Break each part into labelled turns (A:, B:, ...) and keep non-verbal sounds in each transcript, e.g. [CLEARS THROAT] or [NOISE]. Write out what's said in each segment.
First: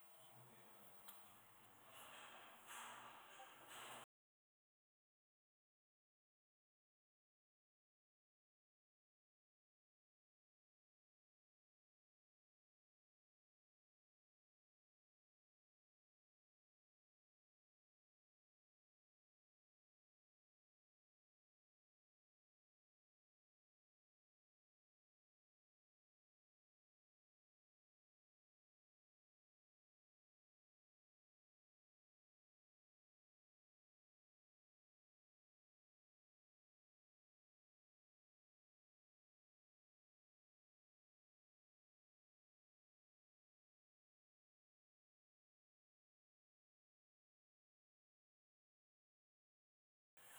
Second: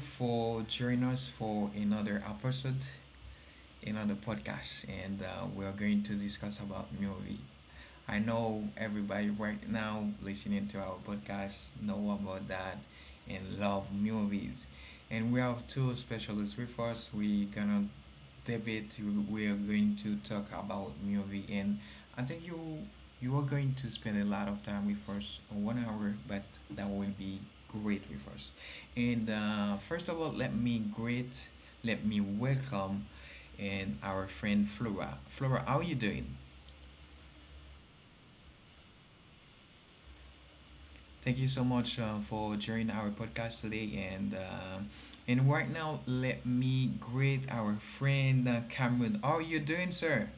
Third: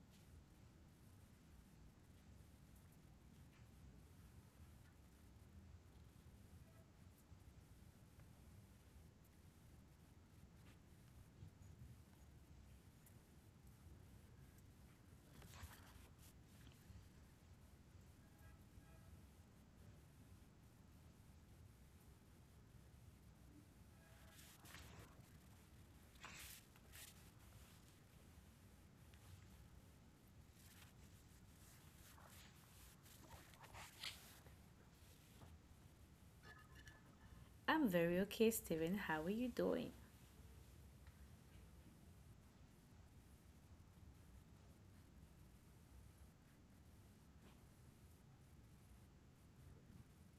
A: for joining us for another episode, another podcast, and we are going to discuss about movie. I know everybody right now listening to our podcast know about that and love movies, and we have two specialists with us. We're gonna debate we are going to talk about movie and I think you are going to spend a lot of time with us 1 hour, but that will be great with us. And first of all, let me greet let me welcome and our friend Flora. Flora, how are you doing?
B: I'm very okay, Steven. How are you doing?
A: Thank you so much for joining our podcast today. And and right now let me greet our friend Cameron. How are you doing, sir?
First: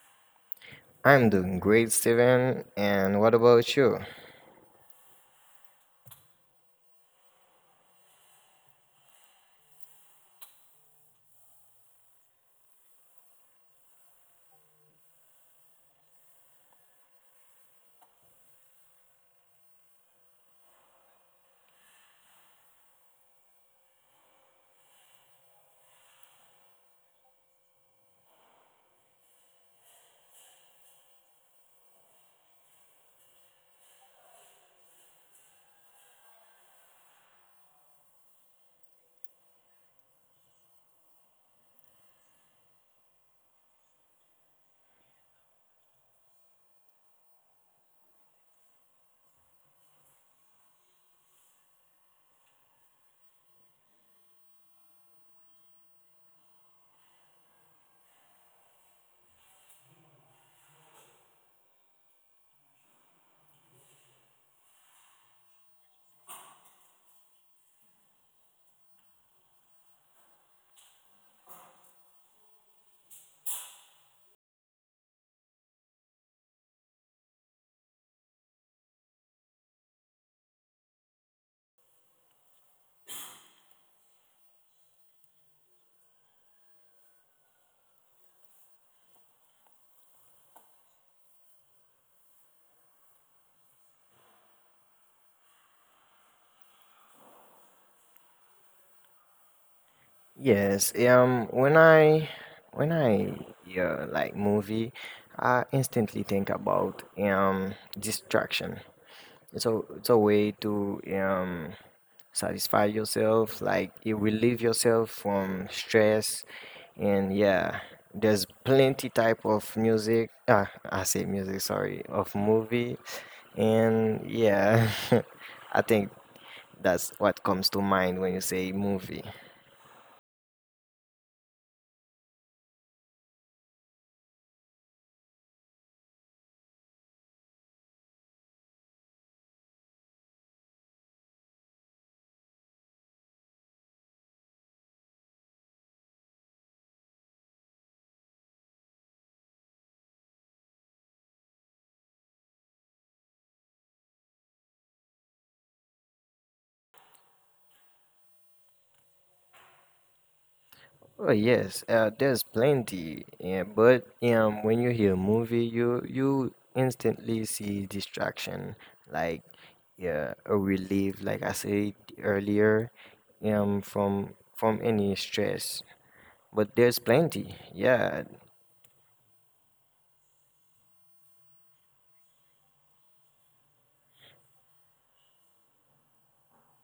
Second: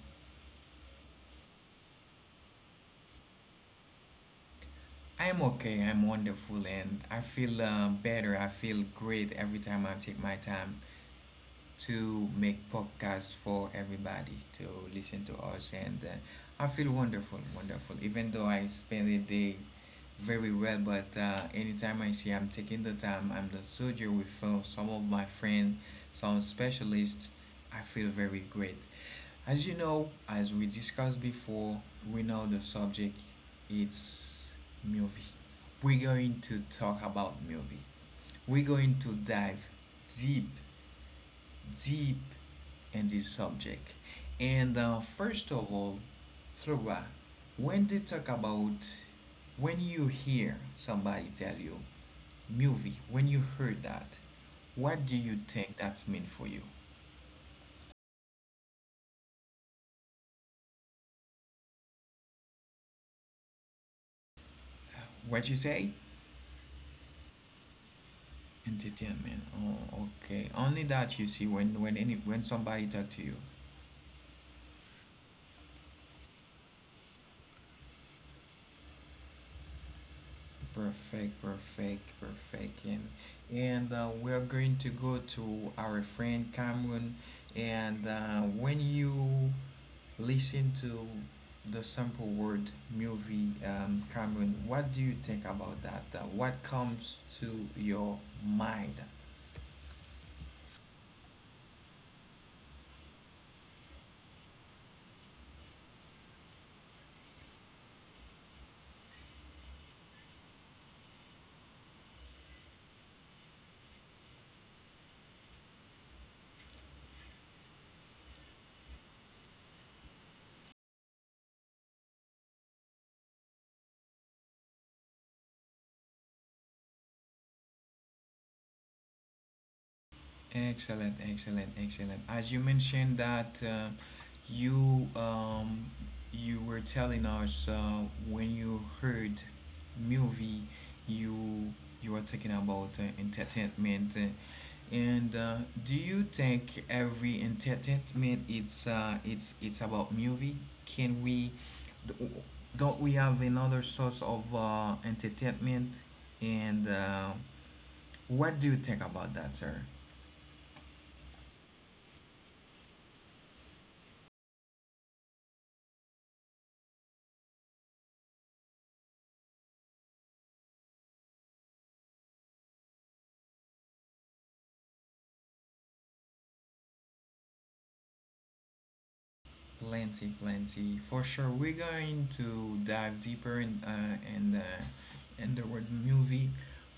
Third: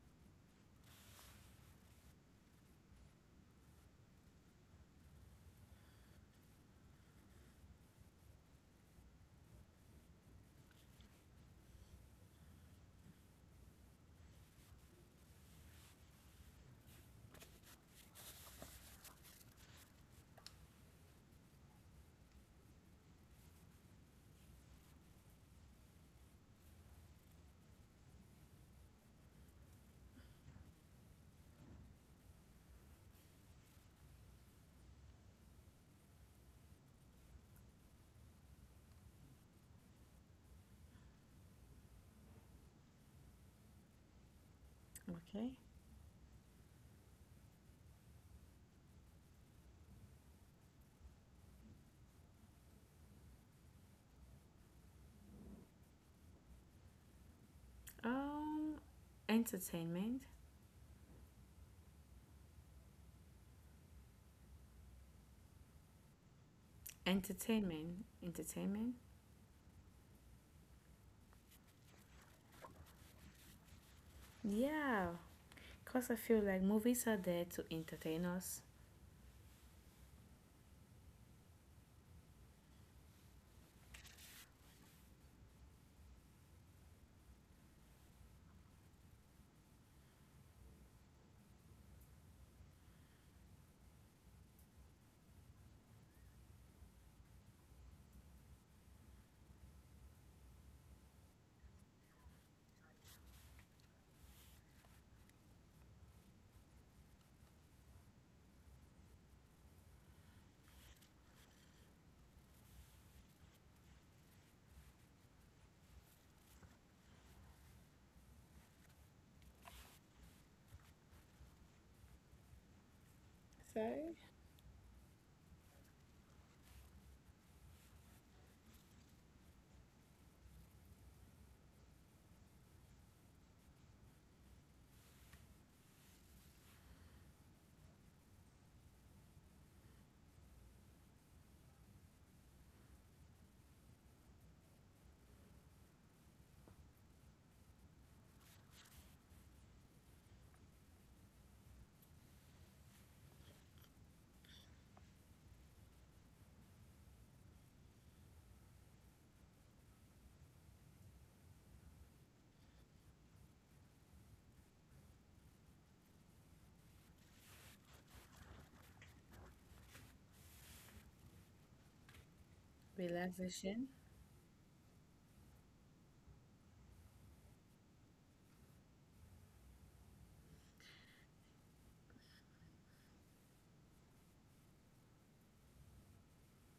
C: I'm doing great, Steven. And what about you?
A: I'm okay. I'm wonderful, and I feel better. I feel great every time I take my time to make podcasts for everybody to listen to us, and I feel wonderful, wonderful. Even though I spend the day very well, but anytime I see I'm taking the time, I'm the soldier with some of my friends, some specialists. I feel very great. As you know, as we discussed before, we know the subject it's movie. We're going to talk about movie. We're going to dive deep, deep in this subject. And
B: Okay.
A: first of all, Flora, when they talk about, when you hear somebody tell you movie, when you heard that, what do you think that's mean for you?
B: Um, entertainment,
A: What you say?
B: entertainment.
A: Entertainment. Oh, okay. Only that you see when somebody talk to you.
B: Yeah, cause I feel like movies are there to entertain us.
A: Perfect, perfect, perfect. And we are going to go to our friend Cameron. And when you listen to the sample word movie, Cameron, what do you think about that? What comes to your mind?
C: Yes, um, when I when I yeah, like movie, I instantly think about distraction. It's a way to satisfy yourself, like you relieve yourself from stress, and there's plenty type of music. Ah, I say music, sorry, of movie, and
B: Sorry.
C: [LAUGHS] I think. That's what comes to mind when you say movie.
A: Excellent, excellent, excellent. As you mentioned that you you were telling us when you heard movie, you you were talking about entertainment, and do you think every entertainment it's about movie? Can we d- don't we have another source of entertainment? And what do you think about that, sir?
C: Oh yes, there's plenty, yeah, but when you hear movie, you instantly see distraction, like yeah, a relief, like I said earlier,
B: Relaxation.
C: from any stress. But there's plenty, yeah.
A: Plenty, plenty. For sure, we're going to dive deeper in in the word movie.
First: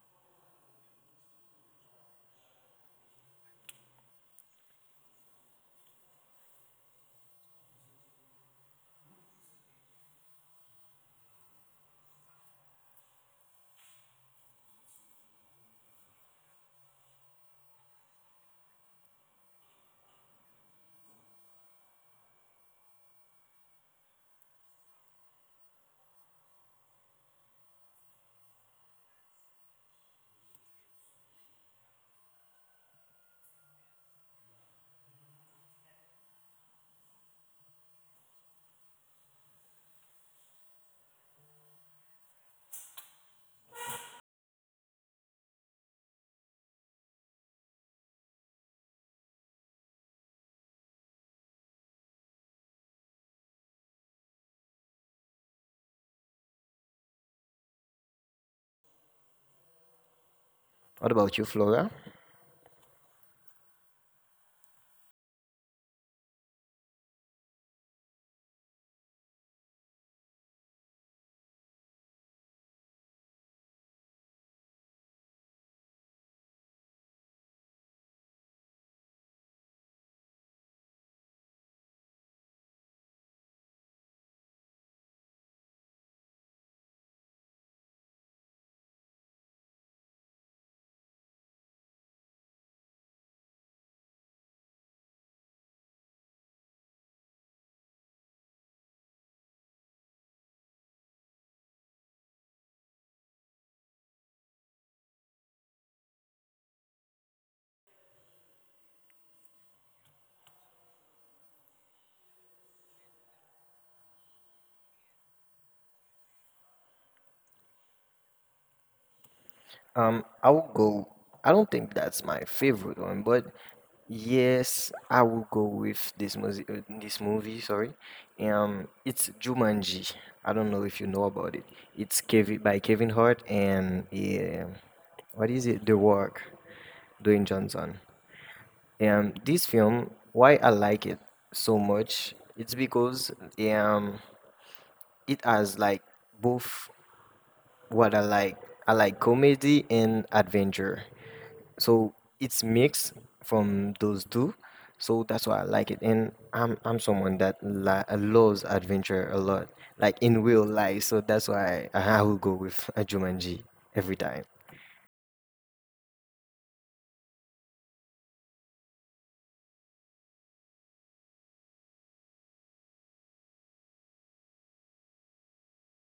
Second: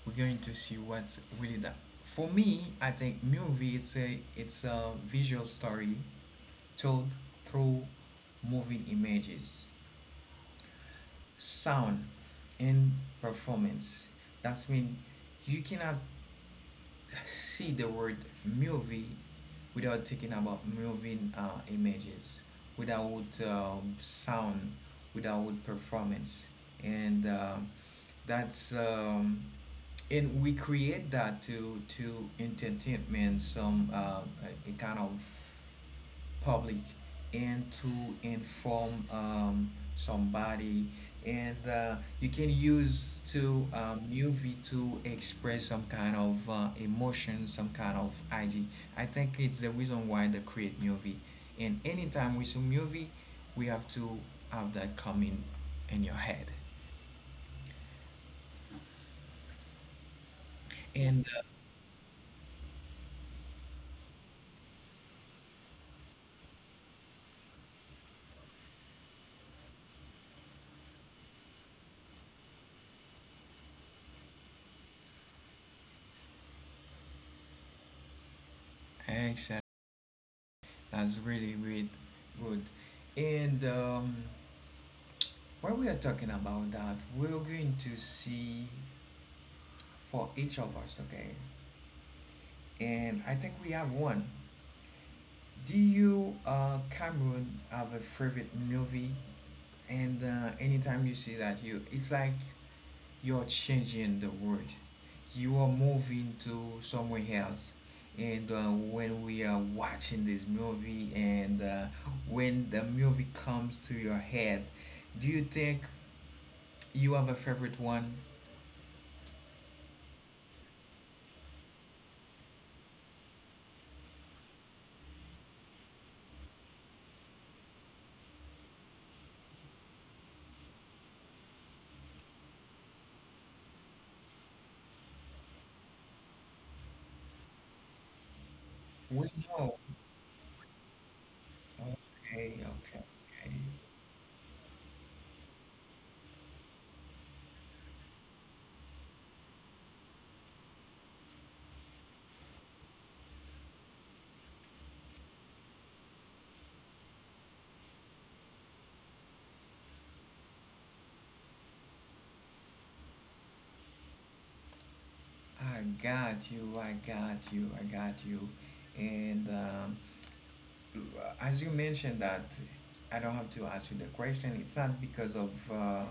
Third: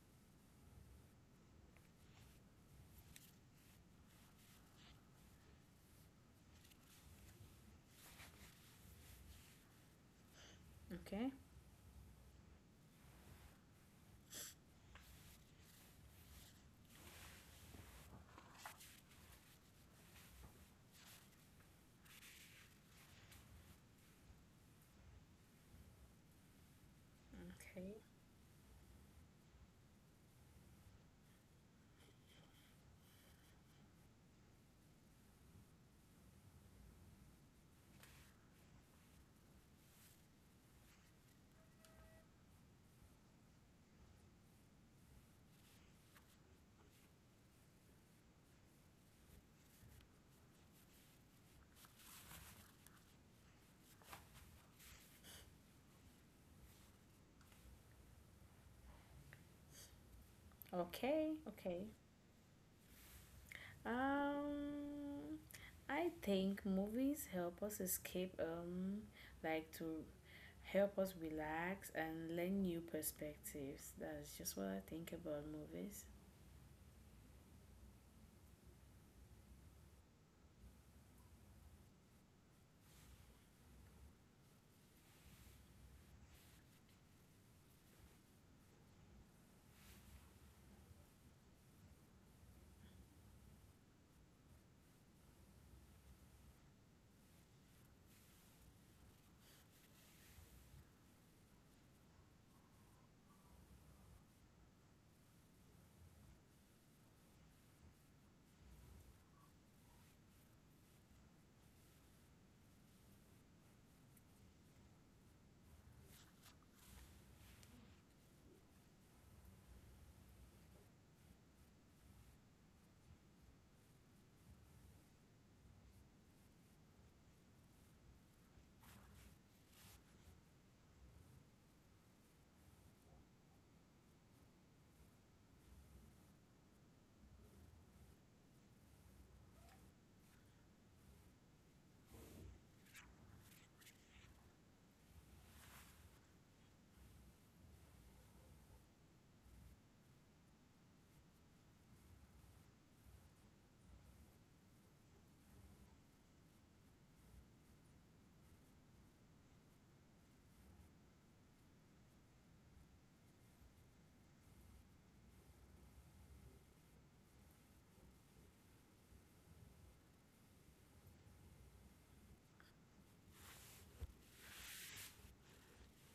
A: We're going to see what's really that. For me, I think movie is a it's a visual story told through moving images,
B: Okay.
A: sound, and performance. That's mean you cannot see the word movie without thinking about moving images, without sound, without performance, and
B: Okay.
A: that's and we create that to entertainment, some a kind of public and to inform somebody. And you can use to movie to express some kind of emotion, some kind of idea. I think it's the reason why they create movie, and anytime we see movie we have to have that coming in your head.
C: What
A: And
C: about
B: Okay.
C: you, Flora?
B: Okay. Um, I think movies help us escape. Like to help us relax and learn new perspectives. That's just what I think about movies.
A: exactly, that's really really good. And while we are talking about that, we're going to see for each of us, okay? And I think we have one. Do you, Cameron, have a favorite movie? And anytime you see that, you it's like you're changing the world. You are moving to somewhere else. And when we are watching this movie, and when the movie comes to your head, do you think you have a favorite one?
C: I will go. I don't think that's my favorite one, but yes, I will go with this movie. This movie, sorry. It's Jumanji. I don't know if you know about it. It's Kevin by Kevin Hart and yeah, what is it? The Rock, Dwayne Johnson.
A: We
C: This
A: know.
C: film, why I like it so
A: Okay,
C: much,
A: okay,
C: it's because
A: okay.
C: um, it has like both what I like comedy and adventure. So it's mixed from those two. So that's why I like it. And I'm someone that li loves adventure a lot, like in real life. So that's why I will go with a Jumanji every time.
A: I got you, I got you, I got you. And as you mentioned that, I don't have to ask you the question. It's not because of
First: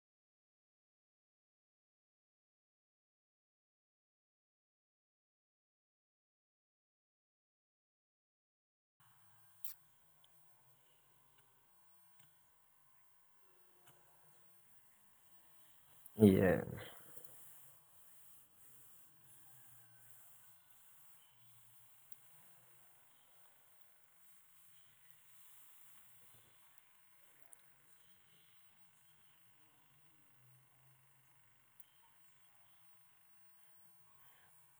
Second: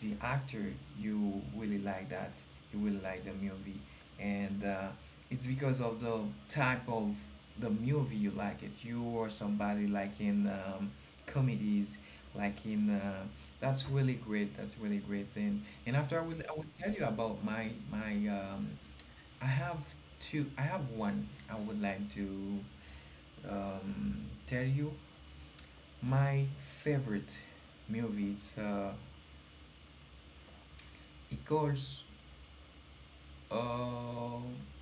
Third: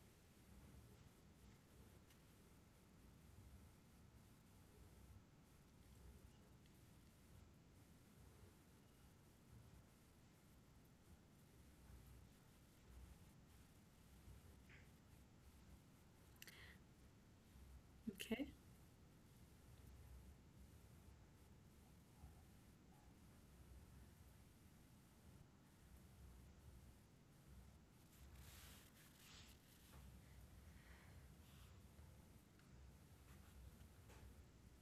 A: the actor you really like that, you really like the movie, and it's because of the type of the movie you like it. You or somebody like in comedies, like in that's really great. That's really great. And after I will I
C: Yeah.
A: will tell you about my my
B: Okay.
A: I have two. I have one. I would like to tell you my favorite movie. It's it calls uh,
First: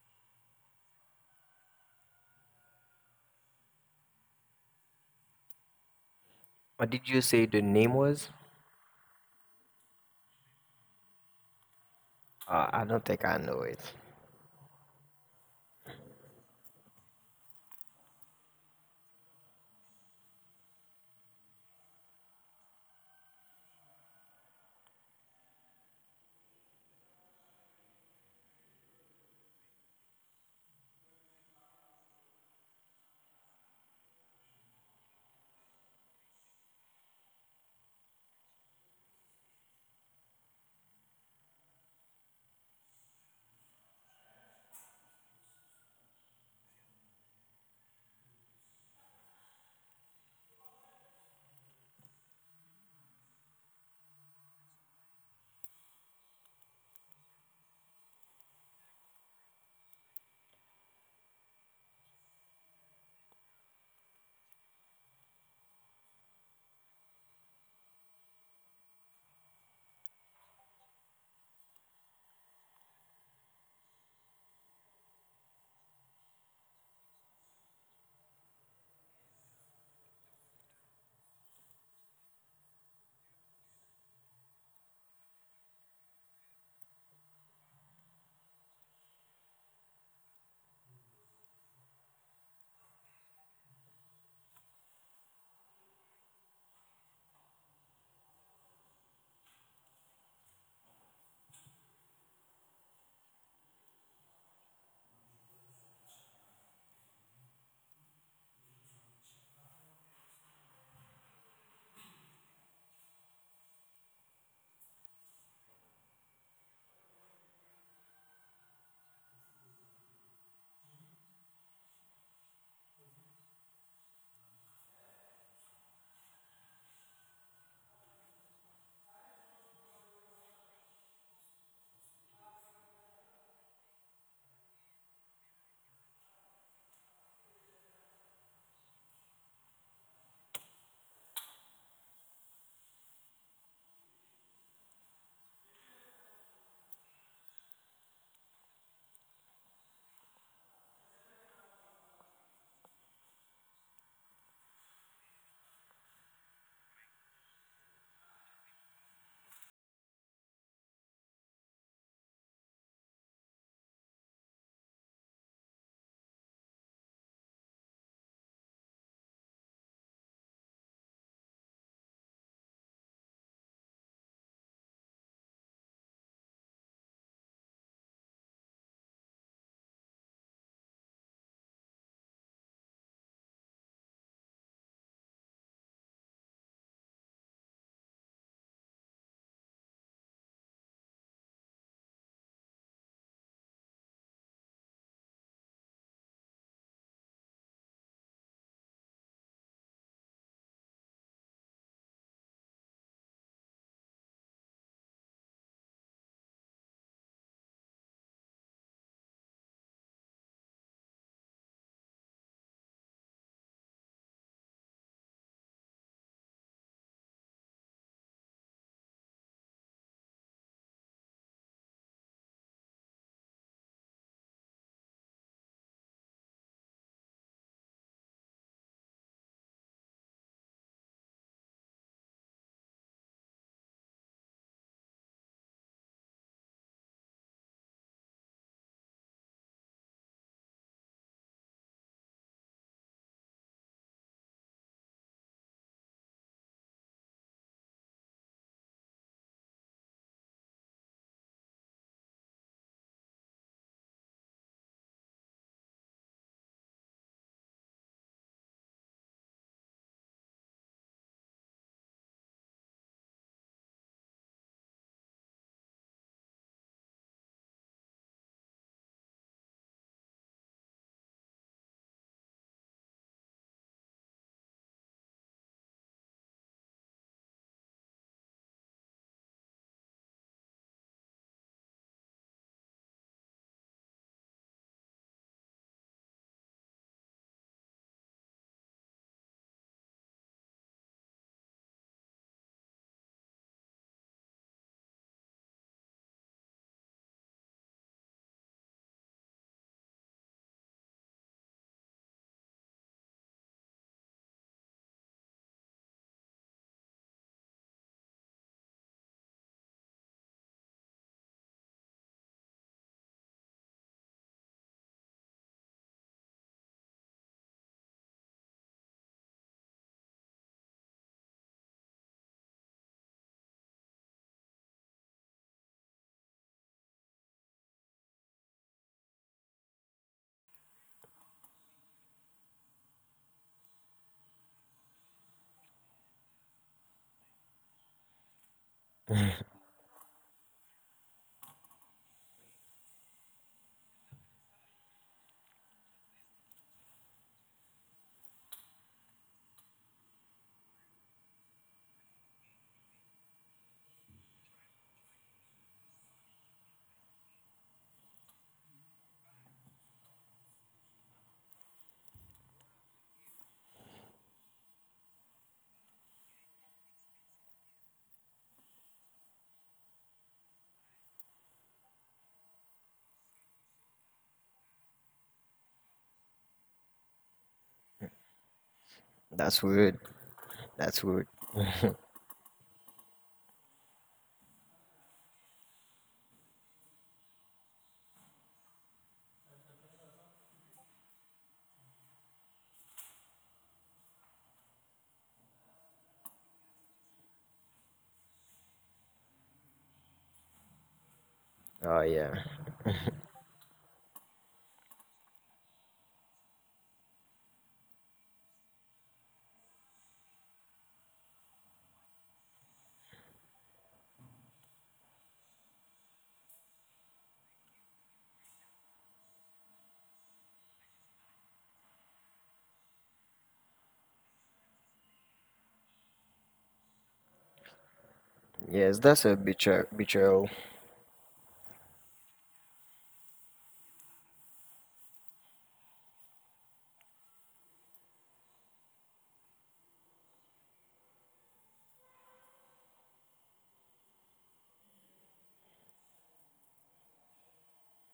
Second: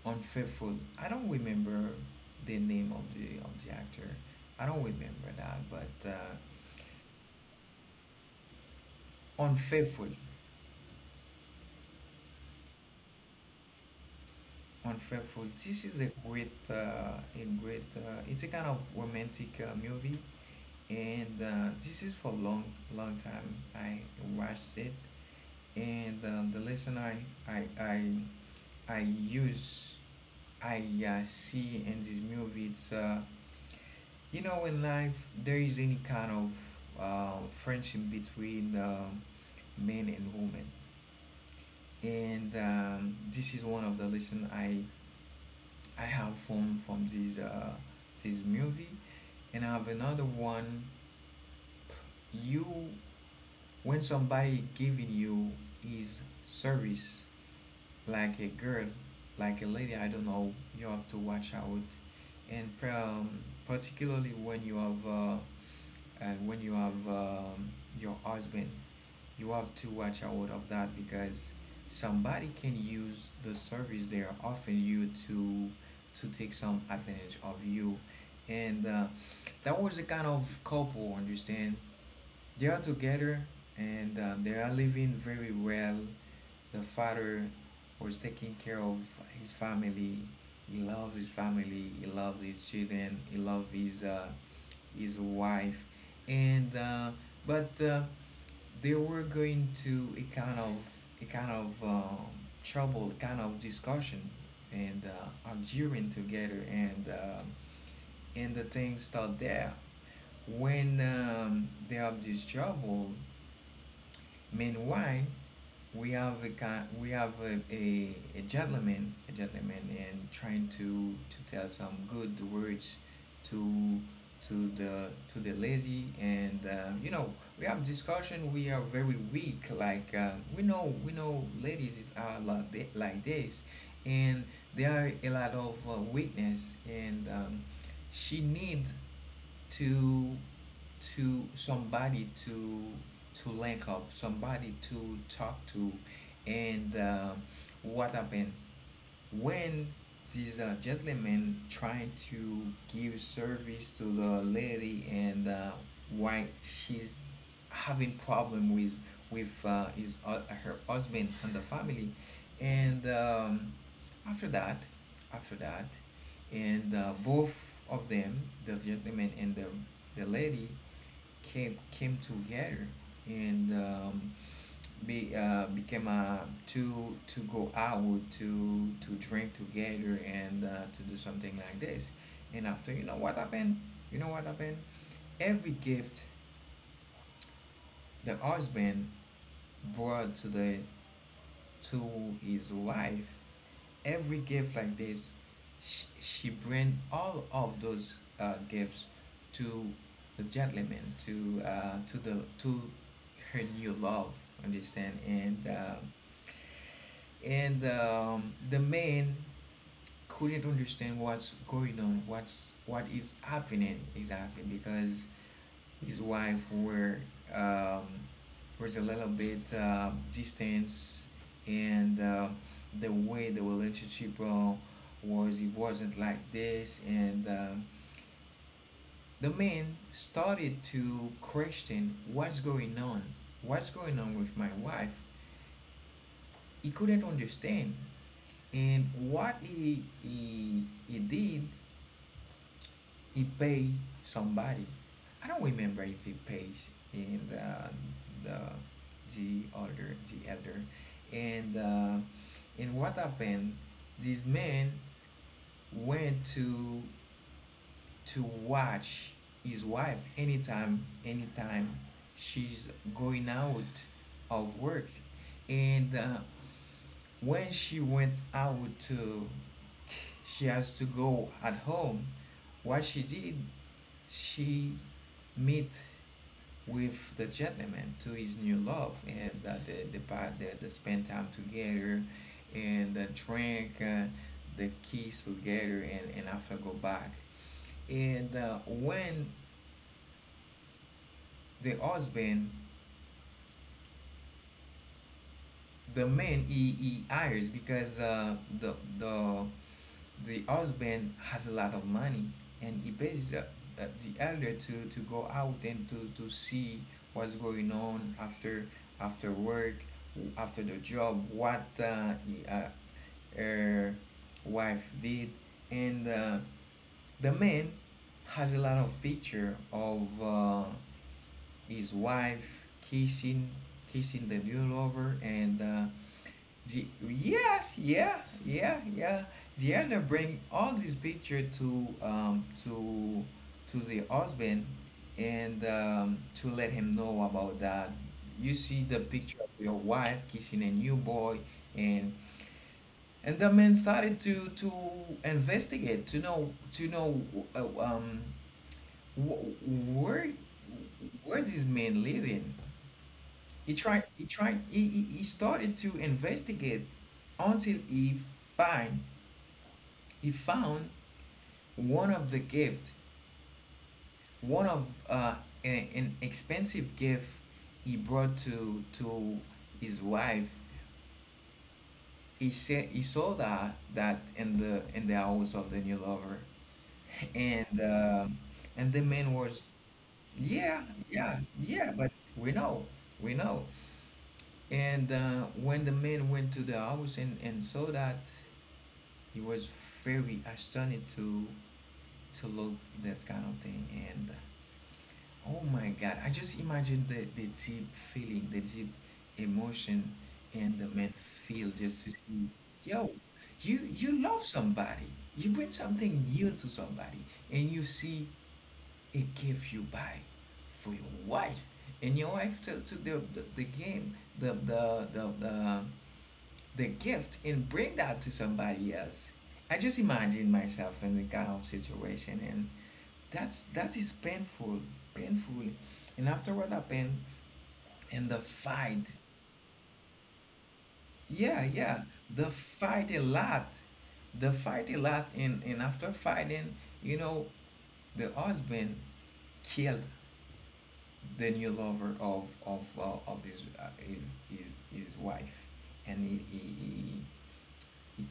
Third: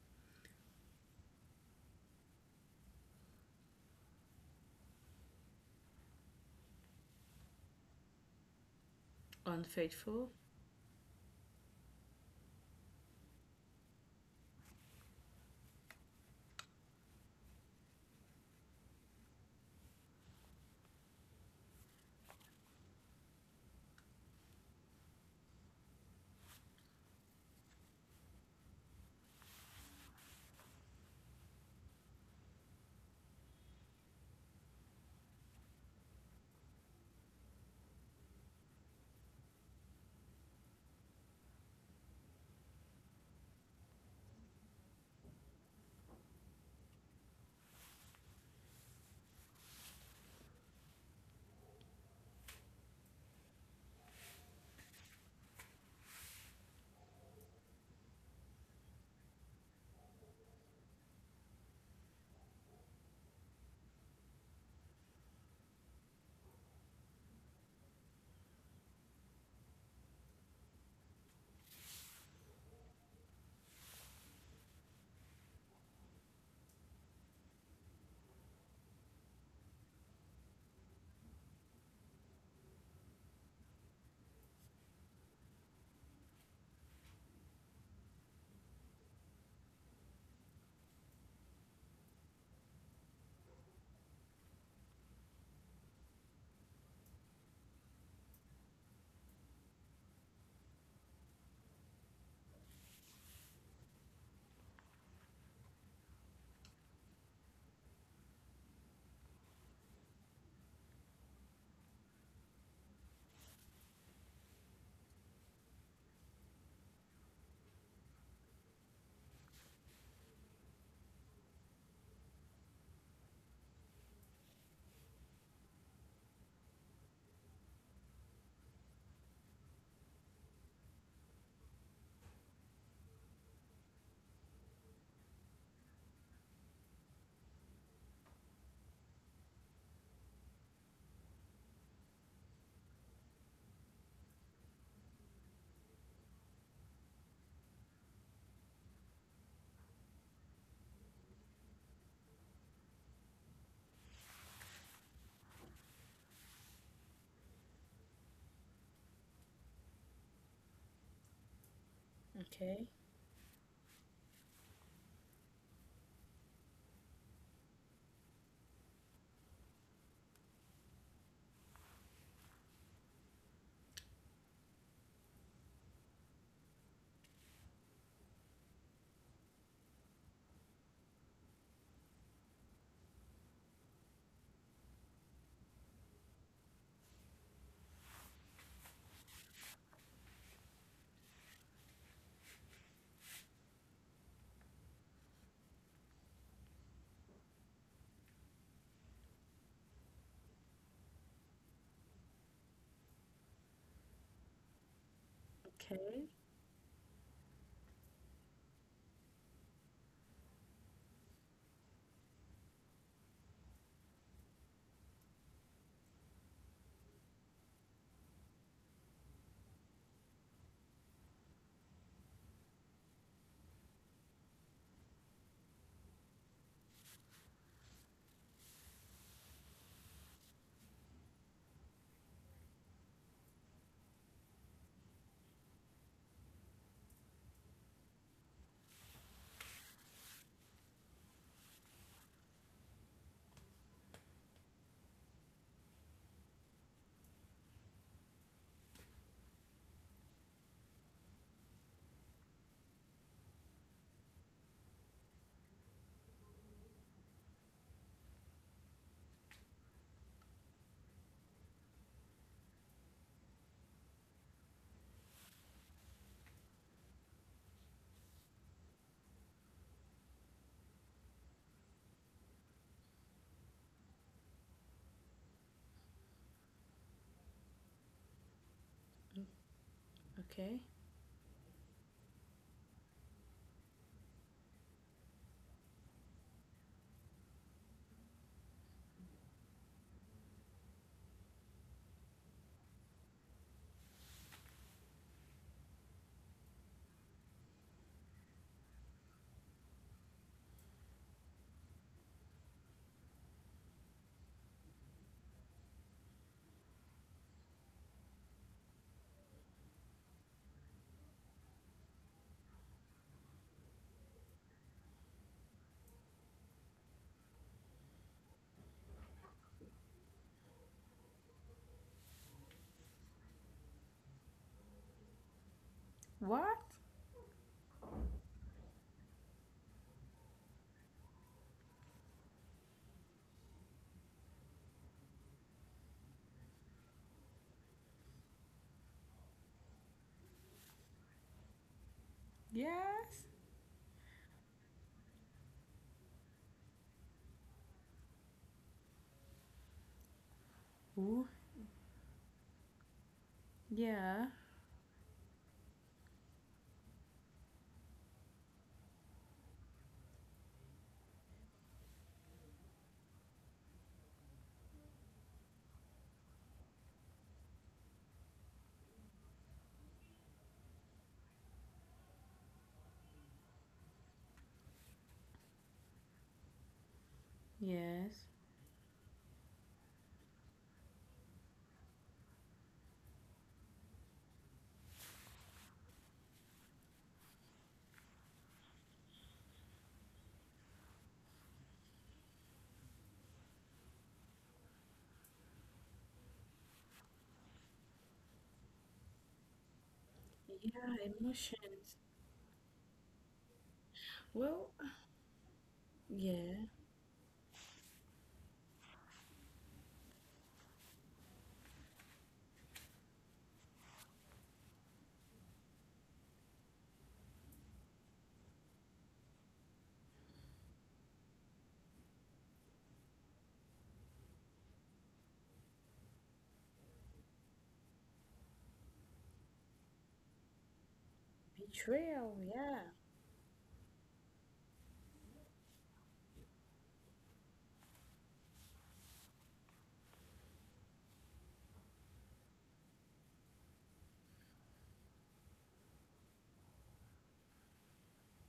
A: Unfaithful. I don't remember the name of the actor. I don't remember that. But
C: What did you say the name was?
A: Unfaithful,
B: Unfaithful.
C: I don't think I know it.
A: Unfaithful. This is a great, a great. It's a kind of romantic movie, and this is for long, long time. I watched it and the lesson I I, I use I see in this movie it's you know in life there is any kind of friendship between men and women. And this is one of the lesson I have from this this movie. And I have another one. You, when somebody giving you his service, like a girl, like a lady, I don't know, you have to watch out. And particularly when you have your husband, you have to watch out of that because somebody can use the service they are offering you to take some advantage of you. And that was the kind of couple, understand? They are together, and they are living very well. The father was taking care of his family. He loved his family. He loved his children. He loved his wife. And uh, but uh, they were going to a kind of trouble, kind of discussion, and arguing together. And and the thing start there. When they have this trouble, meanwhile, we have a guy, we have a gentleman, and trying to tell some good words to to the lady. And you know, we have discussion. We are very weak. Like we know ladies are a lot like this, and there are a lot of weakness. And she needs to to somebody to link up, somebody to talk to. And what happened when these gentlemen trying to give service to the lady? And why she's having problem with his her husband and the family?
B: Okay,
A: And after that after that and both of them, the gentleman and the lady, came came together. And be became to go out to drink together and to do something like this. And after, you know what happened? You know what happened? Every gift the husband brought to the to his wife, every gift like this, she bring all of those gifts to the gentleman, to the to her new love. Understand. and. Uh,
B: Okay.
A: and um, the man couldn't understand what's going on, what's what is happening exactly, because his wife were um, was a little bit distance. And the way the relationship was, it wasn't like this. And the man started to question what's going on, what's going on with my wife. He couldn't understand. And what he did, he paid somebody. I don't remember if he pays in the older, the elder. And what happened, this man went to watch his wife anytime, anytime she's going out of work. And when she went out to, she has to go at home. What she did, she meet with the gentleman to his new love, and that they,
B: okay.
A: they spend time together, and drink, the kiss together, and after go back. And when the husband, the man he hires, because the husband has a lot of money, and he pays the elder to go out and to see what's going on after after work after the job, what her wife did. And the man has a lot of picture of his wife kissing kissing the new lover. And
B: What?
A: yes, yeah, yeah, yeah. The elder bring all this picture to the husband, and to let him know about that. You see the picture of your wife kissing a new boy. and
B: Yes.
A: and the man started to investigate to know uh, um wh- where
B: Ooh.
A: where this man living. He tried.
B: Yeah,
A: He tried. He started to investigate until find he found one of the gift, one of an expensive gift he brought to his wife. He said he saw that that in the house of the new lover. And
B: yes.
A: and the man was,
C: That's weird.
A: yeah,
C: That's
A: yeah,
C: weird.
A: yeah. But we know, we know. And when the man went to the house and saw that, he was very astonished to look that kind of thing. And oh my God, I just imagine the deep feeling, the deep emotion, and
B: Yeah,
A: the man feel
B: emotions.
A: just to
C: Oh
A: see,
C: yeah.
A: yo, you love
B: Well,
A: somebody, you bring something new
B: yeah,
A: to somebody, and you see a gift you buy for your wife and your wife took, to the game the the gift and bring that to somebody else. I just imagine myself in the kind of situation, and that is painful, painful. And after what happened and the fight,
C: Yes, that's a betrayal. Betrayal.
A: yeah, yeah,
B: betrayal,
A: the
B: yeah.
A: fight a lot, the fight a lot, and after fighting, you know the husband killed the new lover of of his wife, and he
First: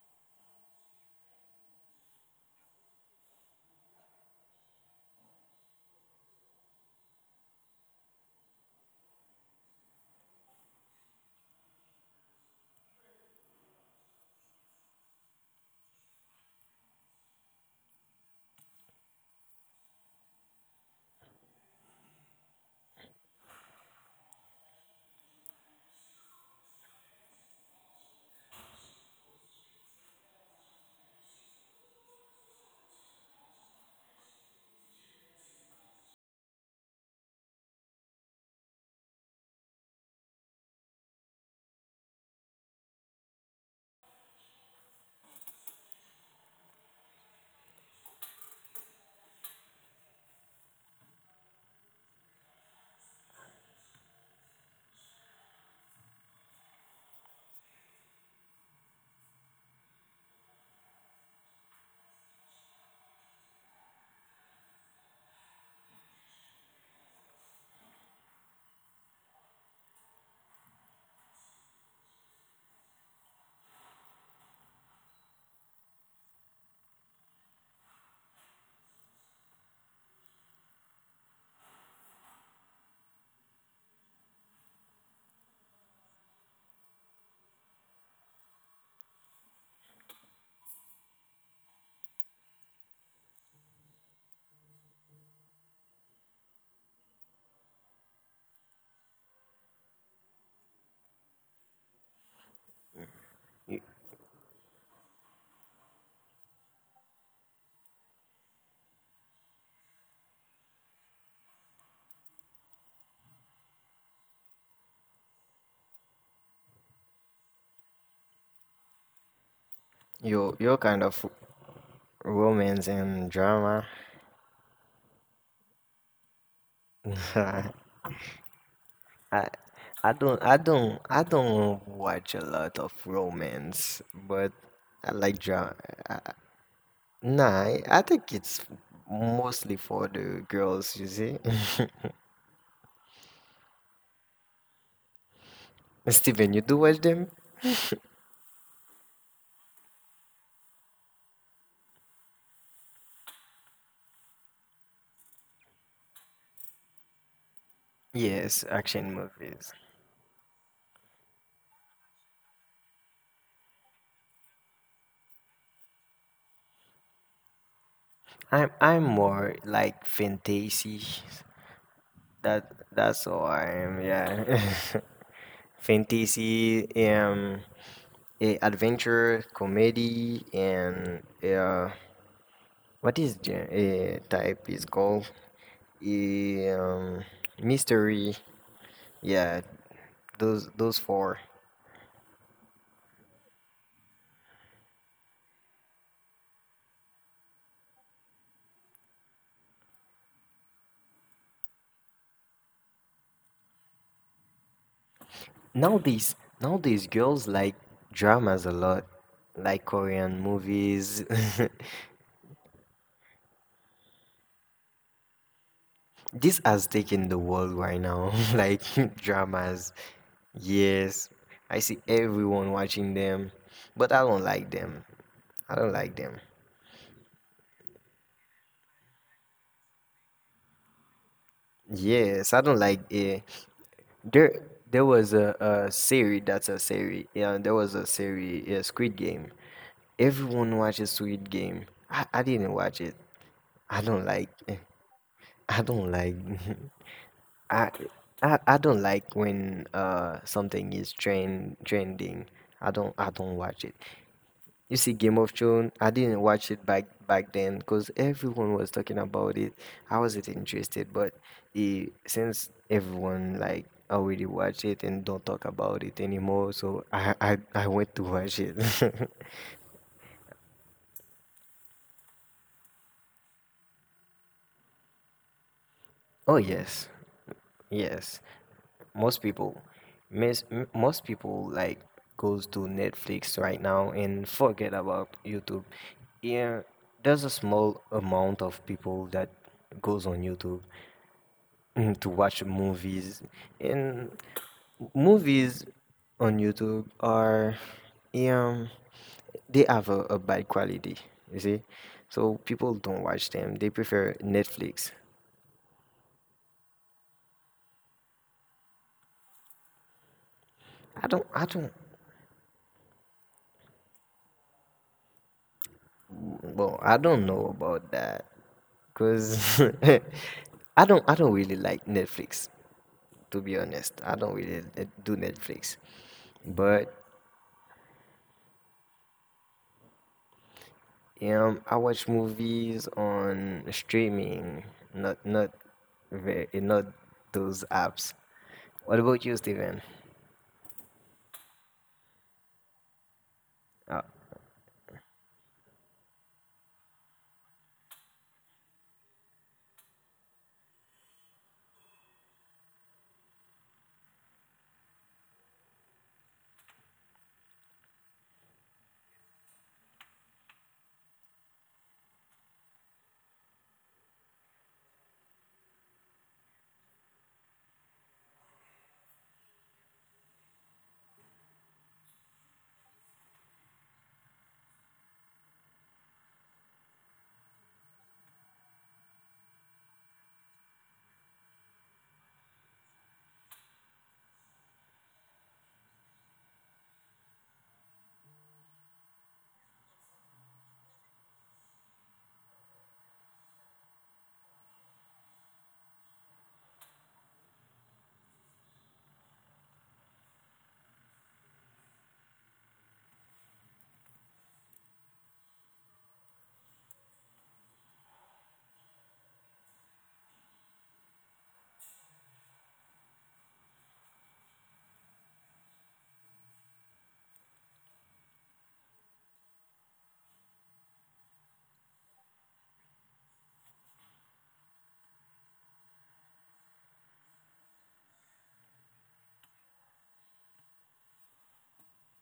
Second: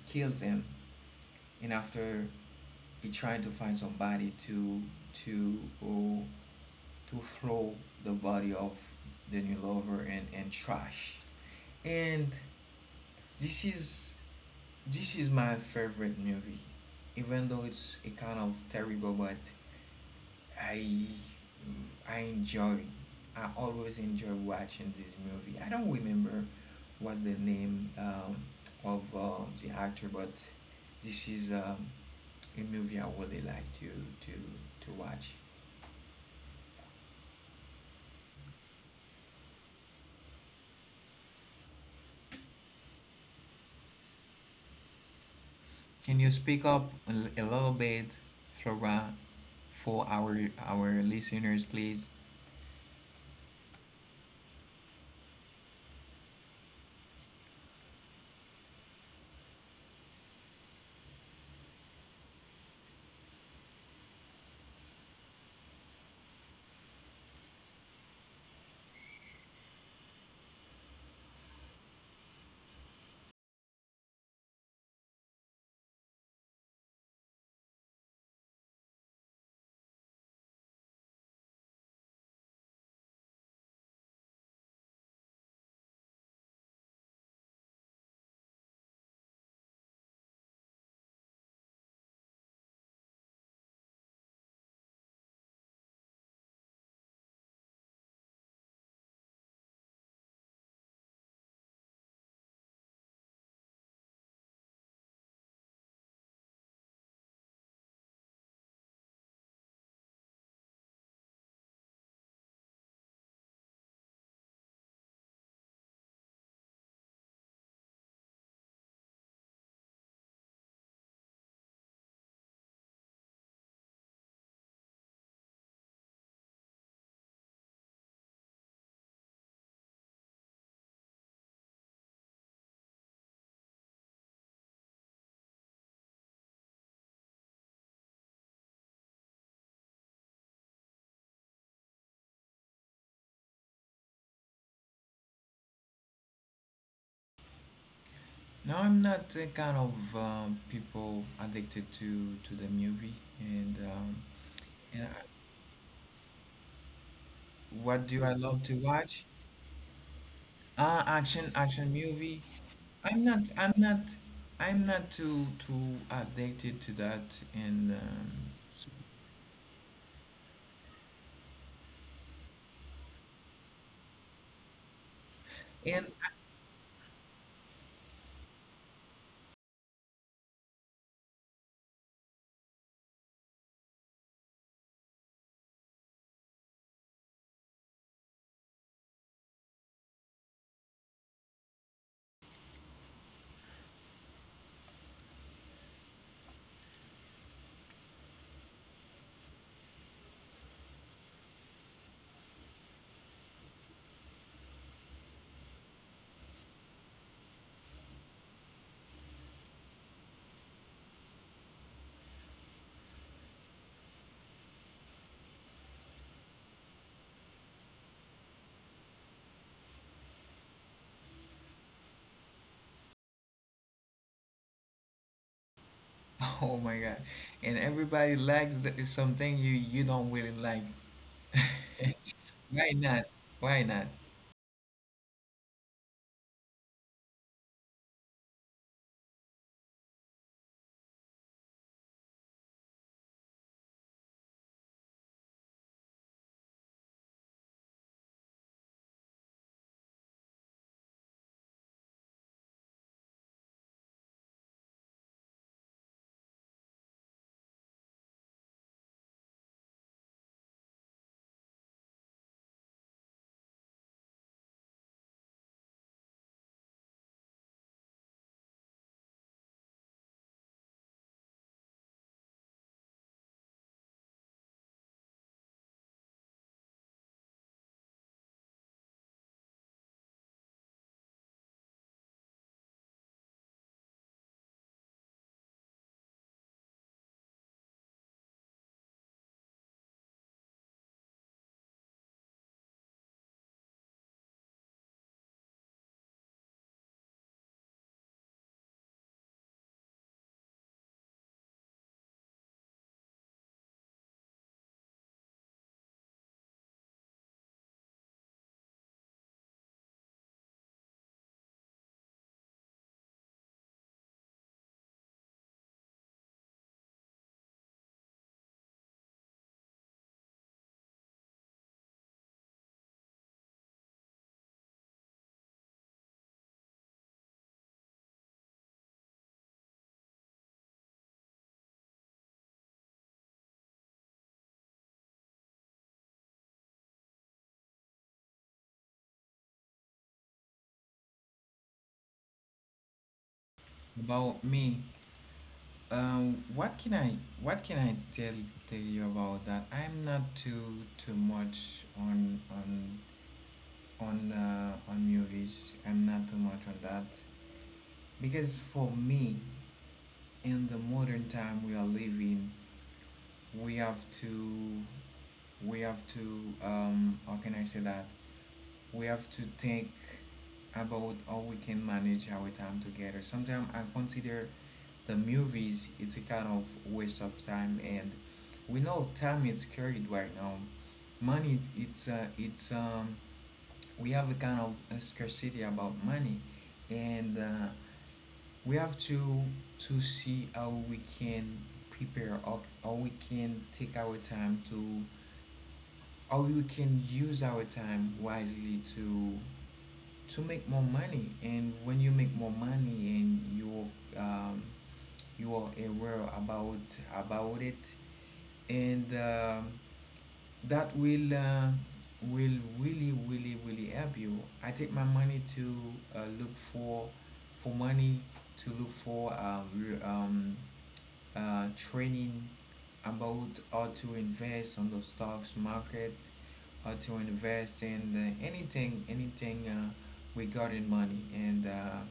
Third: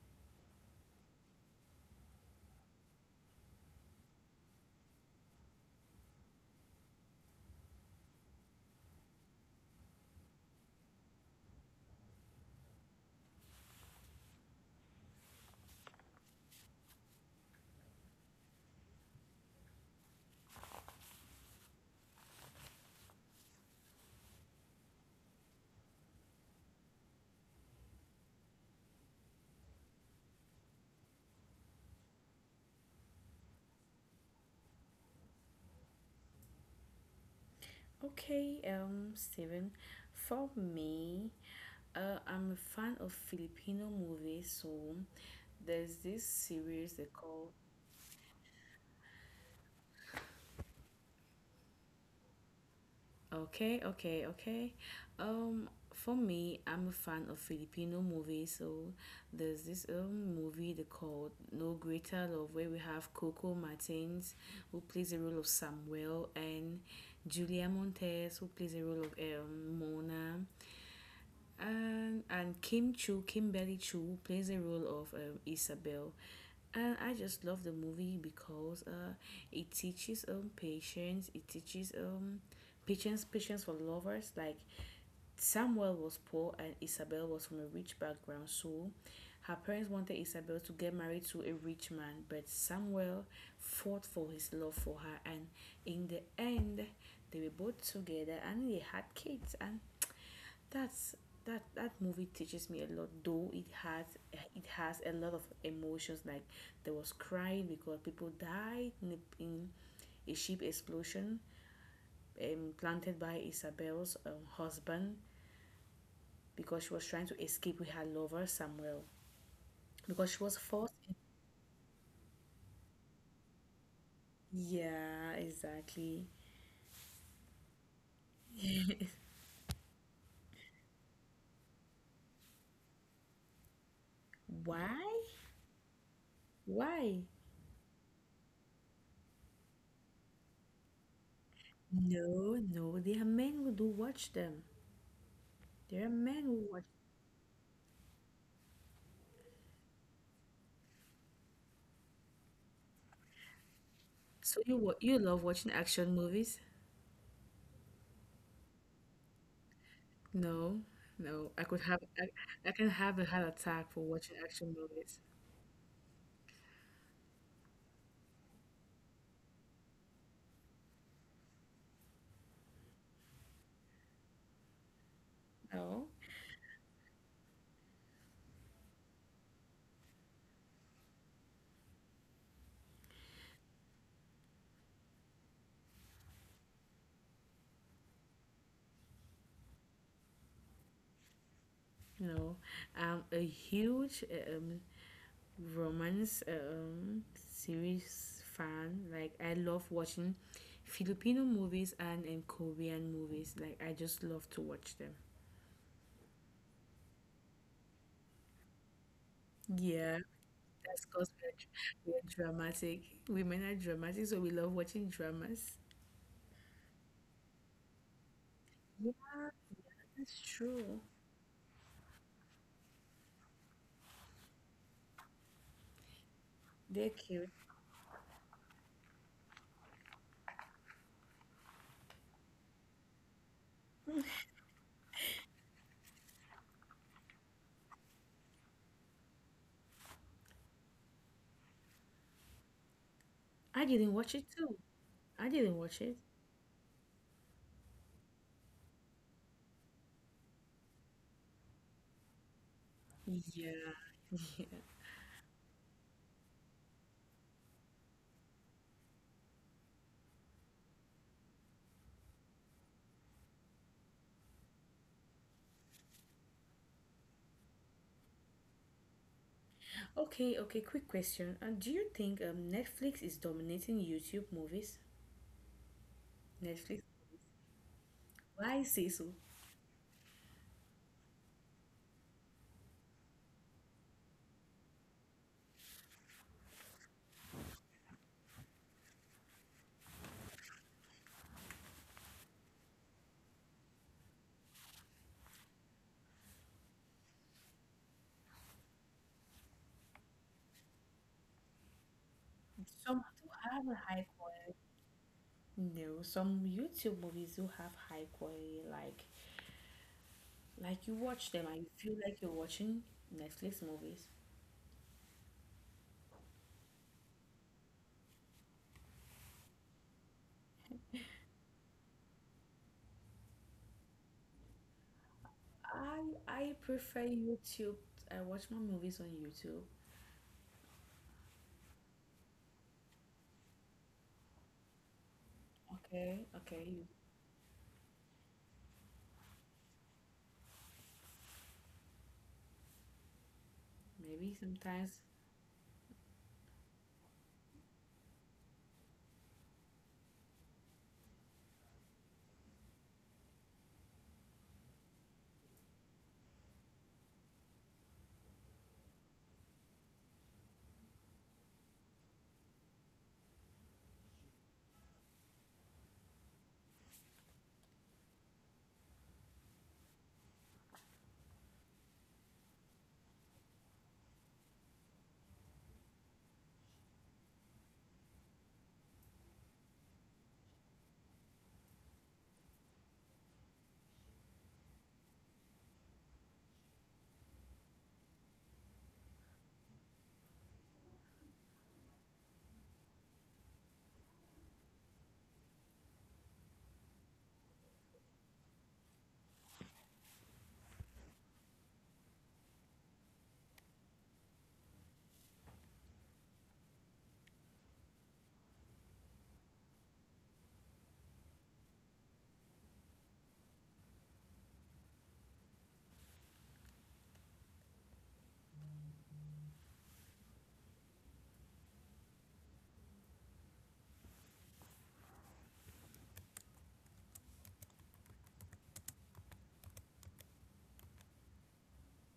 A: kills him, and after he tried to find somebody to to oh, to throw the body of the new lover and trash. And this is this is my favorite movie, even though it's a kind of terrible, but I mm, I enjoy. I always enjoy watching this movie. I don't remember what the name of the actor, but this is a movie I really like to to to watch.
B: Okay, Steven, for me, I'm a fan of Filipino movies, so there's
A: Can
B: this
A: you speak up
B: series they
A: a a
B: call.
A: little bit, Flora, for our listeners, please?
B: Okay, okay, okay. For me, I'm a fan of Filipino movies. So there's this movie they called No Greater Love, where we have Coco Martins, who plays the role of Samuel, and Julia Montes, who plays the role of Mona, and Kim Chu, Kimberly Chu plays the role of Isabel, and I just love the movie because it teaches patience. It teaches um patience for lovers. Like Samuel was poor and Isabel was from a rich background, so her parents wanted Isabel to get married to a rich man, but Samuel fought for his love for her, and in the end, they were both together and they had kids. And that's that that movie teaches me a lot, though
C: Y-
B: it has a lot of emotions, like there was crying because people died in a ship explosion planted by Isabel's husband because she was trying to escape with her lover Samuel because she was
C: Your
B: forced.
C: kind of romance and drama.
B: Yeah, exactly.
C: [LAUGHS] I I don't I don't watch a lot of romance, but
B: Why?
C: I like drama.
B: Why?
C: I think it's mostly for the girls, you see.
B: No, no, there are men who do watch them.
C: [LAUGHS]
B: There are men
C: Steven, you
B: who
C: do
B: watch.
C: watch them?
A: No, I'm not the kind of people addicted to the movie, and um,
B: So you wa-
A: and
B: you
A: I-
B: love watching action movies.
A: what do I
C: Yes,
A: love to
C: action
A: watch?
C: movies.
B: No,
A: Ah,
B: no.
A: action action movie.
B: I can have a
A: I'm
B: heart
A: not I'm
B: attack for
A: not
B: watching action
A: I'm
B: movies.
A: not too addicted to that, and um,
C: I'm more like fantasy. That that's all I am, yeah. [LAUGHS]
B: No,
A: and
C: Fantasy, eh, adventure, comedy, and yeah, what is the type is called? Eh, Um, mystery. Yeah, those four.
B: no. I'm a huge romance series fan. Like I love watching Filipino movies and Korean movies. Like I just love to watch them.
C: Nowadays, nowadays girls like dramas a lot, like
B: Yeah,
C: Korean
B: that's
C: movies.
B: because we're dramatic. Women are dramatic, so we love watching dramas.
C: [LAUGHS] This has taken the world right now, [LAUGHS] like [LAUGHS]
B: Yeah,
C: dramas.
B: that's true.
C: Yes, I see everyone watching them, but I don't like them. I don't like them.
A: [LAUGHS] oh my
B: They're
A: god.
B: cute.
A: And everybody likes something you don't really like.
C: Yes, I don't like.
A: Why not? Why not?
C: There, there was a series that's a series. Yeah, there was a series, yeah, Squid Game. Everyone watches Squid Game. I didn't watch it.
B: I
C: I
B: didn't
C: don't
B: watch
C: like.
B: it too. I
C: [LAUGHS] I
B: didn't watch
C: don't
B: it.
C: like. [LAUGHS] I, I don't like when something is trending. I don't
B: Yeah,
C: watch it.
B: yeah.
C: You see Game of Thrones, I didn't watch it back then because everyone was talking about it. I wasn't interested, but since everyone like already watched it and don't talk about it anymore, so I went to watch it.
B: Okay, okay, quick question. Do you think Netflix is dominating YouTube movies?
C: [LAUGHS] Oh yes,
B: Netflix,
C: yes.
B: why say so?
C: Most people, Most people like goes to Netflix right now and forget about YouTube. Yeah, there's a small amount of people that goes on YouTube. Mm, to watch movies and movies on YouTube are um they have a bad quality you see, so people don't
B: Some
C: watch
B: do
C: them, they
B: have a
C: prefer
B: high quality.
C: Netflix.
B: No, some YouTube movies do have high quality. Like you
C: I
B: watch them
C: don't
B: and you feel like you're watching Netflix movies.
C: well I don't know about that because [LAUGHS] I don't really like Netflix, to be honest. I don't really do Netflix,
B: I
C: but
B: prefer YouTube. I watch my movies on YouTube.
C: I watch movies on streaming, not not
B: Okay,
C: not
B: okay.
C: those apps. What about you, Steven?
B: Maybe
A: About me.
B: sometimes.
A: What can I tell you about that? I'm not too much on on movies. I'm not too much on that because for me, in the modern time we are living, we have to, we have to, how can I say that? We have to think about how we can manage our time together. Sometimes I consider the movies, it's a kind of waste of time, and we know time is carried right now. Money, it's we have a kind of a scarcity about money, and we have to see how we can prepare, or how we can take our time to how we can use our time wisely to make more money. And when you make more money and you um, you are aware about it, and that will really really really help you. I take my money to look for money, to look for um, training about how to invest on the stocks market, how to invest in anything, anything regarding money. And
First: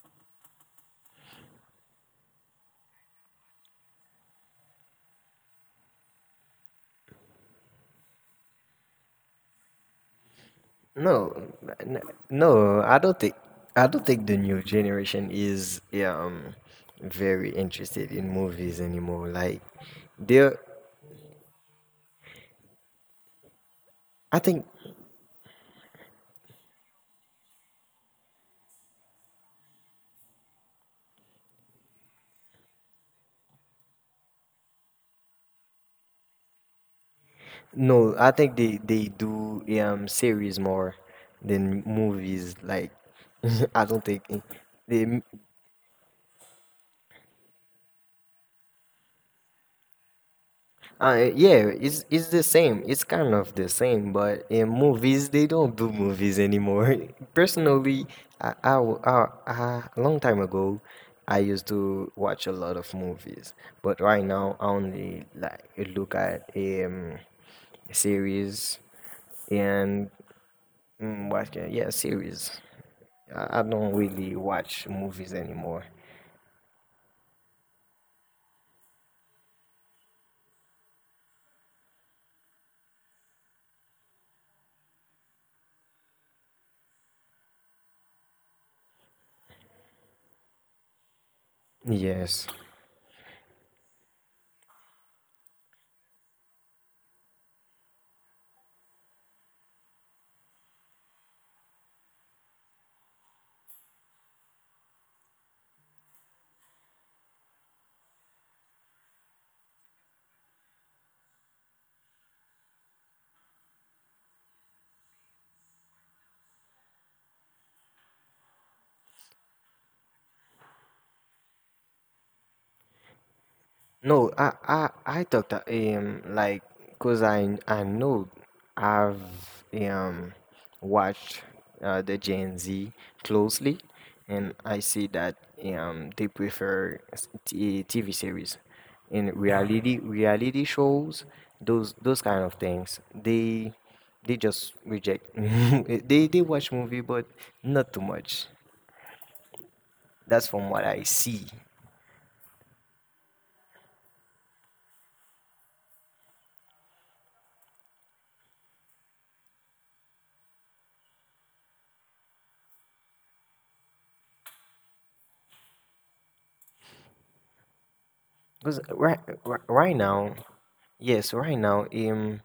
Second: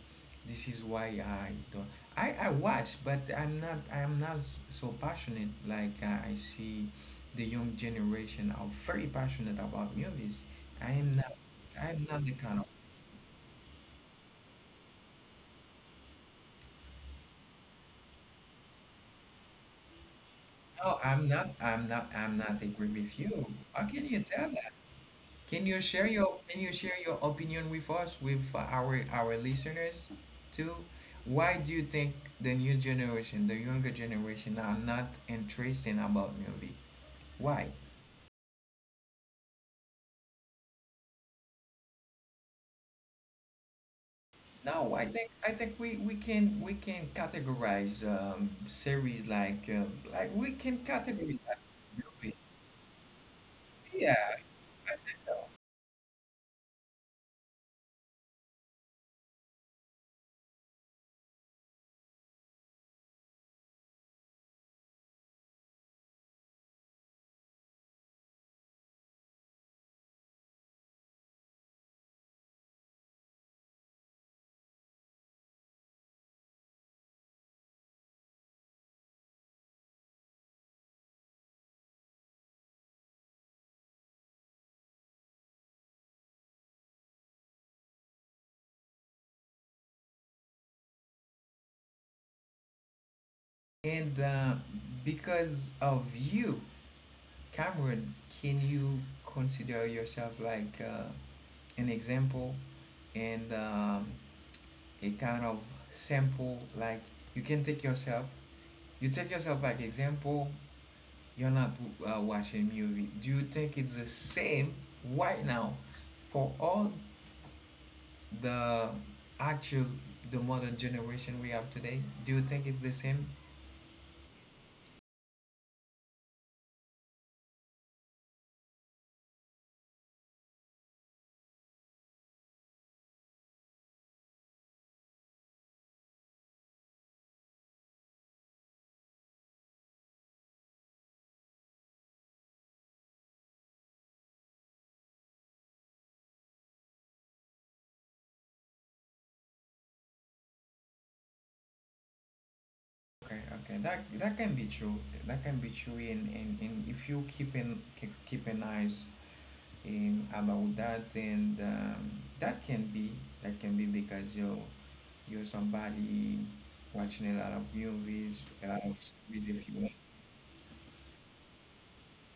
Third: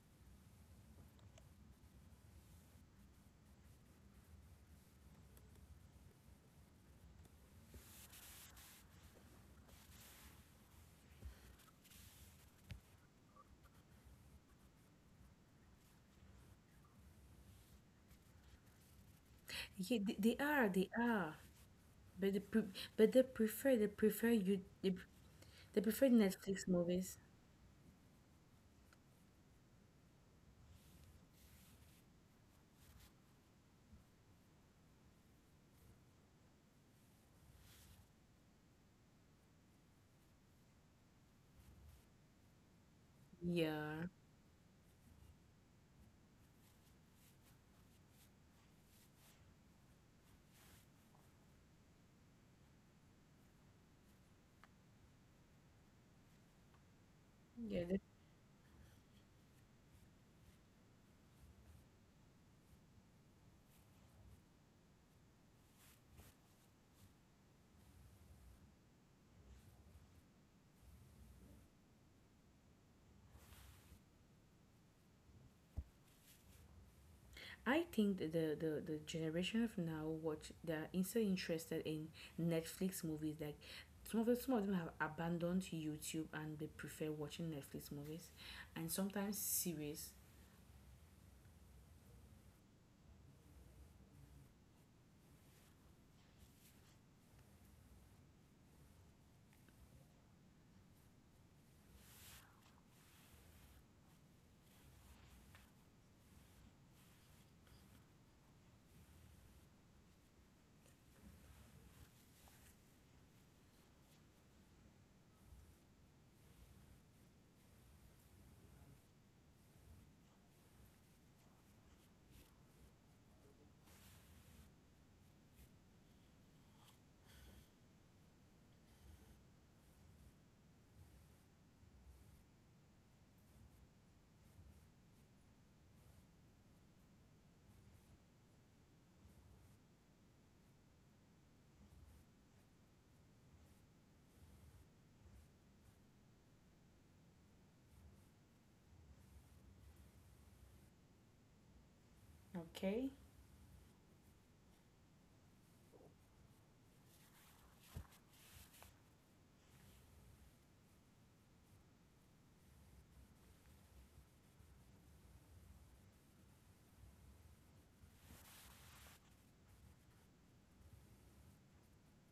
A: this is why I don't. I watch, but I'm not. I'm not so passionate. Like I see the young generation are very passionate about movies. I am not.
C: No, n-
A: I'm not the kind of.
C: no, I don't think the new generation is very interested in movies anymore. Like
B: Yeah, they
C: they're,
B: are. They
A: No, I'm
B: are.
A: not. I'm not.
B: But
A: I'm
B: they
A: not
B: pre-
A: agree
B: but
A: with you. How
B: they
A: can you
B: prefer
C: I
A: tell
B: you
C: think
A: that?
B: they, pre-
A: Can you
B: They
A: share
B: prefer
A: your
B: Netflix movies.
A: opinion with us, with our listeners too? Why do you think the new generation, the younger generation are not interested about movie? Why?
C: no, I think they do series more than movies. Like [LAUGHS] I don't
B: Yeah,
C: think
A: No, I
C: they.
A: think we, we can categorize series like we can categorize like
C: Yeah, it's
A: movies.
C: the same. It's kind of the same,
A: Yeah.
C: but in movies they don't do movies anymore. [LAUGHS]
B: yeah.
C: Personally, I, w- I- a long time ago, I used to watch a lot of movies, but right now I only like look at series and mm, what can yeah series. I don't really watch movies anymore.
B: I think that the generation of now watch, they're so interested in Netflix movies. Like some of them have abandoned YouTube and they prefer watching Netflix movies, and sometimes series.
C: Yes.
A: And because of you, Cameron, can you consider yourself like an example? And a kind of sample, like you can take yourself, you take yourself like example. You're not watching movie. Do you think it's the same right now for all the actual, the modern generation we have today? Do you think it's the same?
C: No, I talked to him like, cause I know I've um watched the Gen Z closely, and I see that they prefer TV series, in. Yeah. Reality shows, those kind of things they just reject. [LAUGHS] They watch movie but not too much. That's from what I see.
B: Okay.
A: Okay, okay, that can be true, that can be true in if you keep, keep an eyes about that, and that can be, that can be because you're somebody watching a lot of movies, a
C: Cause
A: lot of
C: right
A: series, if you
C: Right
A: want,
C: now, yes, right now,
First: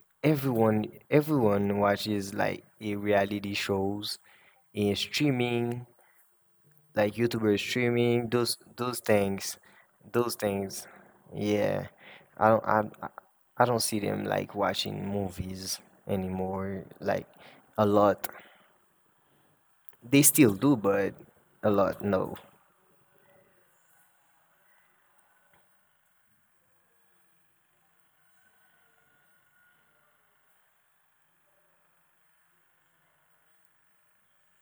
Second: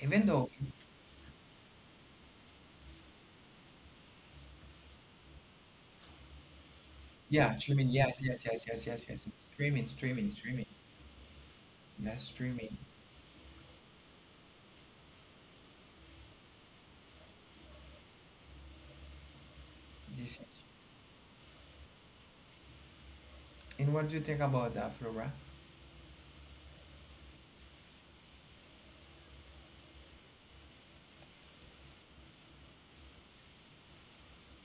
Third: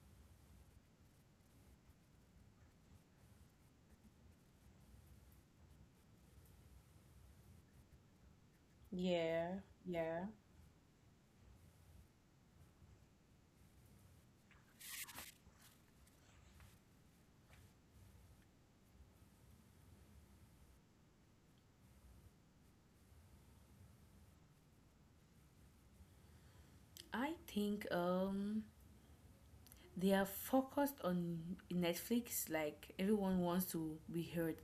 A: even though,
C: everyone, everyone watches like a reality shows in streaming, like
A: yeah,
C: YouTuber
A: streaming, yes,
C: streaming,
A: yes, yes, yes,
C: those
A: yes, yes,
C: things,
B: Yeah.
A: streaming,
B: Yeah.
A: streaming,
C: those
A: streaming,
C: things. Yeah,
A: yes,
C: I don't,
A: streaming.
C: I, I I don't see them like watching movies anymore. Like a lot, they
A: This
C: still
A: is,
C: do, but a lot no.
A: and what do you think about that, Flora?
B: I think they are focused on Netflix. Like everyone wants to be heard,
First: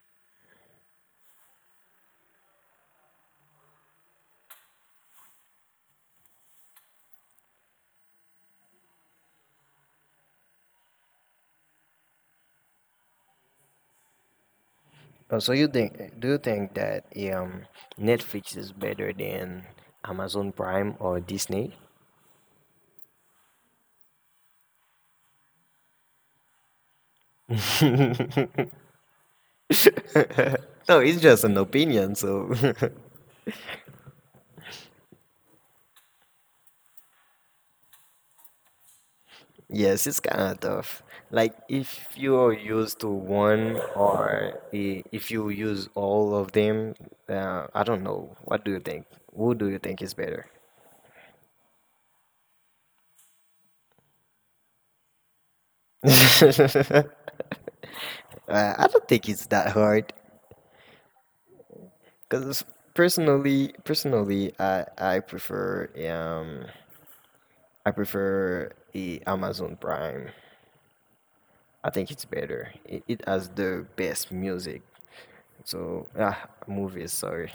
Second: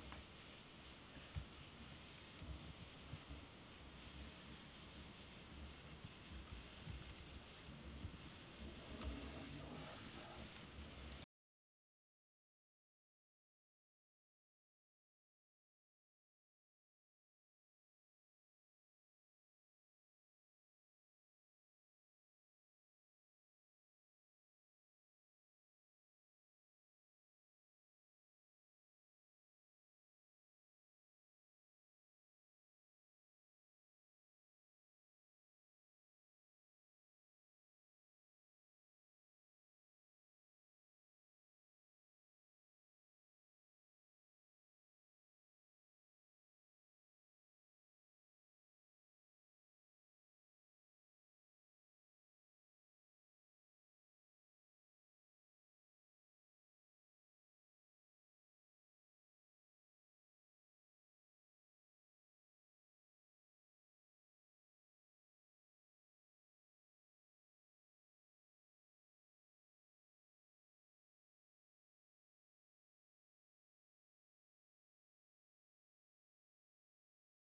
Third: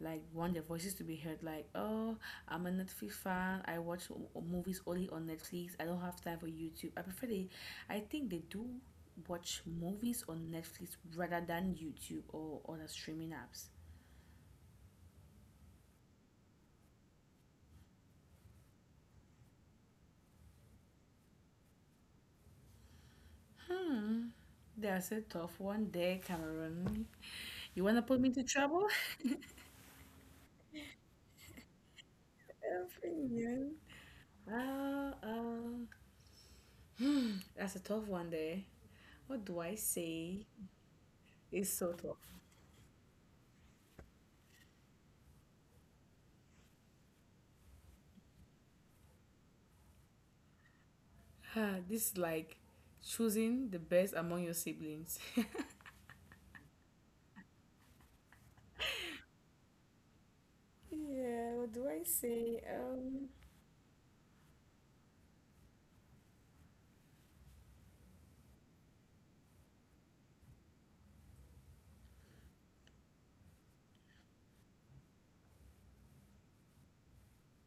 B: like want their voices to be heard, like, oh, I'm a Netflix fan, I watch movies only on Netflix, I don't have time for YouTube, I think they do watch movies on Netflix rather than YouTube or other streaming apps.
C: Oh, so you think? Do you think that um Netflix is better than Amazon Prime or Disney?
B: Hmm, that's a tough one there, Cameron. You want to put me to
C: [LAUGHS]
B: trouble. [LAUGHS]
C: [LAUGHS] No, it's just an opinion, so
B: Cameron. uh, uh, that's a tough one there, what do I
C: [LAUGHS] yes, it's
B: say?
C: kind of tough. Like
B: It's so
C: if
B: tough.
C: you are used to one or if you use all of them, I don't know. What do you think? Who do you think is better?
B: Ah, this is like choosing the best among your siblings. [LAUGHS]
C: [LAUGHS] I don't think it's that hard
B: Yeah, what do I say?
C: because personally, I prefer the Amazon Prime. I think it's better. It has the best music. So ah, movies. Sorry,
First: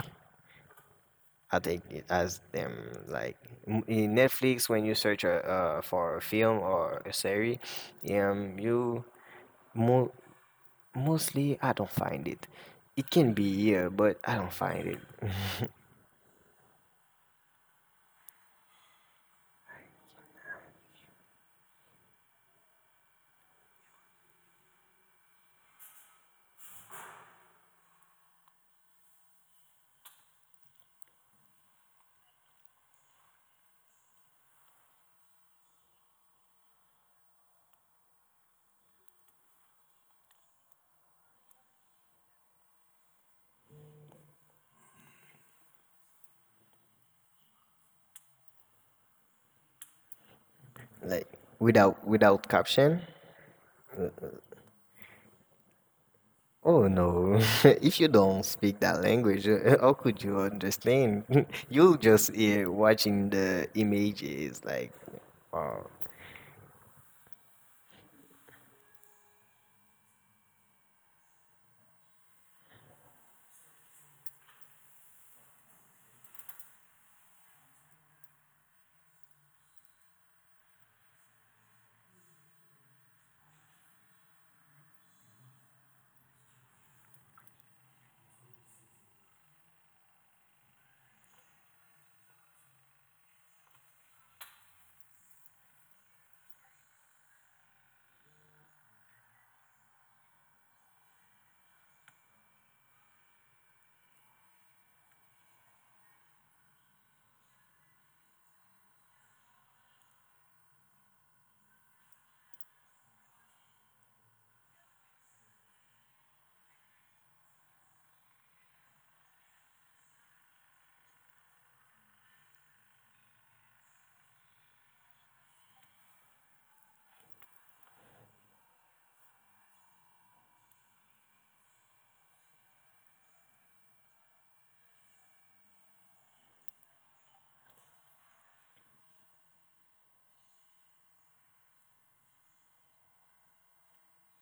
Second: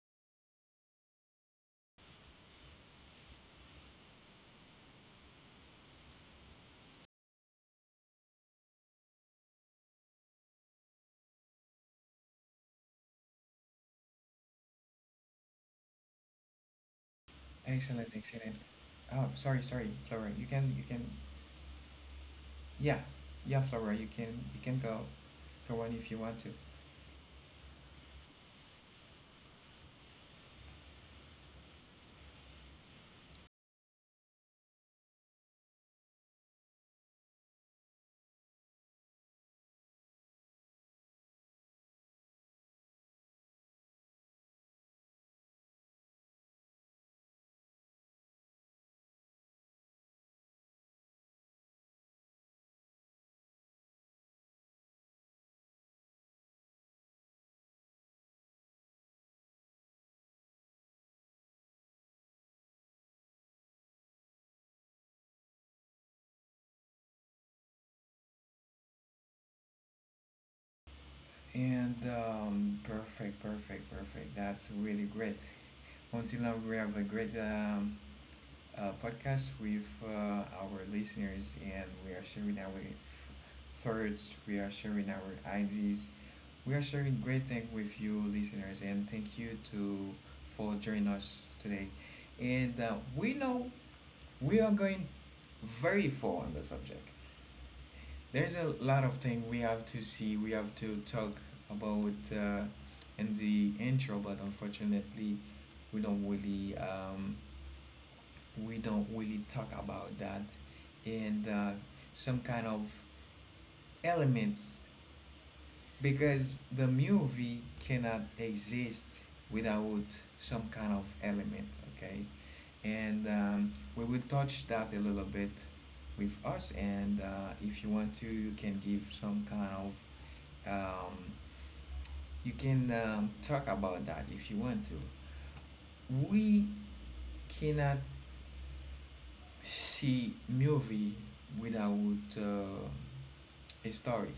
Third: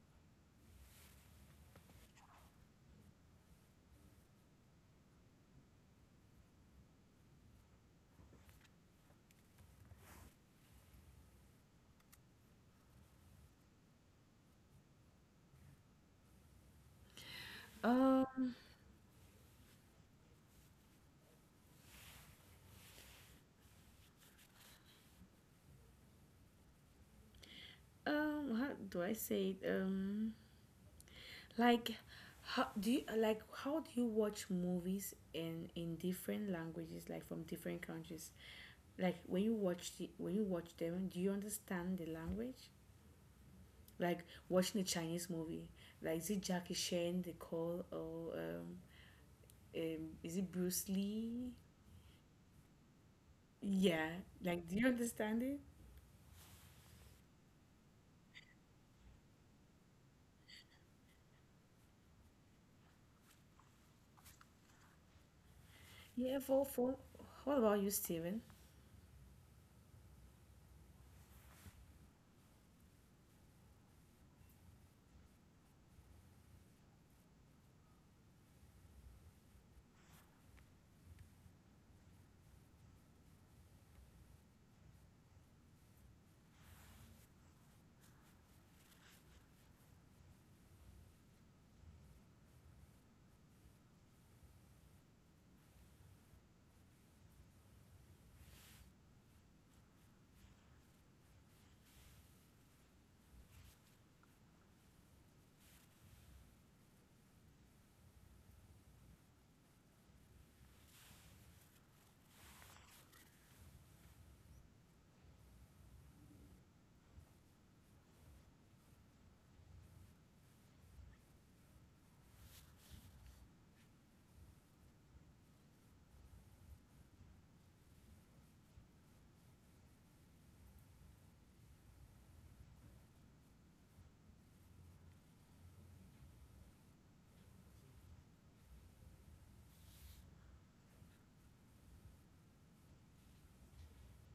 C: I take it as them like in Netflix when you search for a film or a series, um, you mo- mostly I don't find it. It can be here, but I don't find it
A: Excellent,
B: um,
A: excellent. Oh sorry, sorry, Flora, you can you can, yeah, yeah, Flora, you can go, go on if you want to.
B: how do I say it? Like, How do you watch movies in different languages, like from different countries? Like when you watch the, when you watch them, do you understand the language? Like watching a Chinese movie, like is it Jackie Chan, the call, or is it Bruce
C: like
B: Lee?
C: without caption.
B: Yeah, like, do you understand it?
C: Oh no! [LAUGHS] If you don't speak that language, [LAUGHS] how could you understand? [LAUGHS] You'll just hear watching the images like, oh,
B: Yeah, for for. What about you, Steven?
A: And perfect, perfect, perfect. That's really great. Until now, we have a great podcast with our listeners, and we are sharing our thoughts, we are sharing our ideas, we are sharing great things with you, listeners, and thank you to for joining us today. And we know we are going very far on the subject. There's a lot of things we have to see, we have to talk about in the intro, but unfortunately, we don't really talk about that, and some kind of elements, because the movie cannot exist without some kind of element, okay? And we will touch that a little bit with us, and if you want to, you can give some kind of um, you can talk about that if you want to. We cannot see movie without a story,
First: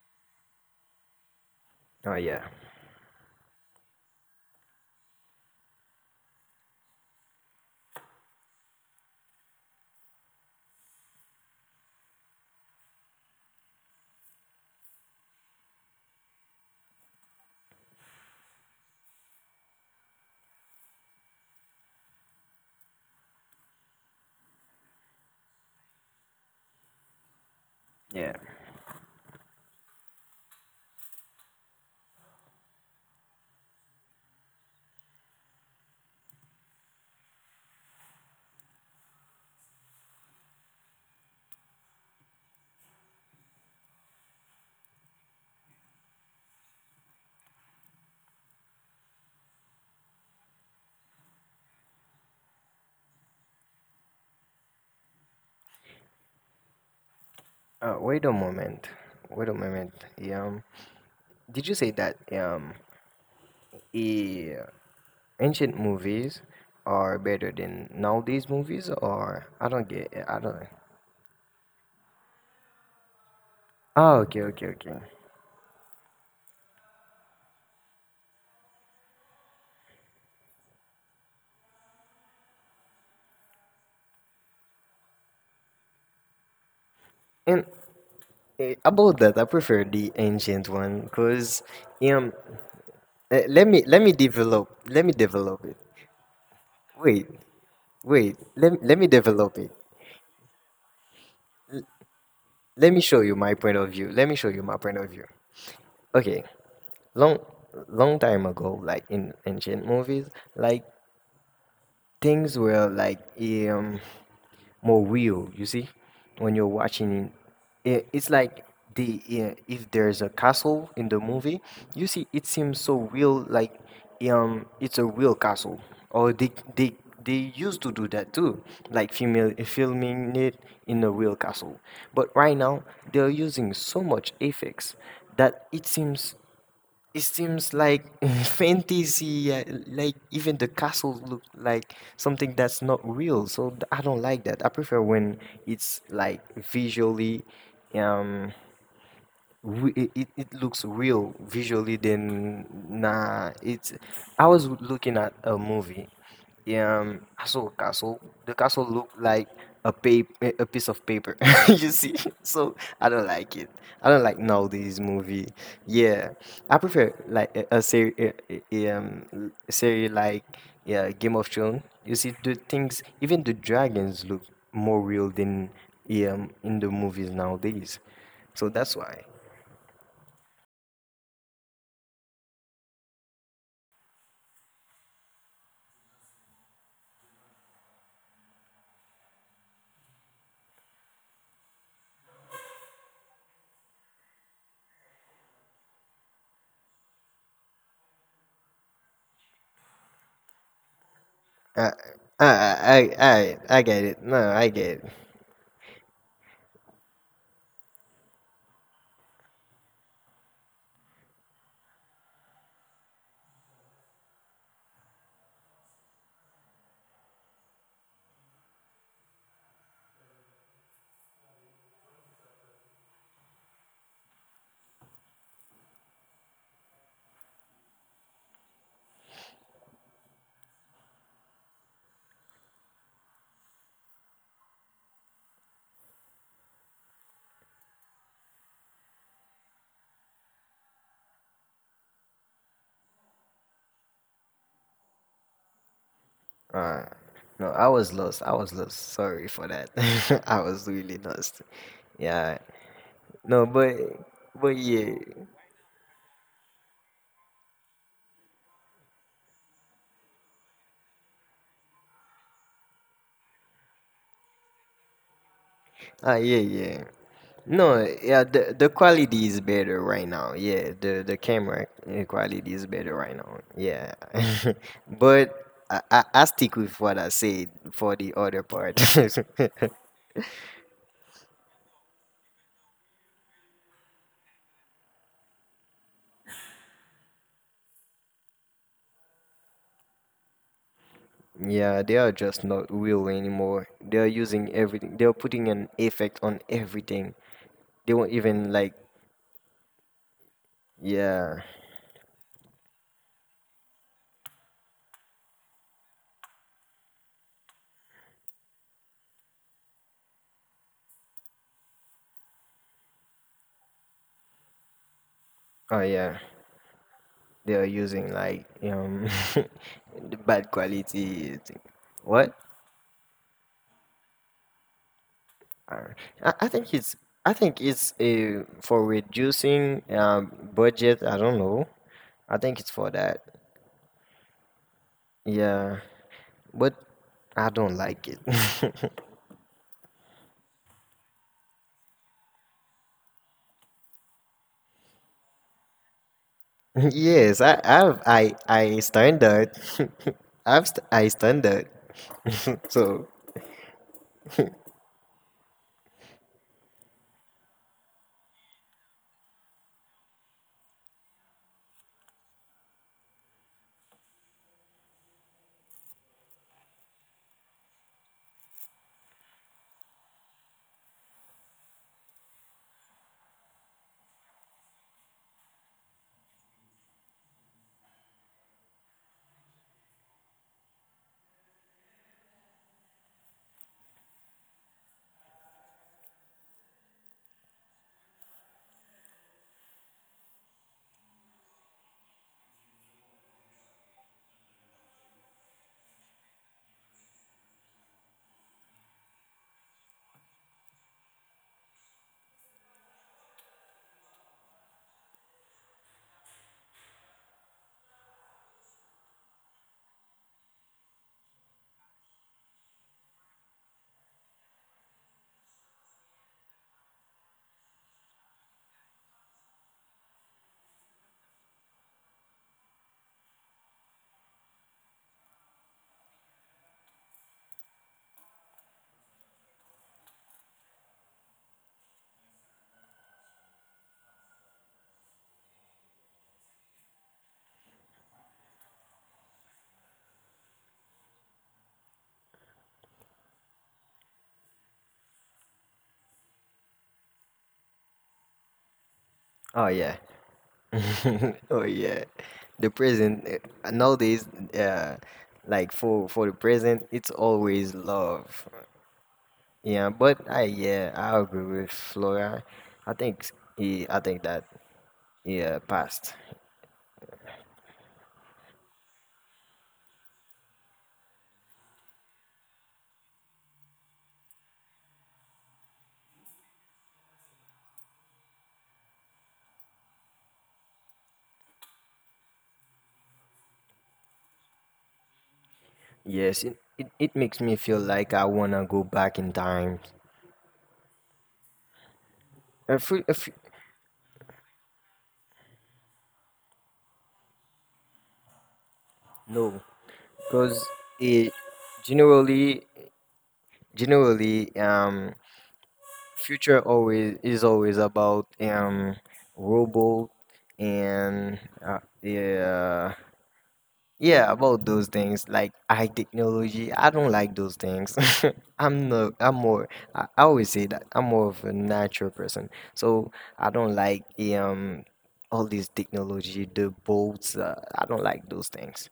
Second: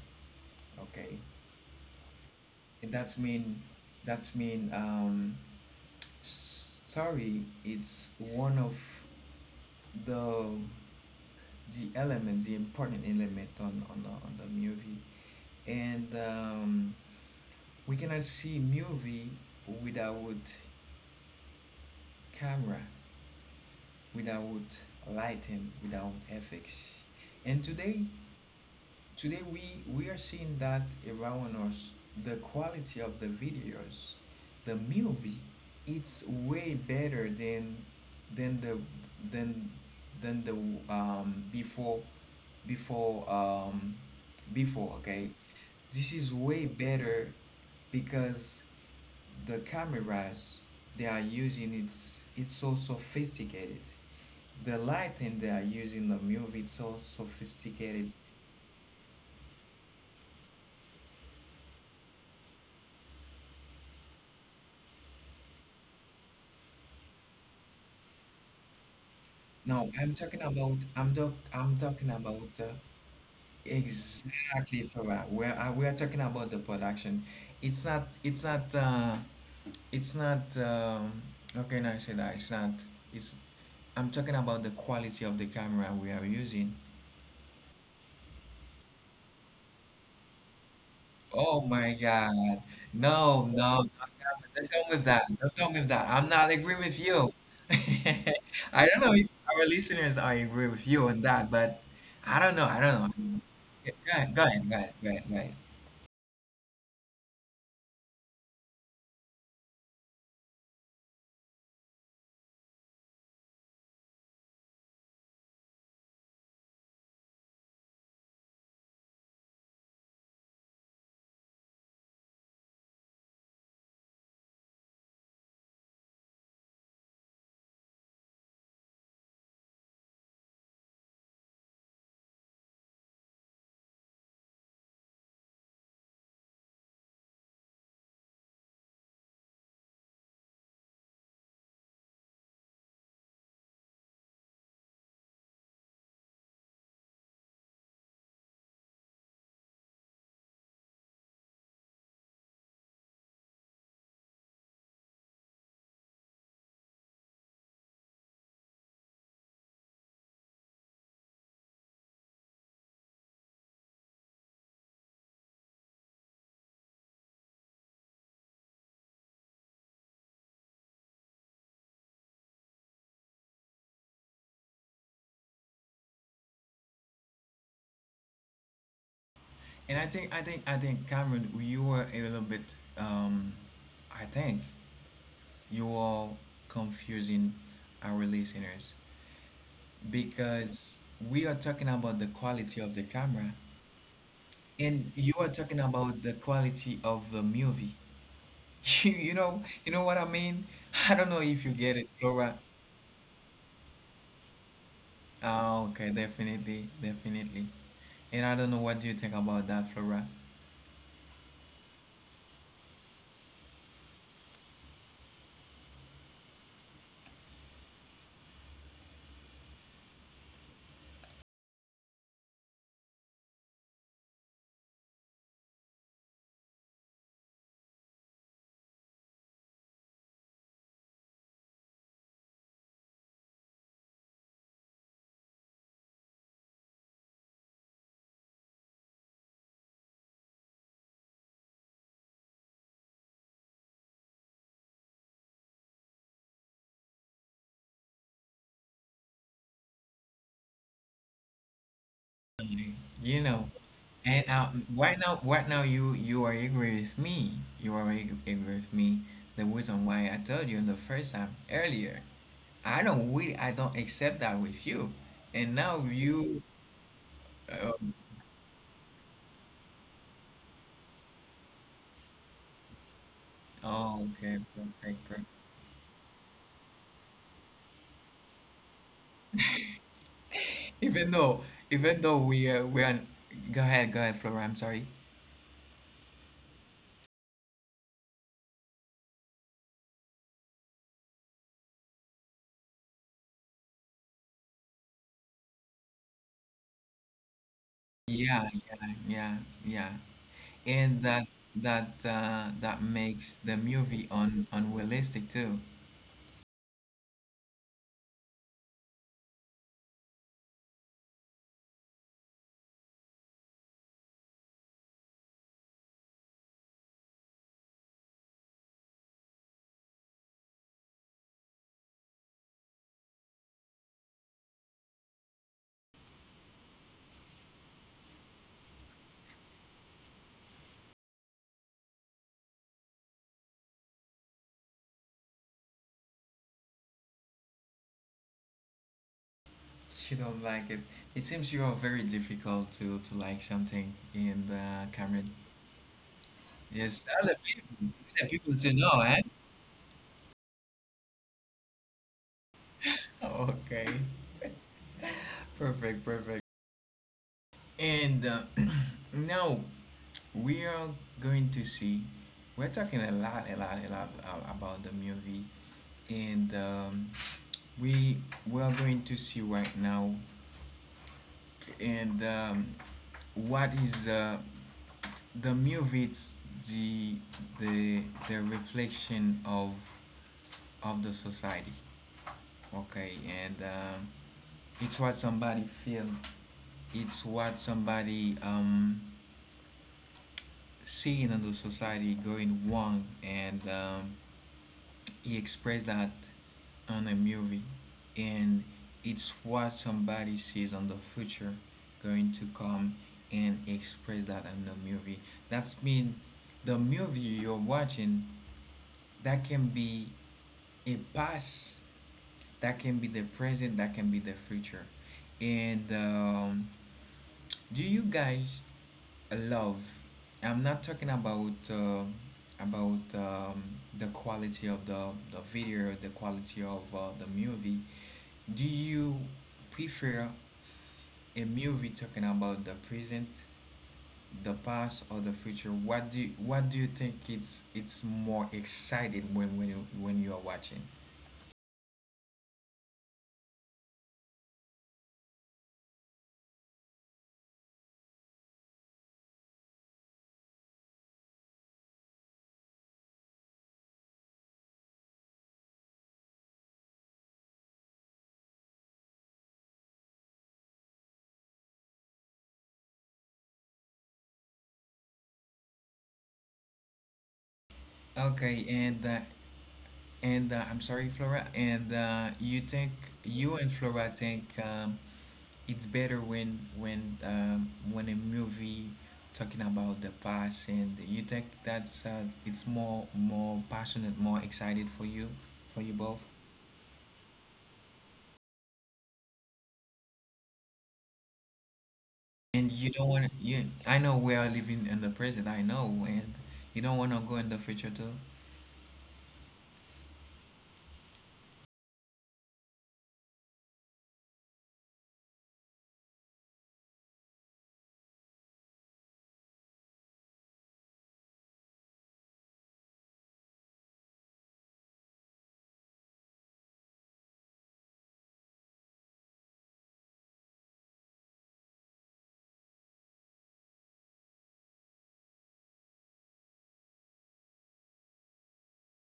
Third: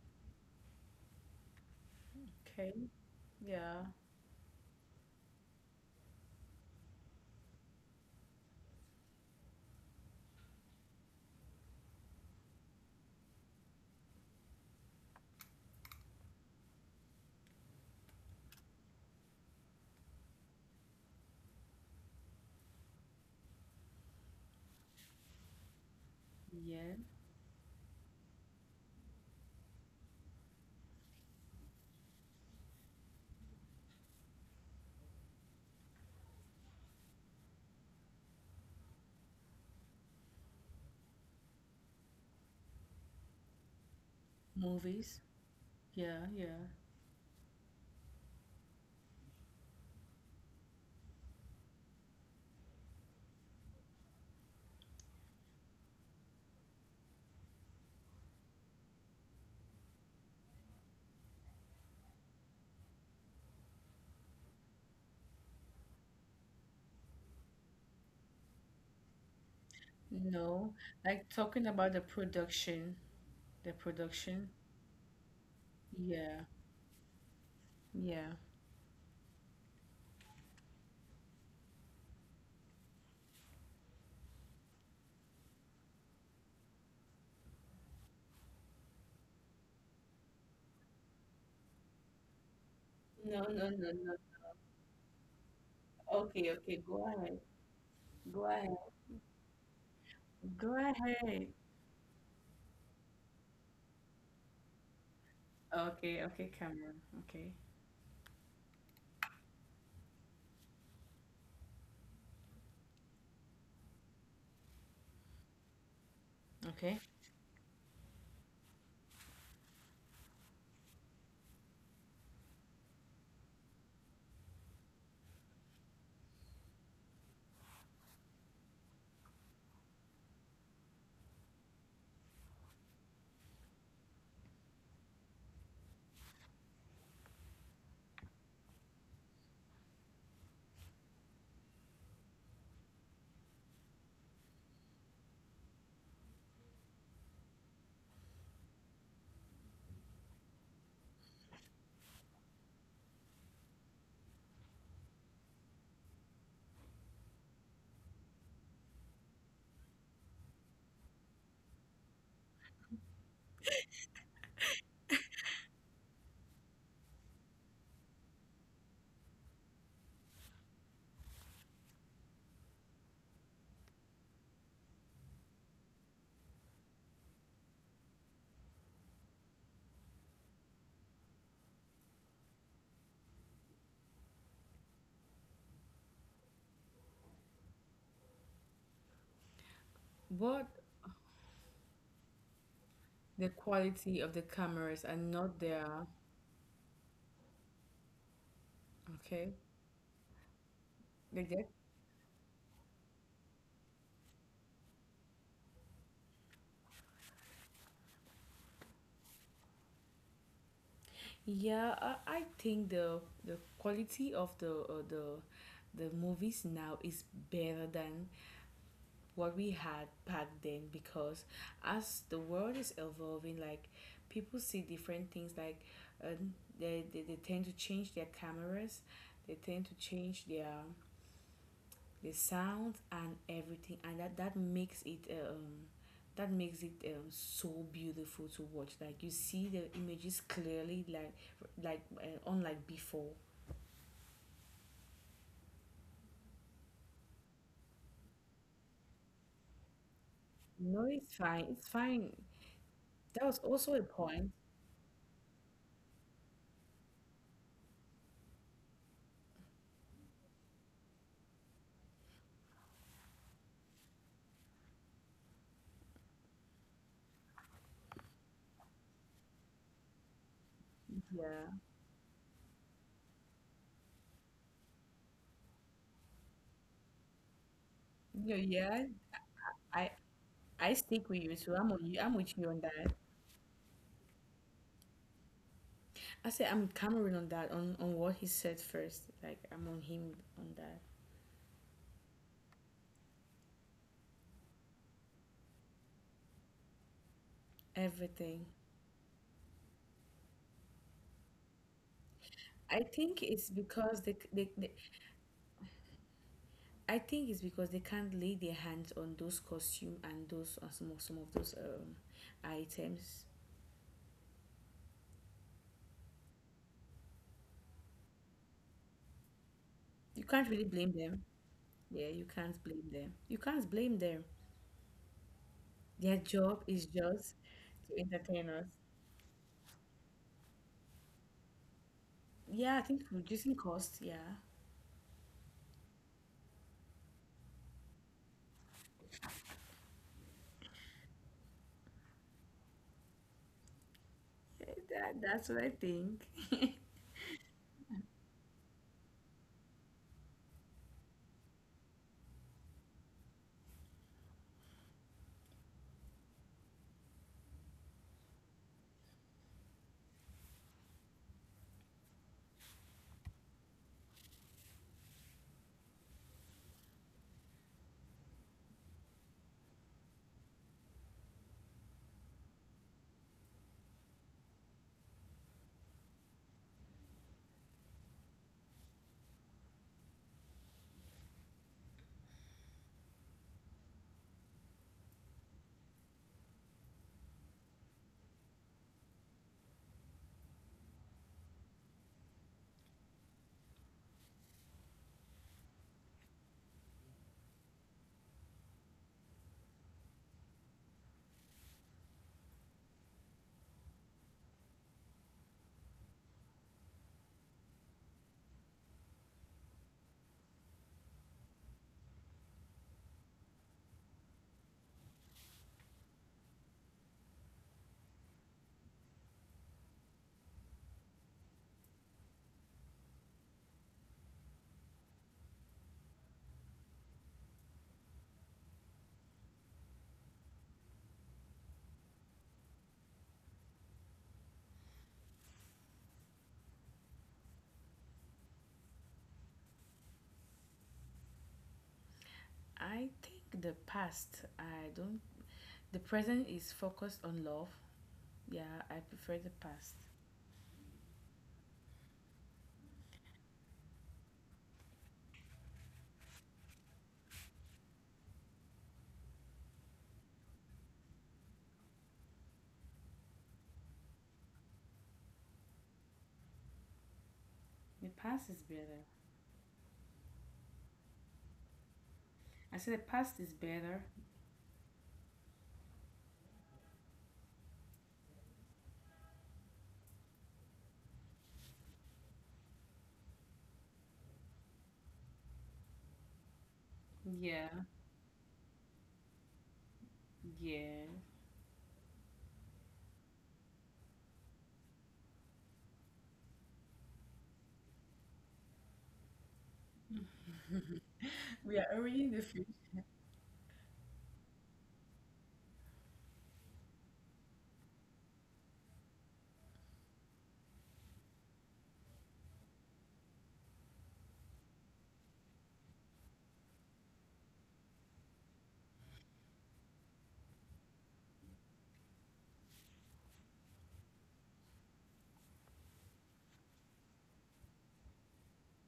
A: okay?
C: oh yeah,
B: Okay,
A: And that's mean,
B: yeah,
A: that's mean, story. It's one of the the element, the important element on on the movie, and we cannot see movie without camera, without lighting, without
B: yeah.
A: effects. And today,
C: yeah.
A: today we are seeing that around us, the quality of the videos, the movie, it's way better than the than than the before before before.
B: Movies?
A: Okay, this is way better because the cameras they are using, it's so sophisticated, the lighting they are using the movie, it's so sophisticated.
C: Wait a moment. Wait a moment. Um, did you say that eh, ancient movies are better than nowadays movies, or I don't
A: No,
C: get. It, I don't.
B: No. Like talking
A: I'm
B: about the
A: talking about
B: production, the
C: Oh, okay,
B: production.
C: okay,
A: exactly,
C: okay.
A: Farah. Where we are talking about
B: Yeah,
A: the production. It's not,
B: yeah.
A: it's not um, how can I say that? It's not, it's I'm talking about the quality of the camera we are using.
C: And about that, I prefer the ancient one
A: Oh
C: because
A: my
C: um,
A: God. No,
B: No,
C: let
B: no,
A: no,
C: me
B: no, no.
A: don't come with that. Don't
C: develop
A: come
C: it.
A: with that. I'm not
B: Okay,
A: agree
B: okay,
A: with
B: go
C: Wait,
A: you.
B: ahead.
A: [LAUGHS]
C: wait.
B: Go
A: I
B: ahead.
C: Let
A: don't
C: me
A: know if
C: develop
A: our
C: it.
A: listeners are agree with
B: Go
A: you on that,
B: ahead.
A: but I don't know. I
C: Let
A: don't
C: me show you
A: know.
C: my point of
A: Go
C: view. Let
A: ahead,
C: me
A: go
C: show you
A: ahead, go
C: my
A: ahead,
C: point
A: go
C: of
A: ahead,
C: view.
A: go ahead.
B: Okay,
C: Okay,
B: okay, camera.
C: long
B: Okay,
C: long time ago, like in ancient movies, like things were like um more real. You see, when you're
B: okay.
C: watching it, it's like the if there's a castle in the movie, you see, it seems so real. Like it's a real castle, or they they used to do that too, like female filming it in a real castle. But right now, they're using so much effects that it seems like [LAUGHS] fantasy, like even the castles look like something that's not real. So I don't like that. I prefer when it's like visually, um, we, it looks real visually. Then nah, it's, I was looking at a movie, I saw a castle. The castle looked like a piece of paper. [LAUGHS] You see, so I don't like it. I don't like nowadays movie. Yeah, I prefer like a series, series like, yeah, Game of Thrones. You see the things, even the dragons look more real than in the movies nowadays. So that's why.
A: And I think, Cameron, you were a little bit, I think you are confusing our listeners
B: But
A: because we are talking about the quality of the camera,
B: the quality of the
A: and
B: cameras are
A: you are
B: not
A: talking
B: there.
A: about the quality of the movie. [LAUGHS] You,
B: Okay.
A: you know what I mean? [LAUGHS] I don't know
B: Like
A: if you
B: their.
C: I
A: get it, Flora.
C: I get it. No, I get it.
A: Ah, okay, definitely, definitely. And I don't know what do you think about that, Flora.
B: Yeah, I think the quality of the movies now is better than what we had back then because as the world is evolving, like people see different things. Like uh, they tend to change their cameras, they tend to change their the sound and everything, and that makes it that makes it so beautiful to watch, like you see the images clearly, like unlike before.
C: Uh, no, I was lost. I was lost. Sorry for that. [LAUGHS] I was really
B: No,
C: lost.
B: it's fine, it's
C: Yeah.
B: fine.
A: Mhm. You
C: No,
A: know,
B: That was also a
A: and
C: but
B: point.
C: yeah.
A: right now, right now, you are angry with me. You are angry with me. The reason why I told you the first time earlier, I don't really, I don't accept that with you. And now
C: Ah, yeah,
A: you,
C: yeah. No,
A: um,
C: yeah. The quality is better right now. Yeah, the camera
B: Yeah,
C: quality is better right now. Yeah,
A: oh, okay,
C: [LAUGHS]
A: perfect.
C: but I stick with what I said for the other
B: no,
C: part.
B: yeah.
C: [LAUGHS]
B: I i
A: Even
B: stick with
A: though,
B: you too, I'm on
A: even
B: you,
A: though
B: I'm with you on
A: we are,
B: that.
A: go ahead, Flora. I'm sorry.
B: I say I'm with Cameron on that, on what he said first, like I'm on him on that.
C: Yeah, they are just not real anymore. They are using everything. They are putting an effect on everything. They won't even
A: Yeah,
B: Everything.
C: like,
A: yeah, yeah. And
C: yeah,
A: that
B: I
A: makes
B: think
A: the
B: it's
A: movie
B: because
A: un
B: the
A: unrealistic too.
B: I think it's because they can't lay their hands on those costume and those some of those items.
C: oh yeah. They are using like [LAUGHS] the
B: You
C: bad
B: can't really blame
C: quality
B: them.
C: thing.
B: Yeah,
C: What?
B: you can't blame them. You can't blame them.
C: Uh,
B: Their
C: I think
B: job
C: it's,
B: is
C: I
B: just
C: think it's
B: to entertain
C: for
B: us.
C: reducing budget. I don't know. I think it's for
B: Yeah, I
C: that.
B: think reducing cost. Yeah,
C: Yeah, but I don't like it. [LAUGHS]
A: She don't like it. It seems you are very difficult to like something in the
B: yeah,
A: Cameron.
B: that, that's what I think.
C: [LAUGHS]
A: Yes,
C: Yes,
A: other people to
C: I
A: know, eh?
C: standard. [LAUGHS] I standard. [LAUGHS] So,
A: [LAUGHS] Okay, perfect, perfect. And [CLEARS THROAT] now we are going to see, we're talking a lot, a lot, a lot about the movie. And we, we are going to see right now, and what is the movie. It's the the the reflection of the society, okay? And it's what somebody feel, it's what somebody seeing in the society going wrong, and he expressed that on a movie, and it's what somebody sees on the future going to come and express that on the movie. That's mean the movie you're watching, that can be a past, that can be the present, that can be the future. And do you guys love. I'm not talking about about um, the quality of the video, the quality of the movie. Do you prefer a movie talking about the present, the past, or the future? What do you think it's more excited when when you are watching?
B: I think the past. I don't. The present is focused on love. Yeah, I
C: oh
B: prefer
C: yeah.
B: the past.
C: [LAUGHS] Oh yeah. The present nowadays uh like for the present it's always love. Yeah, but I yeah, I agree with Flora. I think I think that yeah, past.
B: The
A: Okay,
B: past is
A: and uh,
B: better.
A: and uh, I'm sorry, Flora. And you think,
B: I said the
A: you and
B: past is
A: Flora
B: better.
A: think, it's better when when a movie talking about the past, and you think that's it's more, more passionate, more excited for you, for you both.
C: Yes, it makes me feel
B: Yeah,
C: like I wanna go back in time.
B: yeah.
A: And you don't
C: If,
A: want, you, I know we are living in the present, I know, and you don't want to go in the future too.
C: No, because it
B: We are already in
C: generally
B: the field.
C: generally future always is always about robot and uh, yeah yeah about those things like high technology. I don't like those things. [LAUGHS] I'm no I'm more, I always say that I'm more of a natural person, so I don't like um all this technology, the boats, I don't like those things.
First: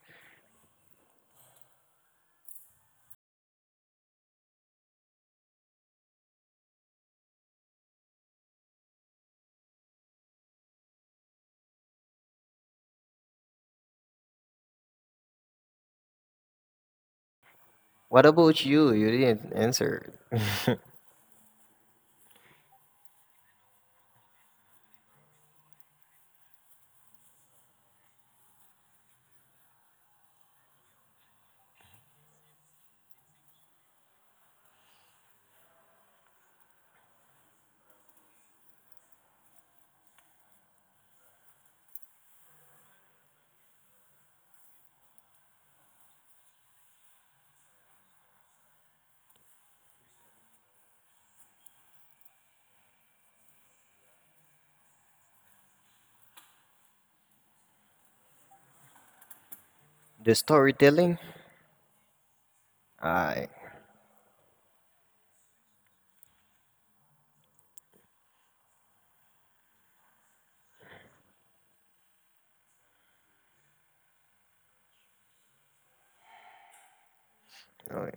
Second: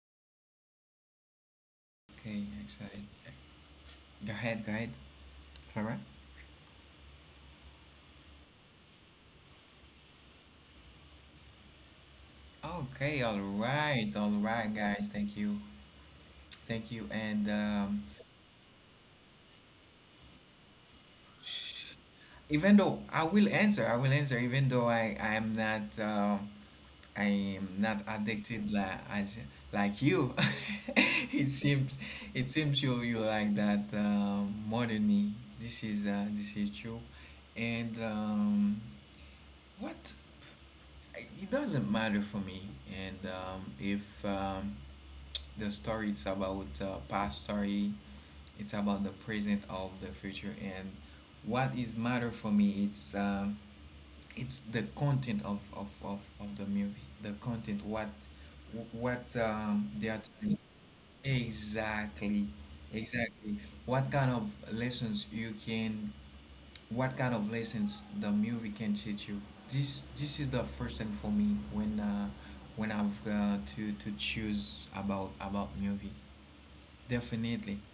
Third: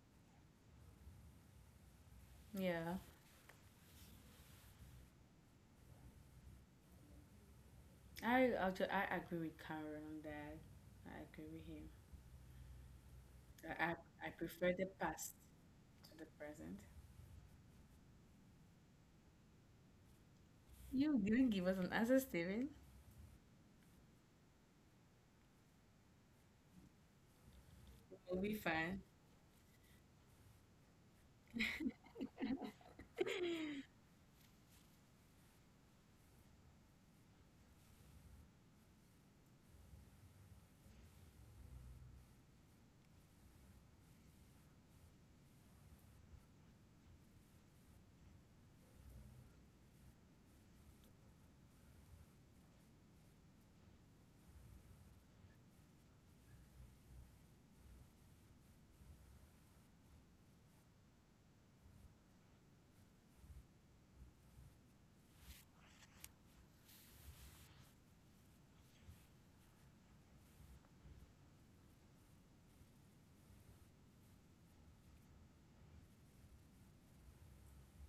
A: Okay,
B: Yeah,
A: excited, go ahead, go ahead, alright.
B: I actually I agree with Karen on that. I agree with him.
A: Okay, all right,
B: I
A: all
B: prefer
A: right
B: the
A: guys,
B: past
A: thank you.
B: to the present.
A: Thank you and
C: What about you, you didn't answer?
B: You didn't give us an answer, Steven.
A: even though I will answer, I will answer, even though I am not I am not
B: It will be
A: addicted
B: fine.
A: like as like you. [LAUGHS] It seems, it seems you you like that more than me. This is true, and what it doesn't matter for me. And if the story it's about past story, it's about the present of the future, and what is matter for me, it's the content of the movie, the content what they
C: The
A: are telling.
C: storytelling,
A: exactly
C: I
A: exactly what kind of lessons you can what kind of lessons the movie can teach you? This is the first thing for me when I've to choose about movie, definitely.
C: oh,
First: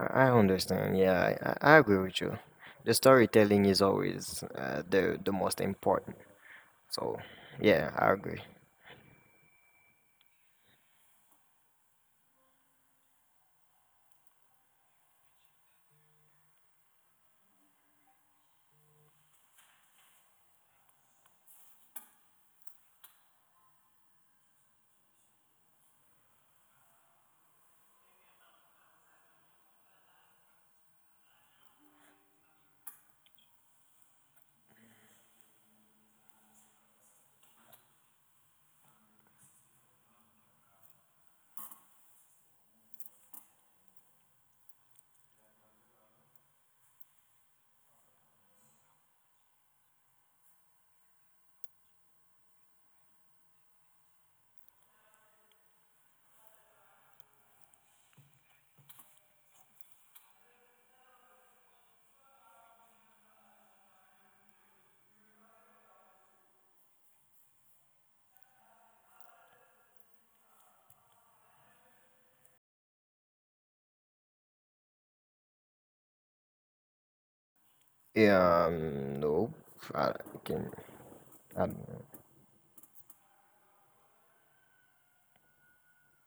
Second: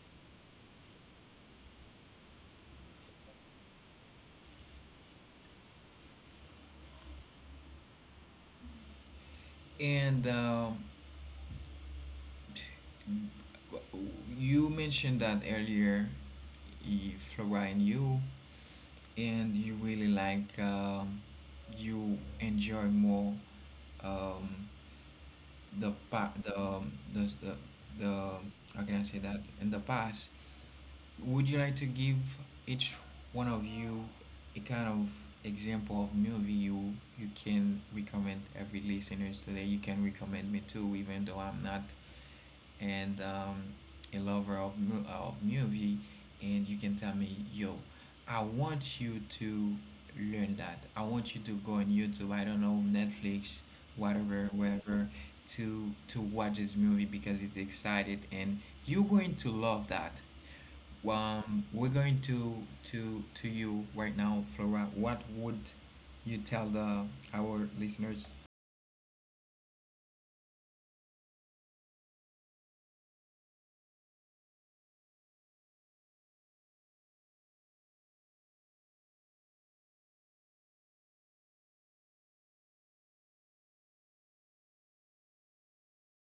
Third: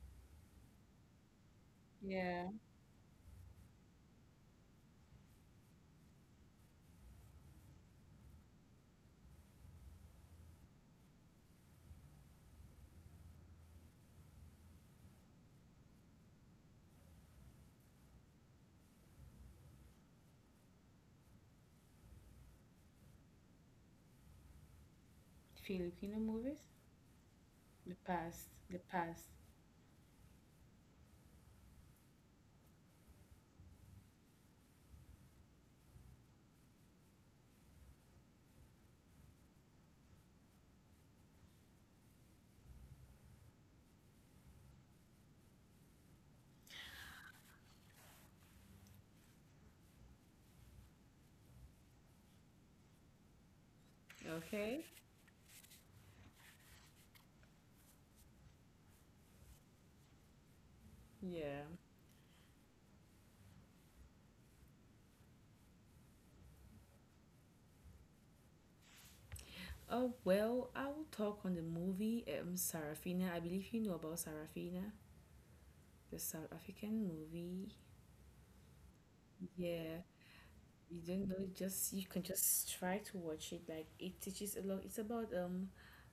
C: I understand. Yeah, I agree with you.
B: Yeah,
C: The storytelling is always the most important. So, yeah, I agree.
A: And you mentioned that earlier, Flora, and you really like, you enjoy more, um, the
B: Filipino
A: pa
B: movies. The
A: the
B: past. The
A: how can I say
B: past.
A: that, in the past? Would you like to give each one of you a kind of example of movie you can recommend every listeners today? You can recommend me too, even though I'm not, and a lover of movie. And you can tell me, yo I want you to learn that. I want you to go on YouTube, I don't know, Netflix, whatever,
B: Okay.
A: wherever, to watch this movie because it's excited and you're going to love that.
B: Yeah.
A: We're going to you right now. Flora, what would you tell the our listeners?
B: Oh well, I will talk on the movie Sarafina. I believe you know about Sarafina, the South African movie.
C: Yeah, nope. I
B: Yeah.
C: can.
B: You don't know,
C: I,
B: just you can just try to watch it, like it teaches a lot. It's about um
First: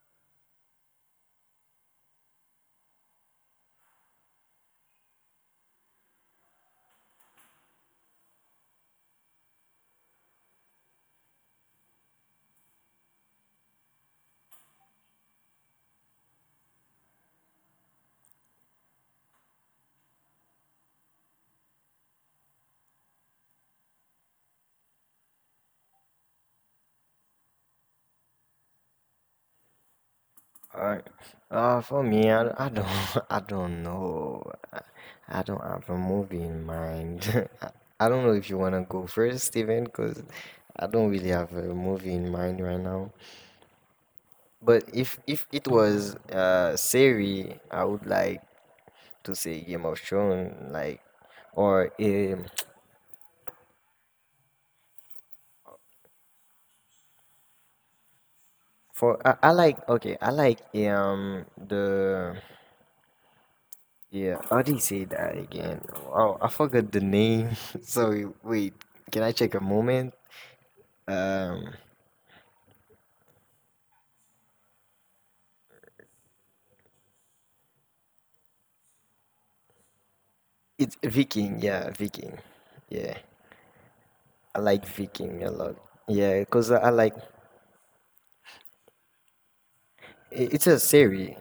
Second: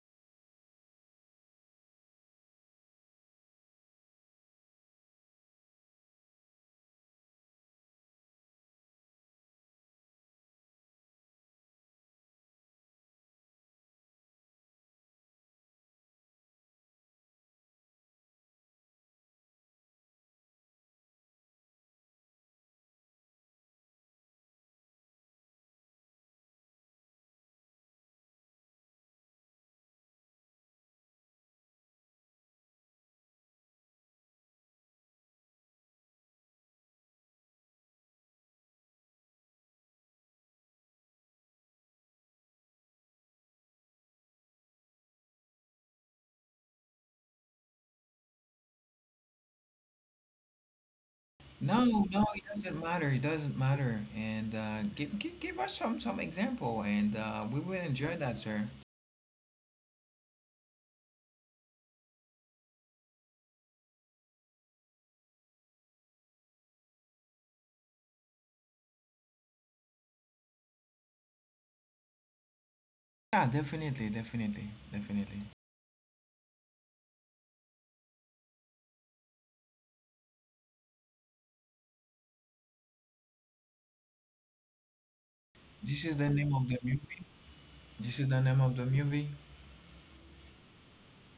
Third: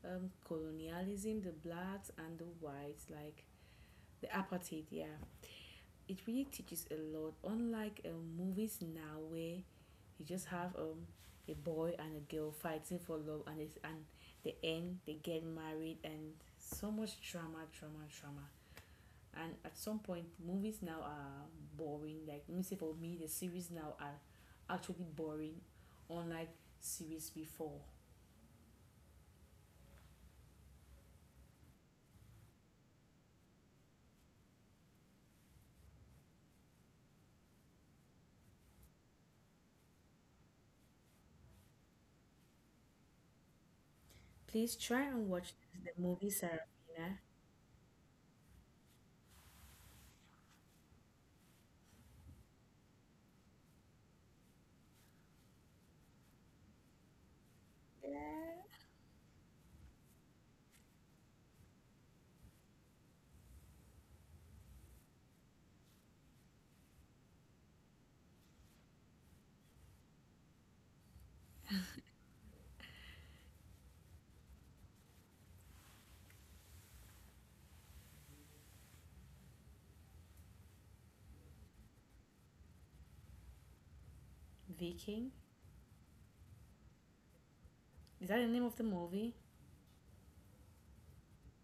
B: um colonialism, the blacks and the whites, like the apartheid, yeah. It really teaches a lot, unlike movies now where you just have a boy and a girl fighting for love, and it's and the end they get married, and so much drama, drama, drama. And at some point, movies now are boring. Like, let me say, for me the series now are actually boring, unlike series before.
C: I, for me, I don't. [LAUGHS] I don't know. I, I don't have a movie in mind. [LAUGHS] I don't know if you wanna go first, Steven, because I don't really have a movie in mind right now.
B: Please try
C: But
B: and
C: if
B: watch
C: if it
B: the movie
C: was
B: Sarafina.
C: Siri, I would like to say emotion like
A: No,
C: or
A: no, it doesn't matter. It doesn't matter. And give us some example, and we will enjoy that,
B: Yeah.
A: sir.
C: [TSK] for I like, okay, I like the yeah how do you say that again? Oh, I forgot the name. [LAUGHS] Sorry, wait, can I check a moment? um
A: Yeah, definitely, definitely, definitely.
C: it's Viking. Yeah, Viking, yeah. I like
B: Viking,
C: Viking a lot.
A: This is the
C: Yeah,
A: name
C: because
A: of
C: I,
A: the
C: I like,
A: movie.
B: is that
A: This
B: the
A: is
B: name
A: the
B: of the
A: name of the
B: movie?
A: movie.
C: it's a series,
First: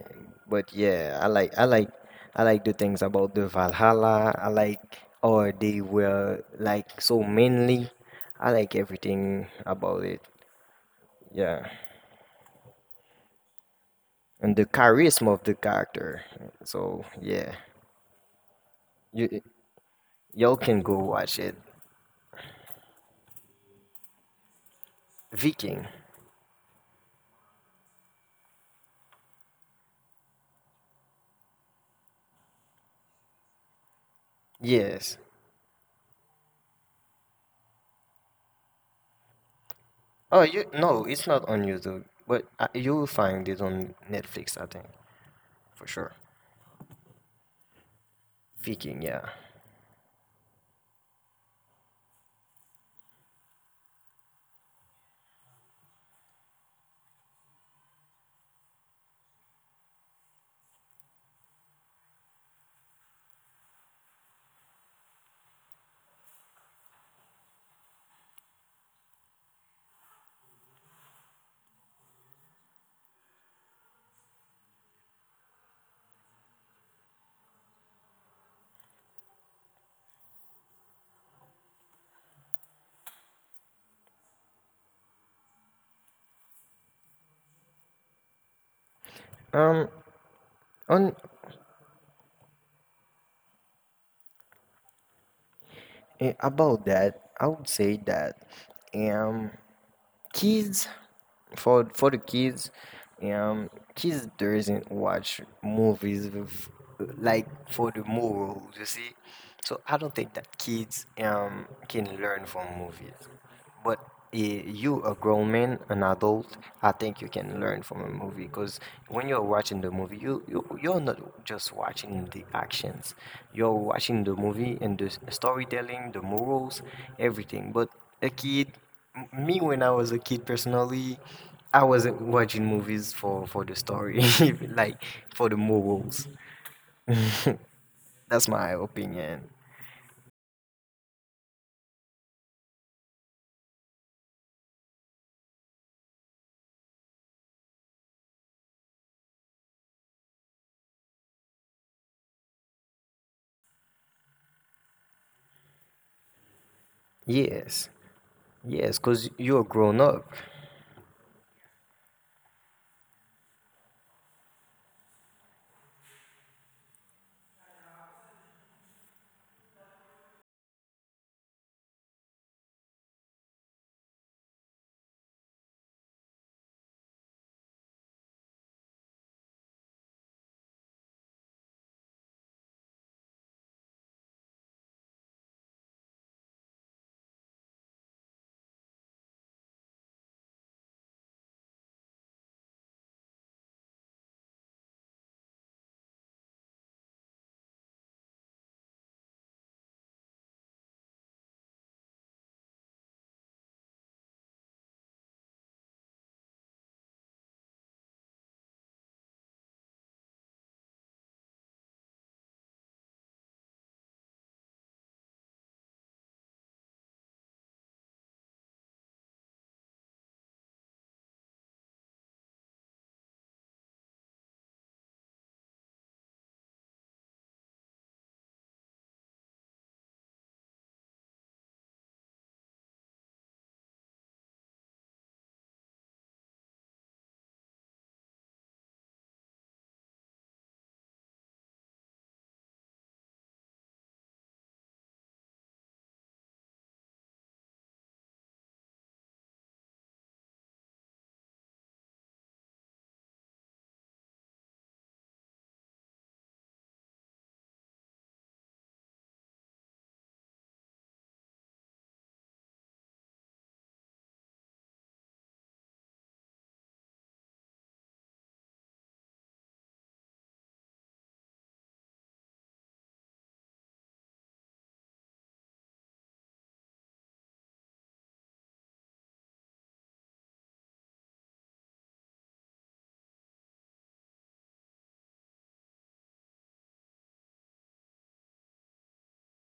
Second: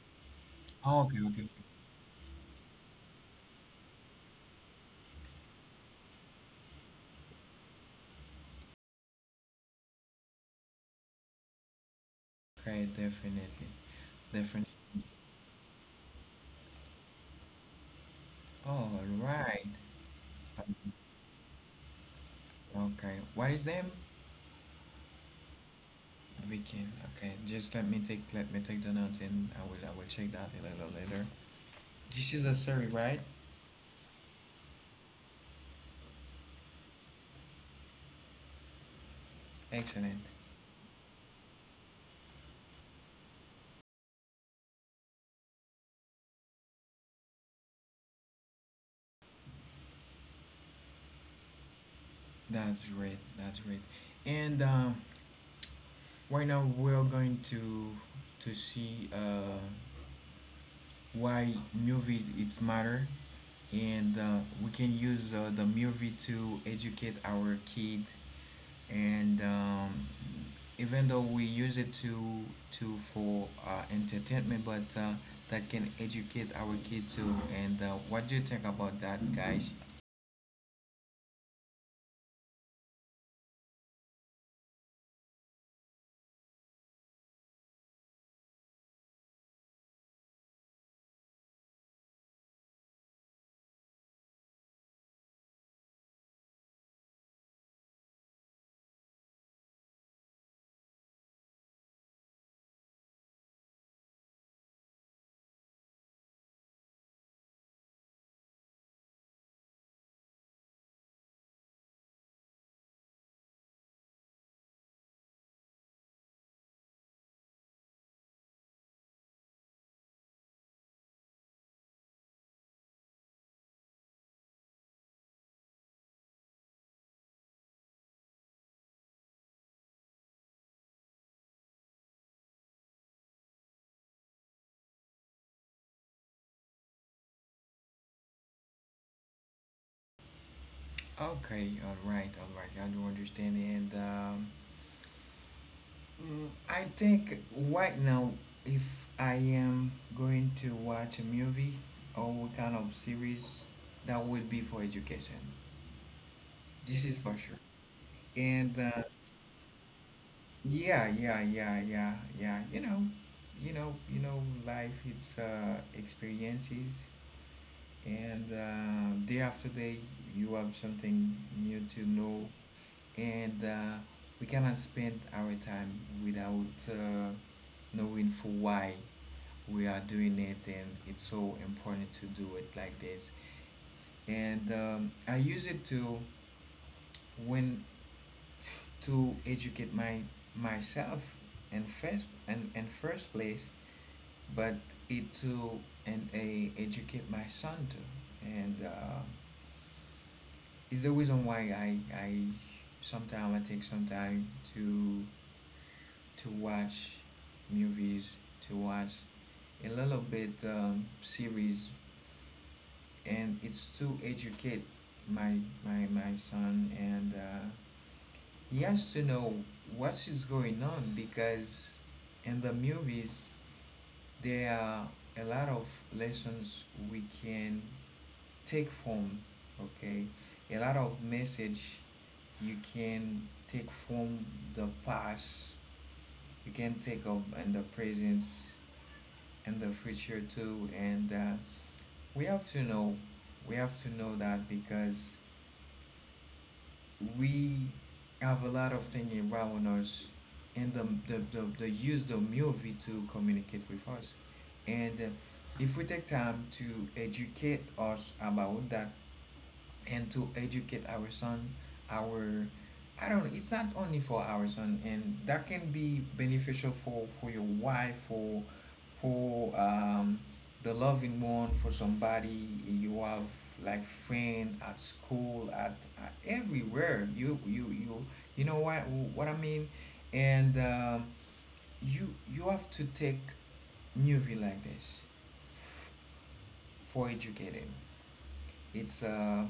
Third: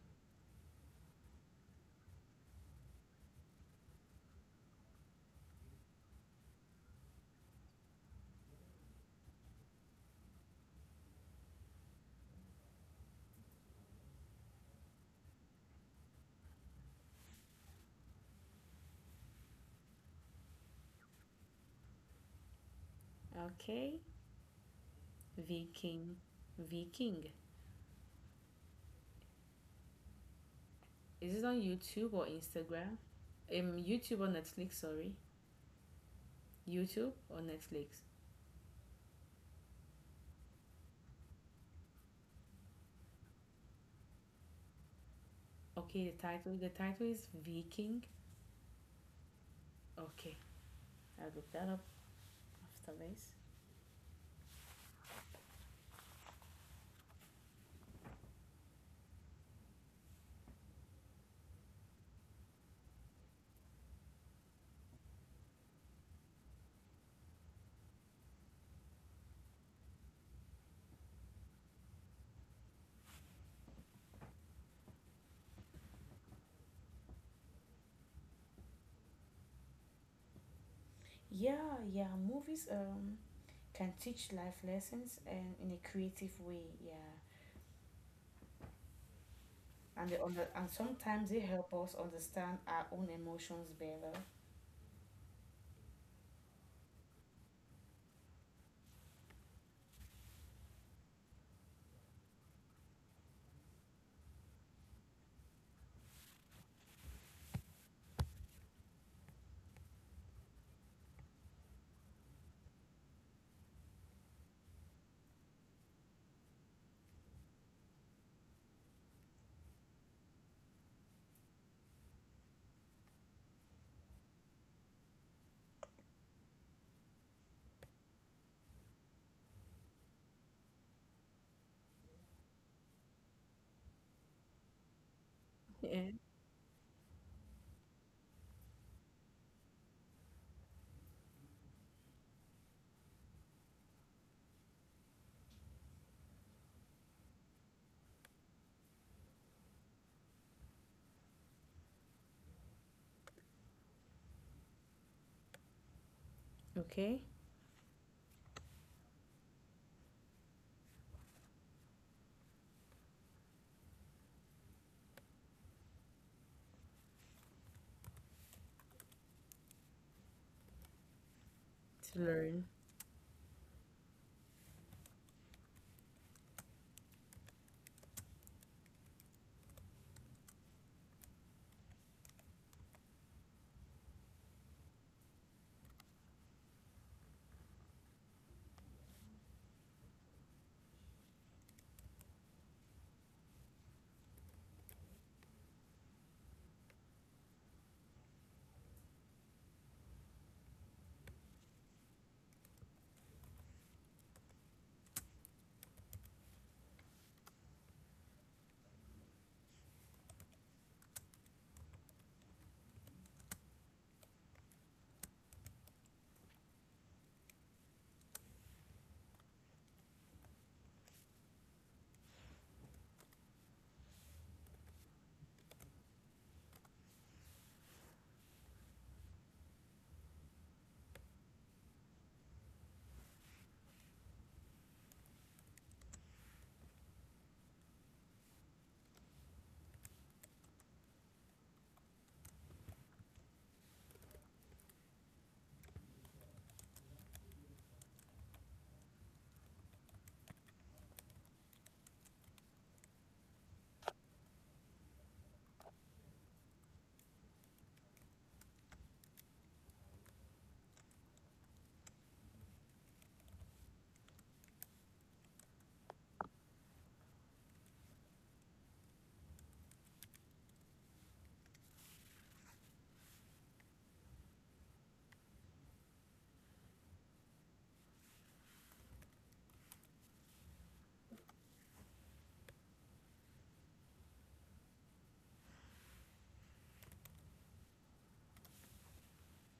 C: but
A: Oh, okay,
C: yeah, I
A: okay,
C: like I like I like the things about the Valhalla. I like, or they were like so mainly. I like everything about it. Yeah,
A: okay. Definitely,
C: and the
A: definitely.
C: charisma of the character. So yeah,
A: All
C: you
A: right.
C: y'all can go watch it.
A: Okay. What is them?
B: Okay.
C: Viking.
B: Viking.
A: Weekend.
B: Viking,
A: Okay. Just let me take the notes, and I will check that a little later.
B: is it on YouTube or
A: This is a story,
B: Instagram?
A: right?
B: YouTube or Netflix, sorry.
C: Yes.
B: YouTube or Netflix?
A: Excellent.
C: Oh, you, no, it's not on YouTube, but you'll find it on Netflix, I think, for
B: Okay,
C: sure.
B: the title, the title is Viking.
C: Viking, yeah.
B: Okay, I'll look that up
A: That's
B: after
A: great.
B: this.
A: That's great. And right now we're going to see why movies it's matter, and we can use the movie to educate our kid. And even though we use it to for entertainment, but that can educate our kid too. And what do you think about that, guys?
B: Yeah, yeah. Movies can teach life lessons and in a creative way, yeah.
C: Um,
B: And they under and
C: on
B: sometimes they help us understand our own emotions better.
C: Eh, about that, I would say that um kids for the kids, kids doesn't watch movies with, like, for the morals, you see. So I don't think that kids can learn from movies. But eh, you, a grown man, an adult, I think you can learn from a movie, because when you're watching the movie, you you're not just watching the actions. You're watching the movie and the storytelling, the morals, everything. But a kid, me, when I was a kid personally, I wasn't watching movies for the story, [LAUGHS] like for the
B: Yeah.
C: morals. [LAUGHS] That's my opinion.
A: Okay, all right, all right, I do understand. And I think right now, if I am going to watch a movie or what kind of series, that would be for education. This
B: Okay.
A: is for sure.
C: Yes,
A: And
C: yes, because you're grown up.
A: yeah, yeah, yeah, yeah, yeah. Life. It's experiences, and day after day, you have something new to
B: To
A: know,
B: learn.
A: and we cannot spend our time without knowing for why we are doing it, and it's so important to do it like this. And I use it to, when to educate my myself in first, and in first place. But it to, and a educate my son too. And it's the reason why I sometimes I take some time to to watch movies, to watch a little bit, series. And it's to educate my my son. And he has to know what is going on, because in the movies there are a lot of lessons we can take from. Okay, a lot of message you can take from the past, you can take up in the present and the future too. And we have to know, we have to know that, because we have a lot of things around us, and the use the movie to communicate with us. And if we take time to educate us about that, and to educate our son, our I don't know, it's not only for our son, and that can be beneficial for your wife, for the loving one, for somebody you have like friend at school, at everywhere. You you know what I mean. And you you have to take movie like this for educating. It's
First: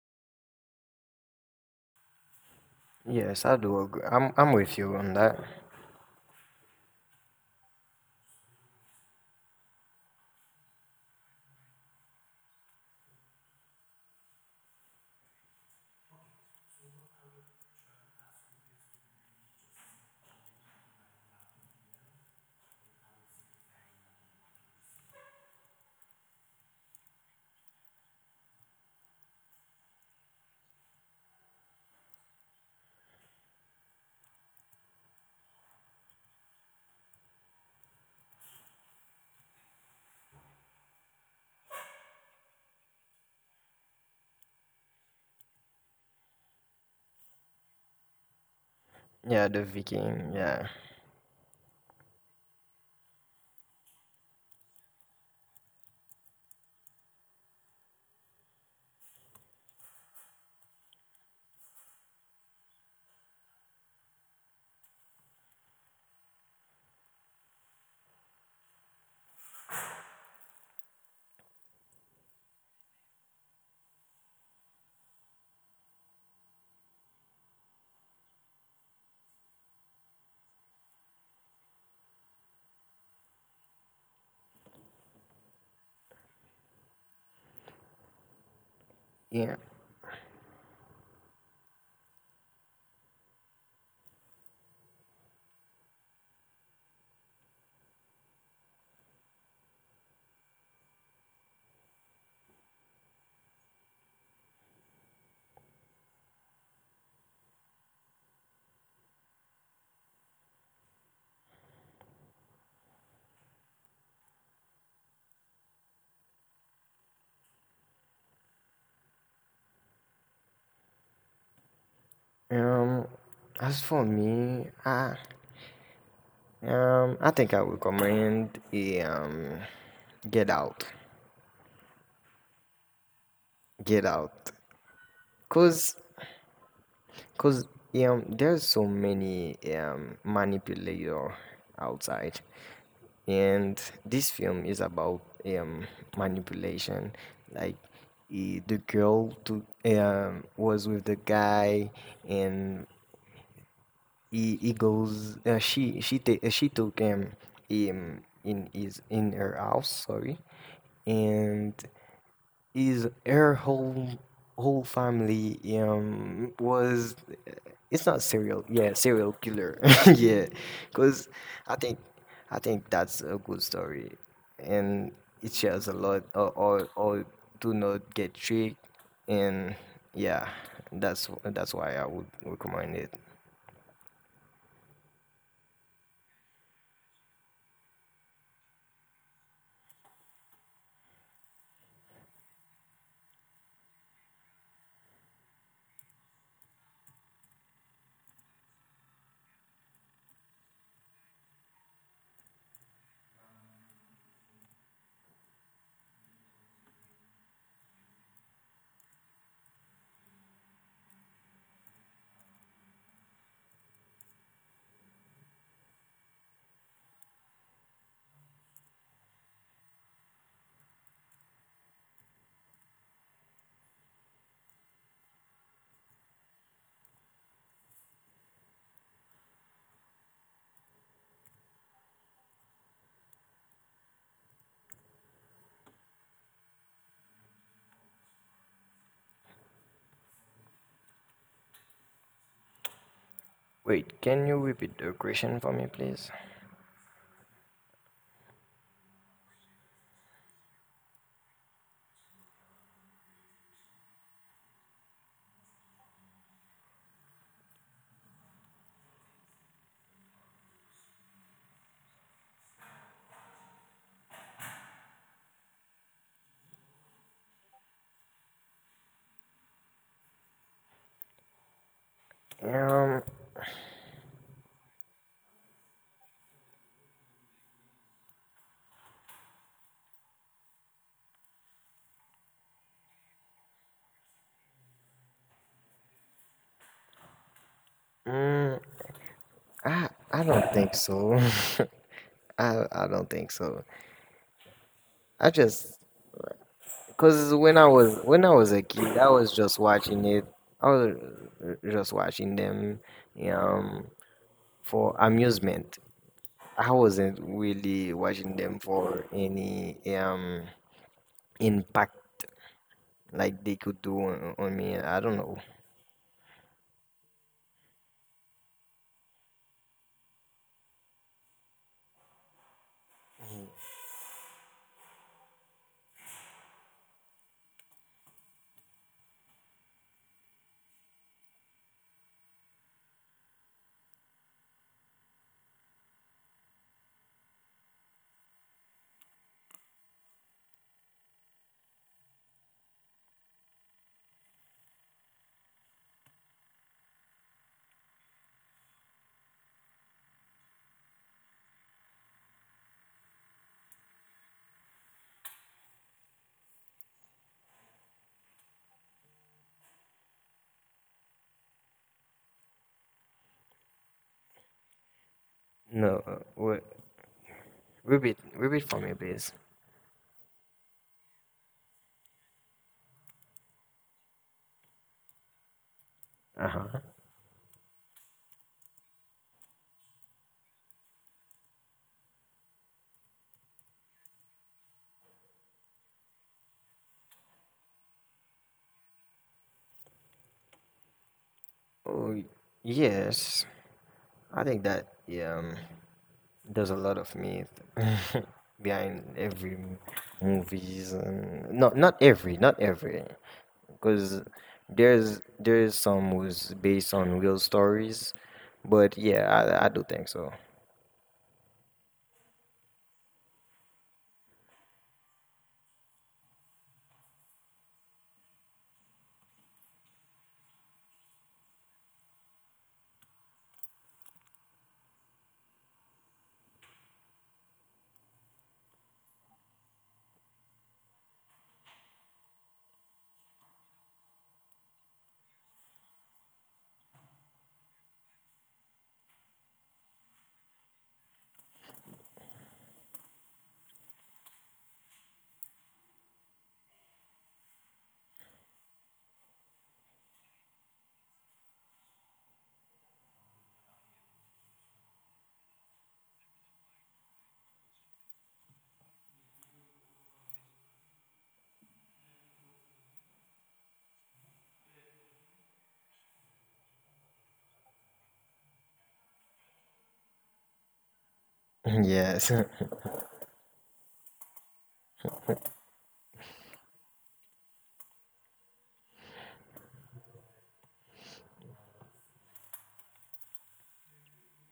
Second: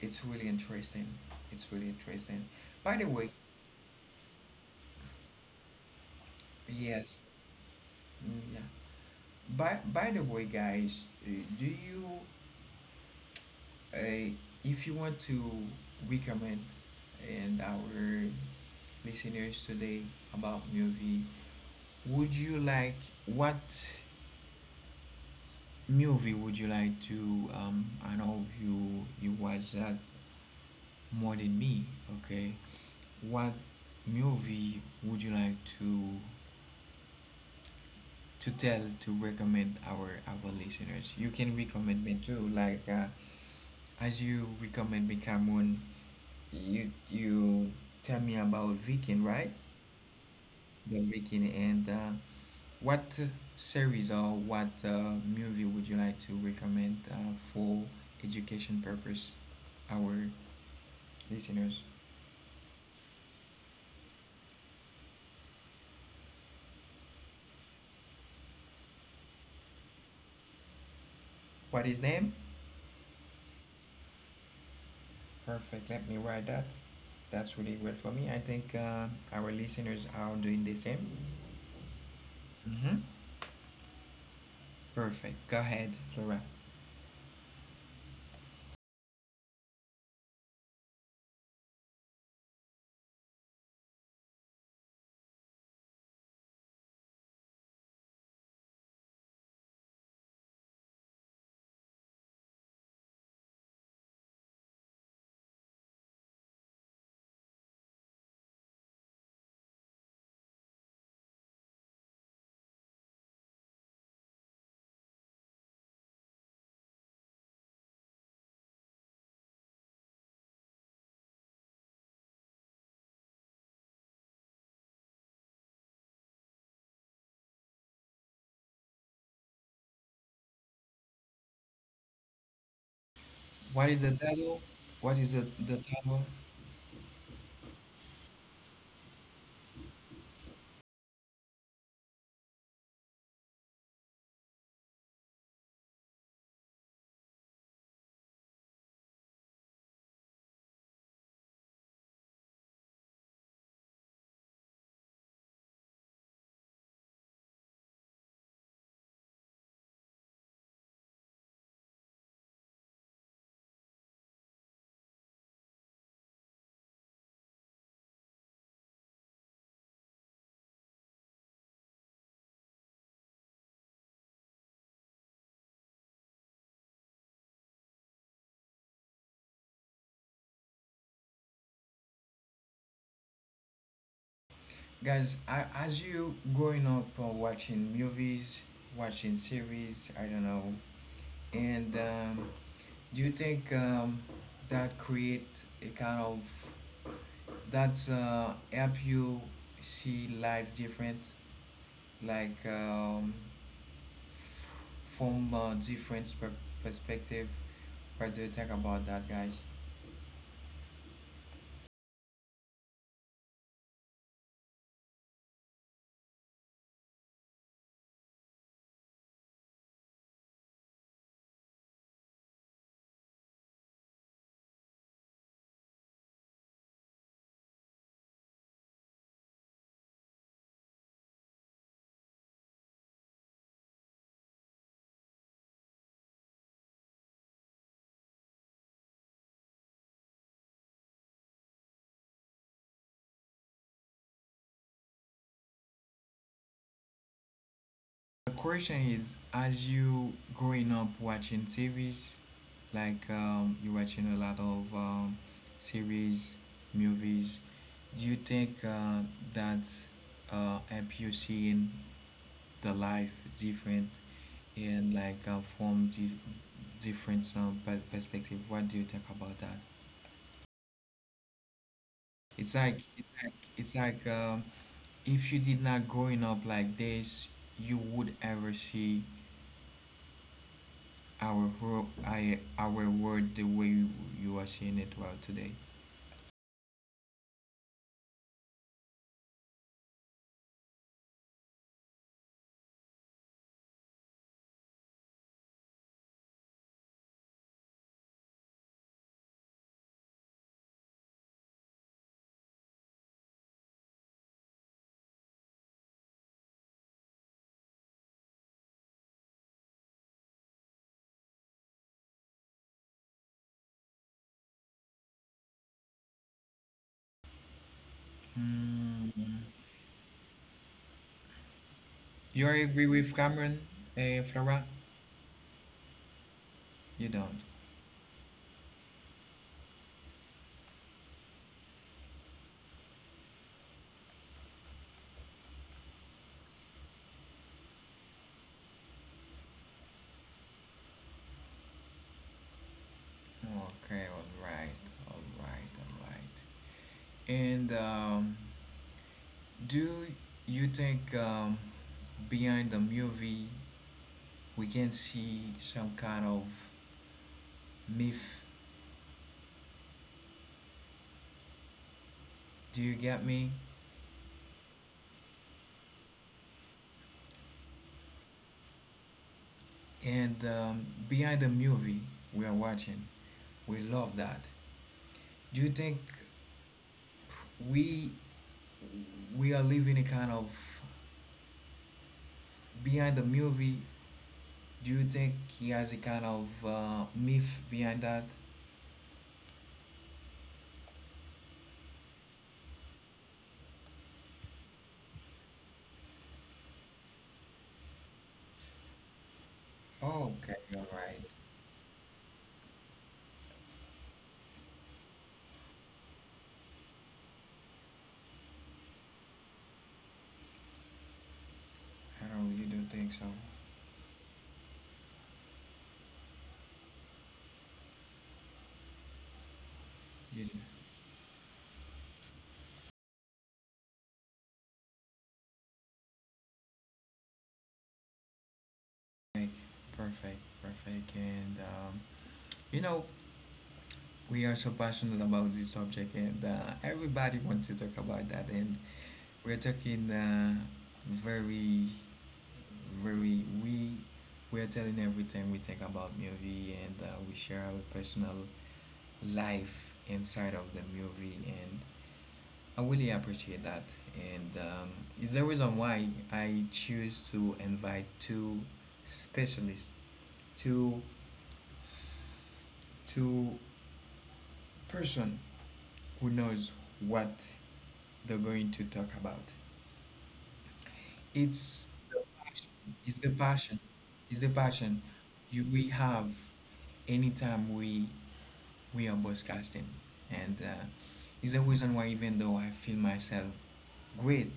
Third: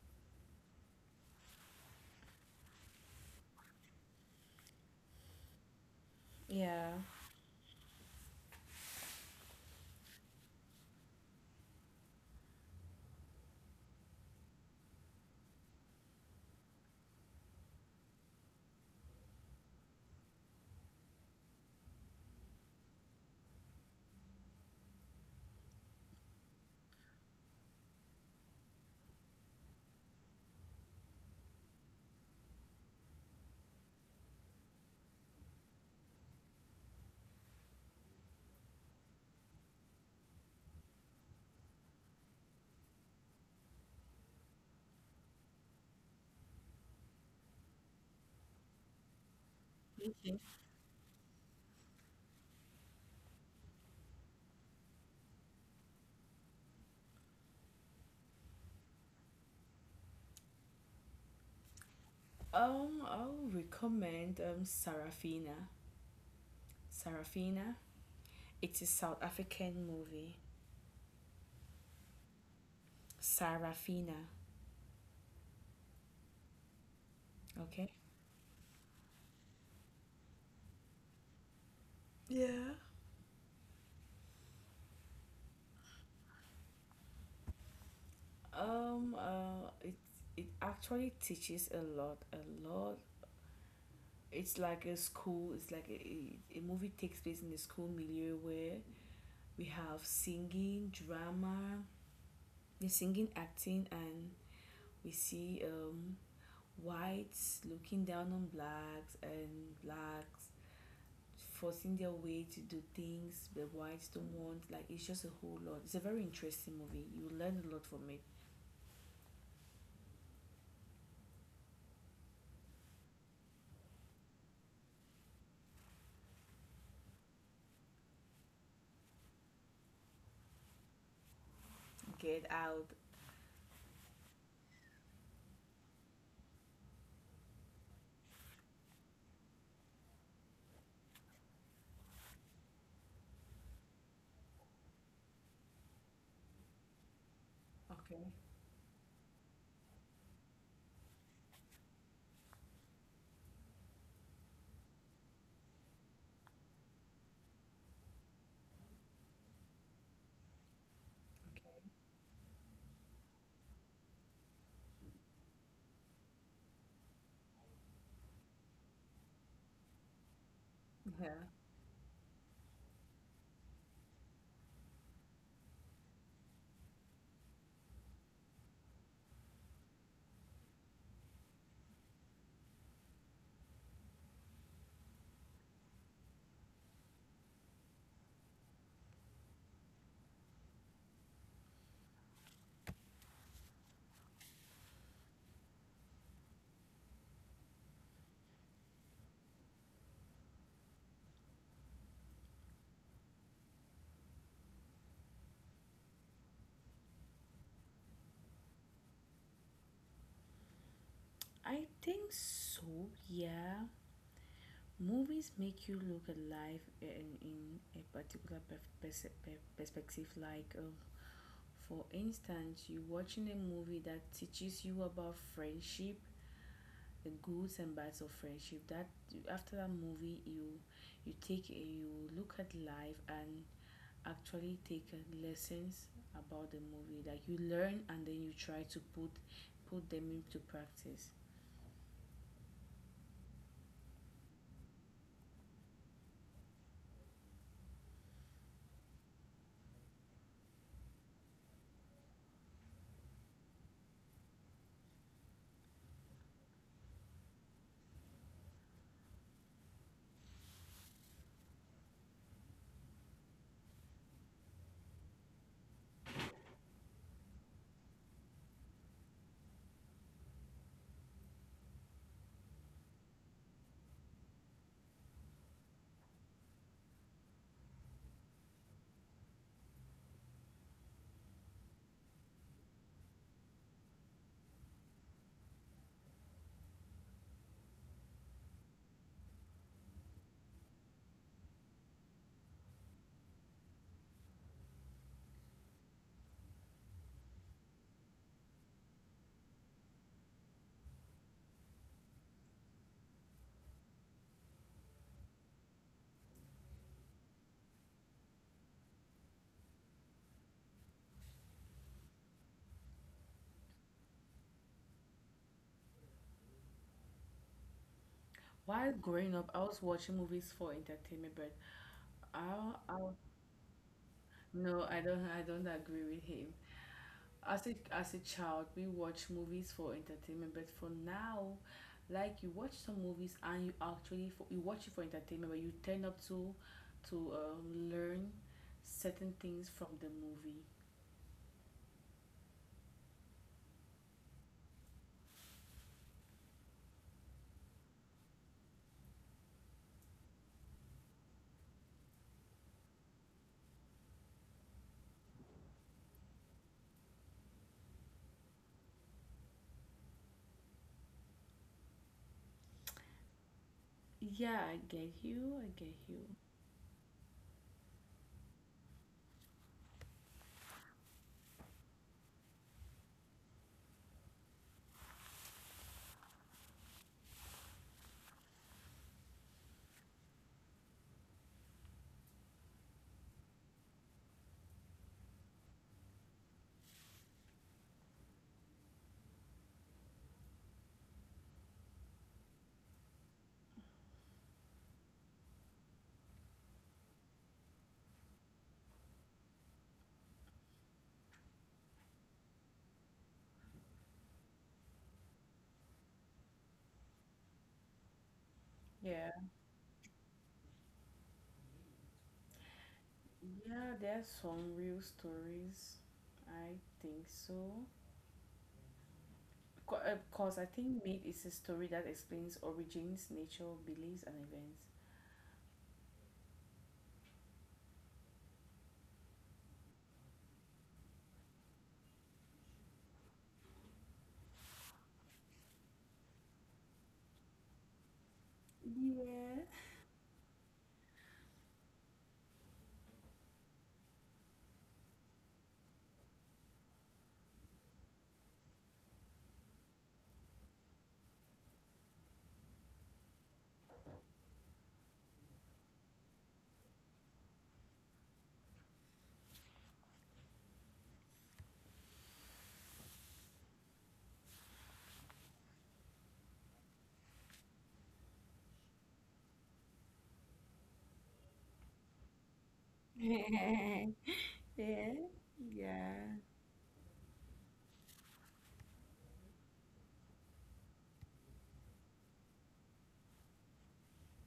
A: it's really interesting. It's really interesting. By the way,
C: Yes, I do agree. I'm with you on that.
B: Yeah.
A: yes, mm, yeah. By the way, guys, do you, uh, if you want to recommend and our listeners today about movie, would you like, what movie would you like to? I know you you watch that more than me. Okay, what movie would you like to tell, to recommend our listeners? You can recommend me too. Like as you recommend me, Cameron, you tell me about Viking,
C: Yeah,
A: right?
C: the Viking.
B: Okay.
C: Yeah,
A: The Viking, and what series or what movie would you like to recommend for education purpose, our listeners?
B: I'll recommend Sarafina. Sarafina. It's a South African movie.
A: What is name?
B: Sarafina.
A: Perfect. Let me write that. That's really good
B: Okay.
A: for me. I think our listeners are doing the same. Mm-hmm. Perfect. Go ahead, Flora.
B: Um.
C: yeah.
B: Uh. It it actually teaches a lot, a lot. It's like a school, it's like a movie takes place in the school milieu where we have singing drama, the singing, acting, and we see whites looking down on blacks, and blacks forcing their way to do things the whites don't want. Like, it's just a whole lot. It's a very interesting movie, you learn a lot from it.
C: Um, as for me, I would recommend Get Out.
B: Get out.
A: What is
C: Get
A: the
C: Out,
A: title? What is the
C: cause
A: title?
C: cause there's so many manipulator outside, and this film is about manipulation. Like,
B: Okay,
C: the girl to was with the guy, and he goes. She took him in her house. Sorry, and is her whole family was, it's not serial, yeah, serial killer. [LAUGHS] Yeah, because i think I think that's a good story, and it shares a lot, or do not get tricked, and yeah, that's why I would recommend it.
A: Guys, as you growing up watching movies, watching series, I don't know. And do you think that create a kind of, that help you see life different, like f- from a different perspective? What do you think about that, guys?
B: I think so, yeah. Movies make you look at life in a particular perspective. Like, for instance, you're watching a movie that teaches you about friendship, the goods and bads of friendship. That after that movie, you take a, you look at life and actually take lessons about the movie. Like you learn and then you try to put them into practice.
C: Wait, can you repeat the question for me, please?
A: The question is, as you growing up watching series, like you're watching a lot of series, movies. Do you think that help you seeing the life different, and like from di different, perspective? What do you think about that? It's like
C: um
A: it's like it's like um, if you did not growing up like this, you would ever see our whole, our world the way you, you are seeing it well today.
C: mm, i don't think so. [LAUGHS] I don't think so, I just. Cause when I was a kid, I was just watching it. I was just watching them um for amusement. I wasn't really watching them for any impact like they could do on me. I don't know.
B: While
A: Mm.
B: growing up, I was watching movies for entertainment, but
A: You agree
B: I
A: with Cameron, eh, Flora?
B: No, I don't. I don't agree with him.
A: You don't.
B: As a child, we watch movies for entertainment, but for now, like you watch some movies and you actually for, you watch it for entertainment, but you turn up to learn certain things from the movie.
A: Okay, alright, alright, alright. And do you think behind the movie we can see some kind of myth? Do you get me?
B: Yeah, I get you. I get
C: No,
B: you.
C: repeat for me, please.
A: And behind the movie we are watching, we love that. Do you think
C: Uh-huh.
A: we we are living a kind of behind the movie, do you think he has a kind of myth behind that?
C: Oh, yes. I think that, yeah. There's a lot of myth [LAUGHS] behind every
A: Oh, okay, all
C: movies.
A: right.
C: And no, not every, because there's some was based on real stories, but yeah,
B: Yeah.
C: I do think so. [LAUGHS]
A: I know, you don't think so?
B: Yeah, there are some real stories. I think so.
A: You do
B: Because I think Myth is a story that explains origins, nature, beliefs, and events.
A: think, perfect, perfect. And you know we are so passionate about this subject, and everybody wants to talk about that, and we're
B: Yeah.
A: talking very, very. We, we're telling everything we think about movie, and we share our personal life inside of the movie, and I really appreciate that. And is the reason why I choose to invite two specialists, two, two person who knows what they're going to talk about. It's
C: Yes.
B: [LAUGHS]
A: the passion.
B: Yeah,
A: It's the passion
B: yeah,
A: you, we
B: yeah.
A: have anytime we, are broadcasting, and it's the reason why, even though I feel myself great,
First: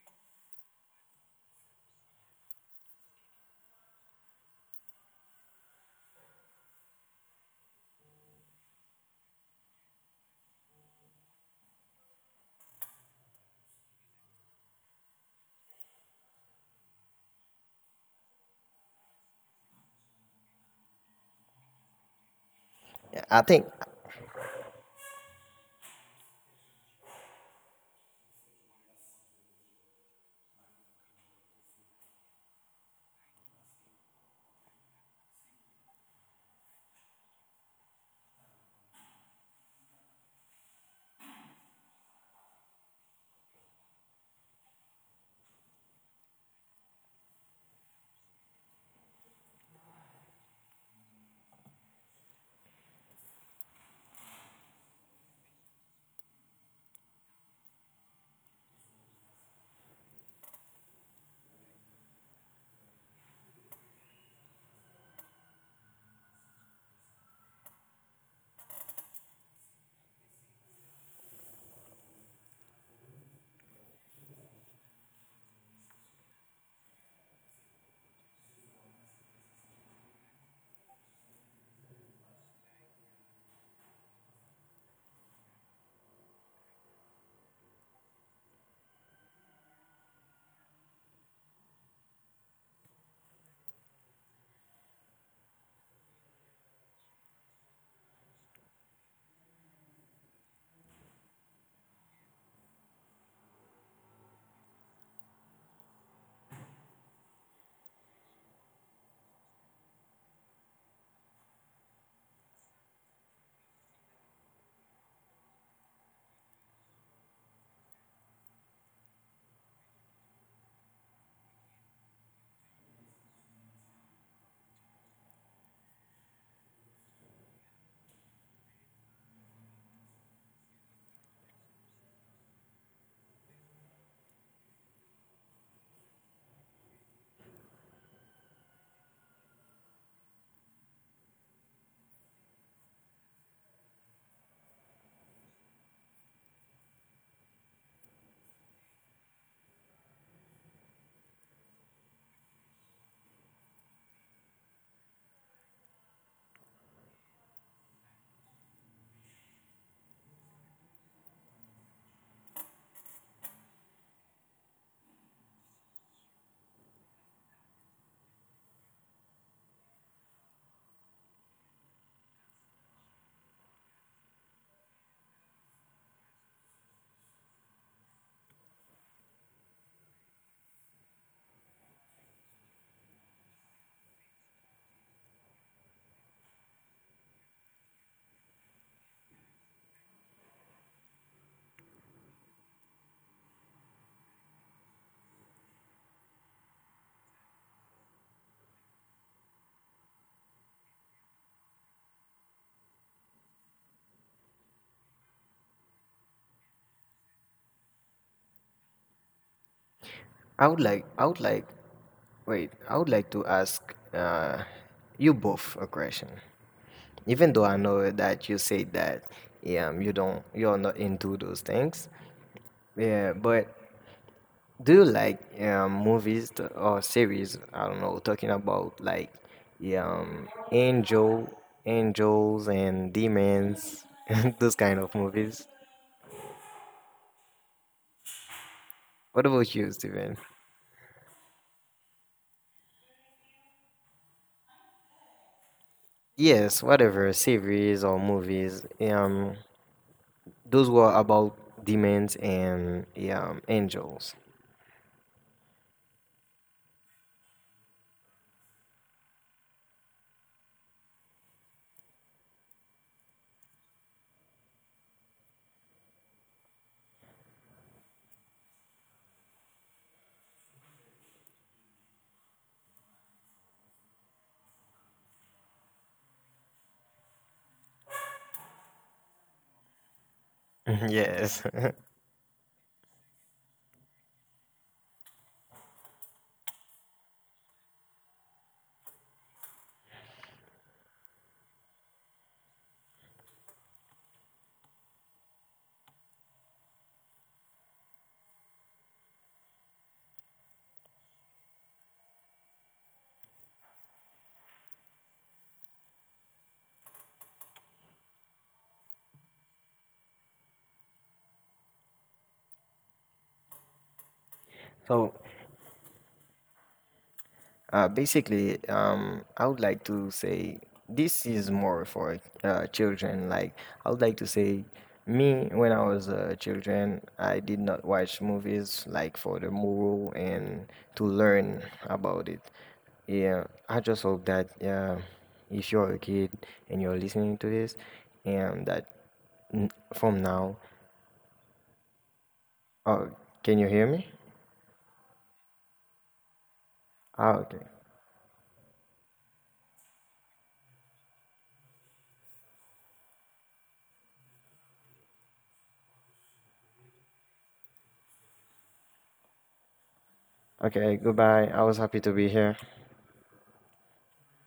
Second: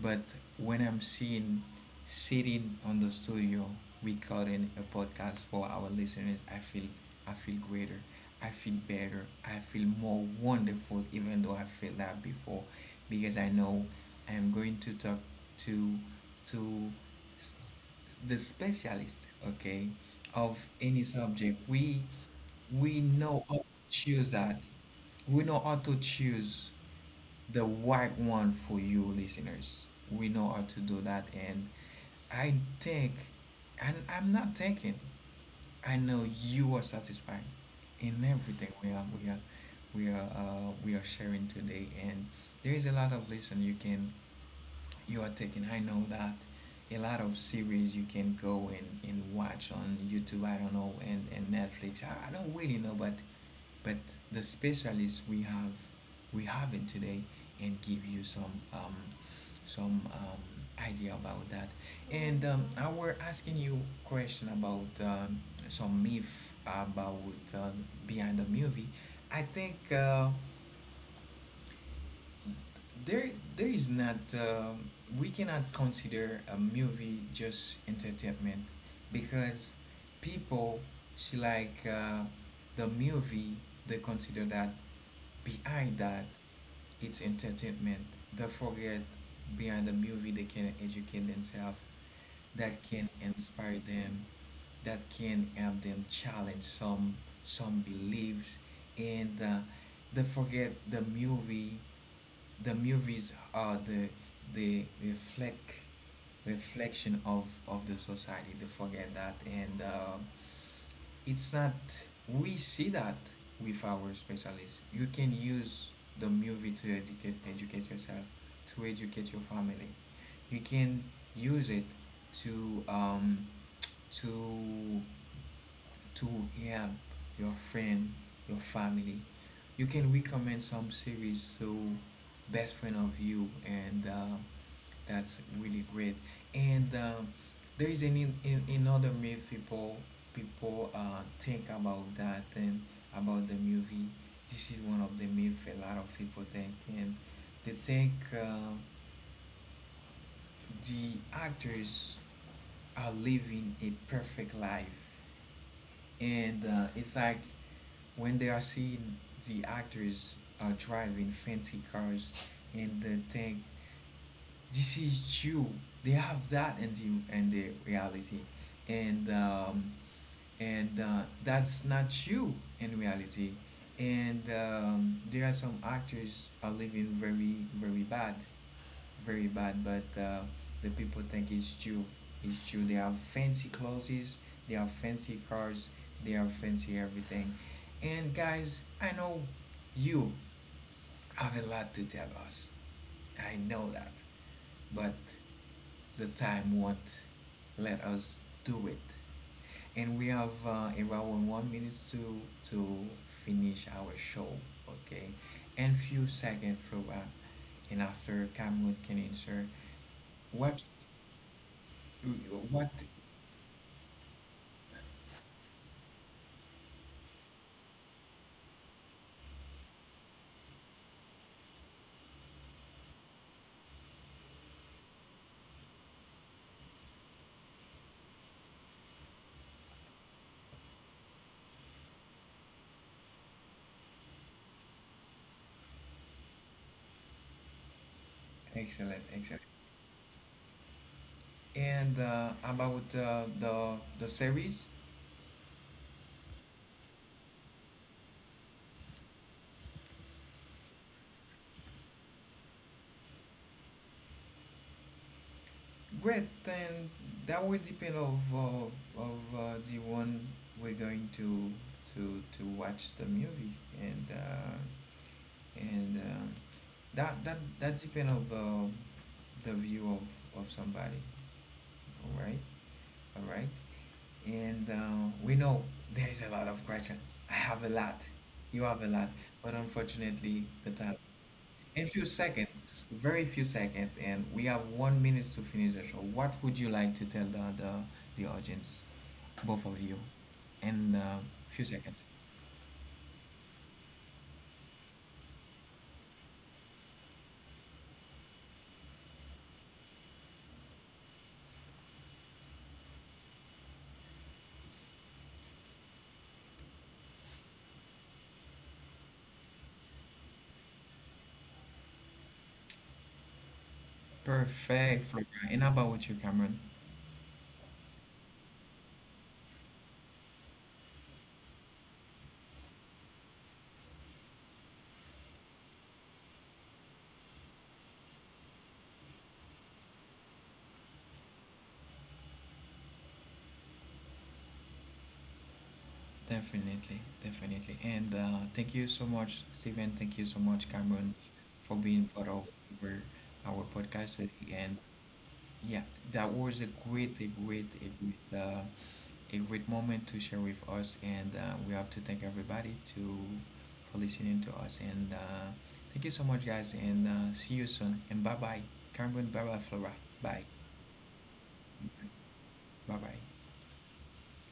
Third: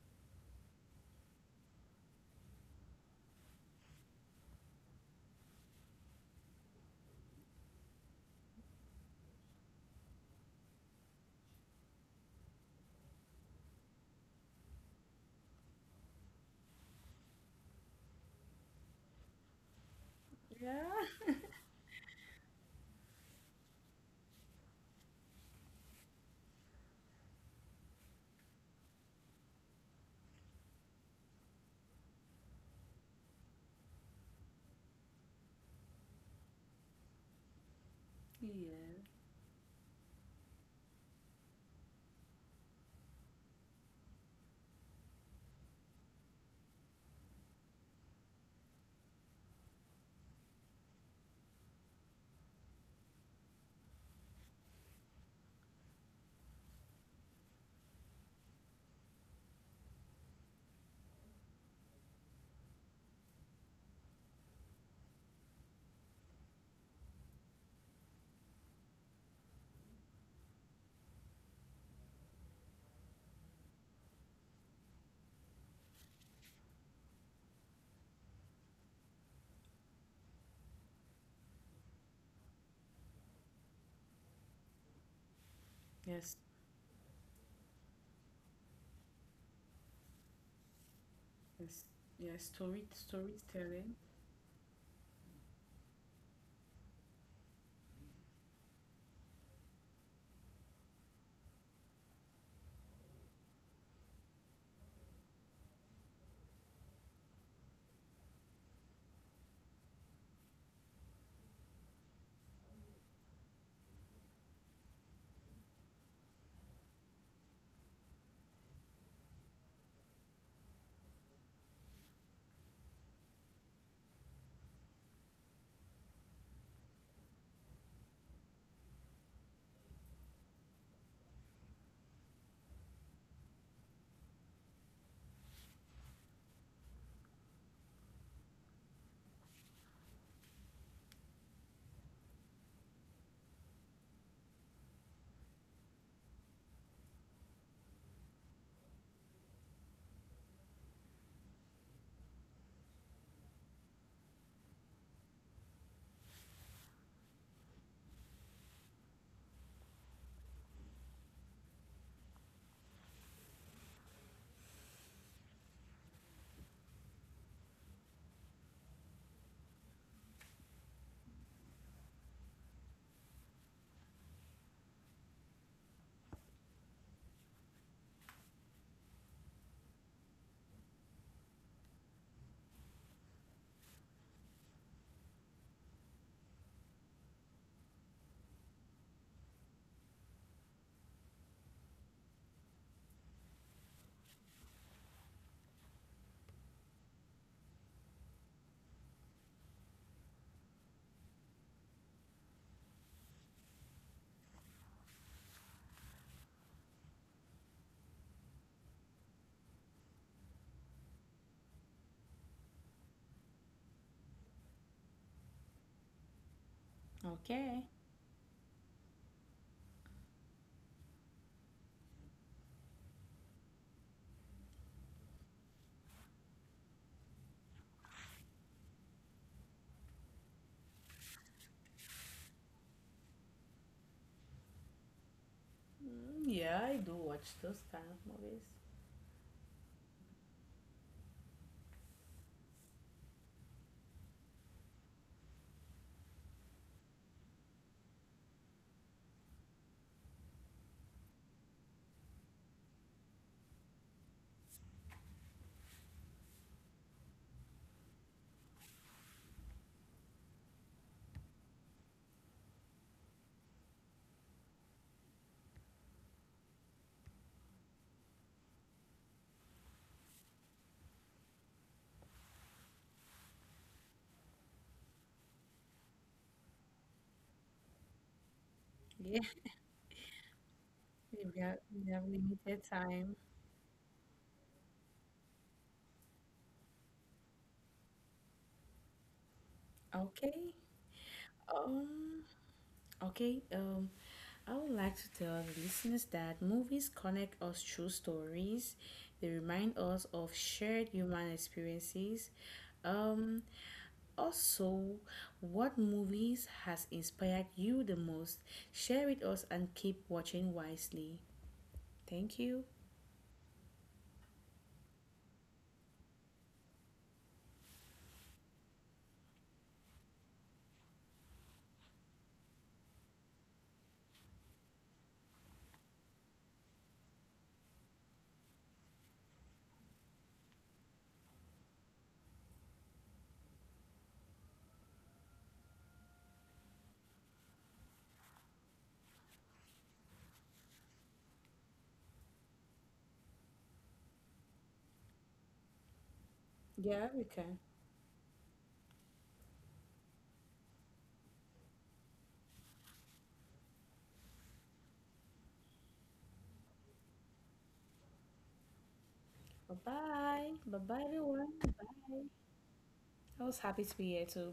A: but when I'm seen sitting on the studio recording a podcast for our listeners, I feel, I feel greater. I feel better. I feel more wonderful, even though I felt that before, because I know I am going to talk to, to s- the specialist, okay, of
B: Yeah.
A: any subject. We,
C: [LAUGHS] I
A: know how to
C: think.
A: choose that. We know how to choose the right one for you, listeners. We know how to do that. And I think, and I'm not thinking, I know you are satisfied in everything we are, we are, we are sharing today. And there is a lot of lesson you can, you are taking. I know that a lot of series you can go and watch on YouTube, I don't know, and Netflix. I don't really know, but the specialists we have, we have it today, and give you some idea about that. And I were asking you question about some myth about uh, behind the movie. I think there, there is not we cannot consider a movie just entertainment, because people see like the movie, they consider that behind that,
B: Yes.
A: it's entertainment. They forget behind the movie they can educate themselves,
B: Yes, yes.
A: that
B: Story,
A: can inspire
B: storytelling.
A: them, that can help them challenge some beliefs. And they forget the movie. The movies are the reflection of the society. They forget that, and it's not, we see that with our specialists you can use the movie to educate yourself, to educate your family. You can use it to to to help your friend, your family. You can recommend some series to best friend of you. And that's really great. And there is any, another myth people, people think about that, and about the movie. This is one of the myth a lot of people think, and they think the actors are living a perfect life, and it's like when they are seeing the actors are driving fancy cars, and they think this is true. They have that in the reality. And that's not true in reality. And there are some actors are living very, very bad, very bad. But the people think it's true. It's true. They have fancy clothes. They have fancy cars. They have fancy everything. And guys, I know you have a lot to tell us. I know that, but the time won't let us do it. And we have around 1 minute to finish our show, okay? And few seconds for wrap. And after Cameron can answer what
C: I would like, wait, I
A: what
C: would like to ask uh you both a question. Even though I
B: Okay.
C: know that you say that yeah, you don't, you're not into those things, yeah, but, do you like movies or series? I don't know, talking about like um, angel, angels and demons, [LAUGHS] those kind of movies.
B: Mm, yeah, I do watch those kind of movies.
A: excellent,
C: What
A: excellent.
C: about you, Steven?
A: And about the, series,
C: Yes, whatever series or movies. Those were about demons and angels.
A: great. Then that will depend of, of the one we're going to, to watch the movie. And and. Um, that, that depends of the view of somebody. All right, all right. And we know there's a lot of question, I have a lot, you have a lot.
B: Yeah,
A: But unfortunately the
C: [LAUGHS]
A: time,
B: we
C: Yes.
B: have, we
C: [LAUGHS]
A: in
B: have
A: few
B: limited
A: seconds,
B: time.
A: very few seconds, and we have 1 minute to finish the show, what would you like to tell the, the audience, both of you,
B: Okay.
A: in a few seconds?
B: Um. Okay. I would like to tell the listeners that movies connect us through stories. They remind us of shared human experiences. Um. Also, what movies has inspired you the most? Share with us and keep watching wisely. Thank you.
A: Perfect,
C: So,
A: Flora. And how about you, Cameron?
C: Basically, I would like to say, this is more for children. Like, I would like to say, me when I was a children, I did not watch movies like for the moral and to learn about it. Yeah, I just hope that if you're a kid and
A: Definitely,
C: you're listening to
A: definitely.
C: this,
A: And
C: and
A: thank you
C: that
A: so much, Steven. Thank you
C: from
A: so
C: now,
A: much, Cameron, for being part of our,
C: oh, can
A: our
C: you hear me?
A: podcast today. And yeah, that was a
B: Yeah,
A: great,
B: we
A: a
C: Ah,
B: can.
C: okay,
A: great, great, uh, a great moment to share with us. And we have to thank everybody to, for listening to us. And thank you so much, guys. And see you soon. And bye bye, Cameron. Bye bye,
B: Bye
A: Flora. Bye.
B: bye. Bye
C: okay,
B: bye, everyone.
C: goodbye. I was happy to
B: Bye.
C: be here.
A: Bye bye.
B: I was happy to be here too.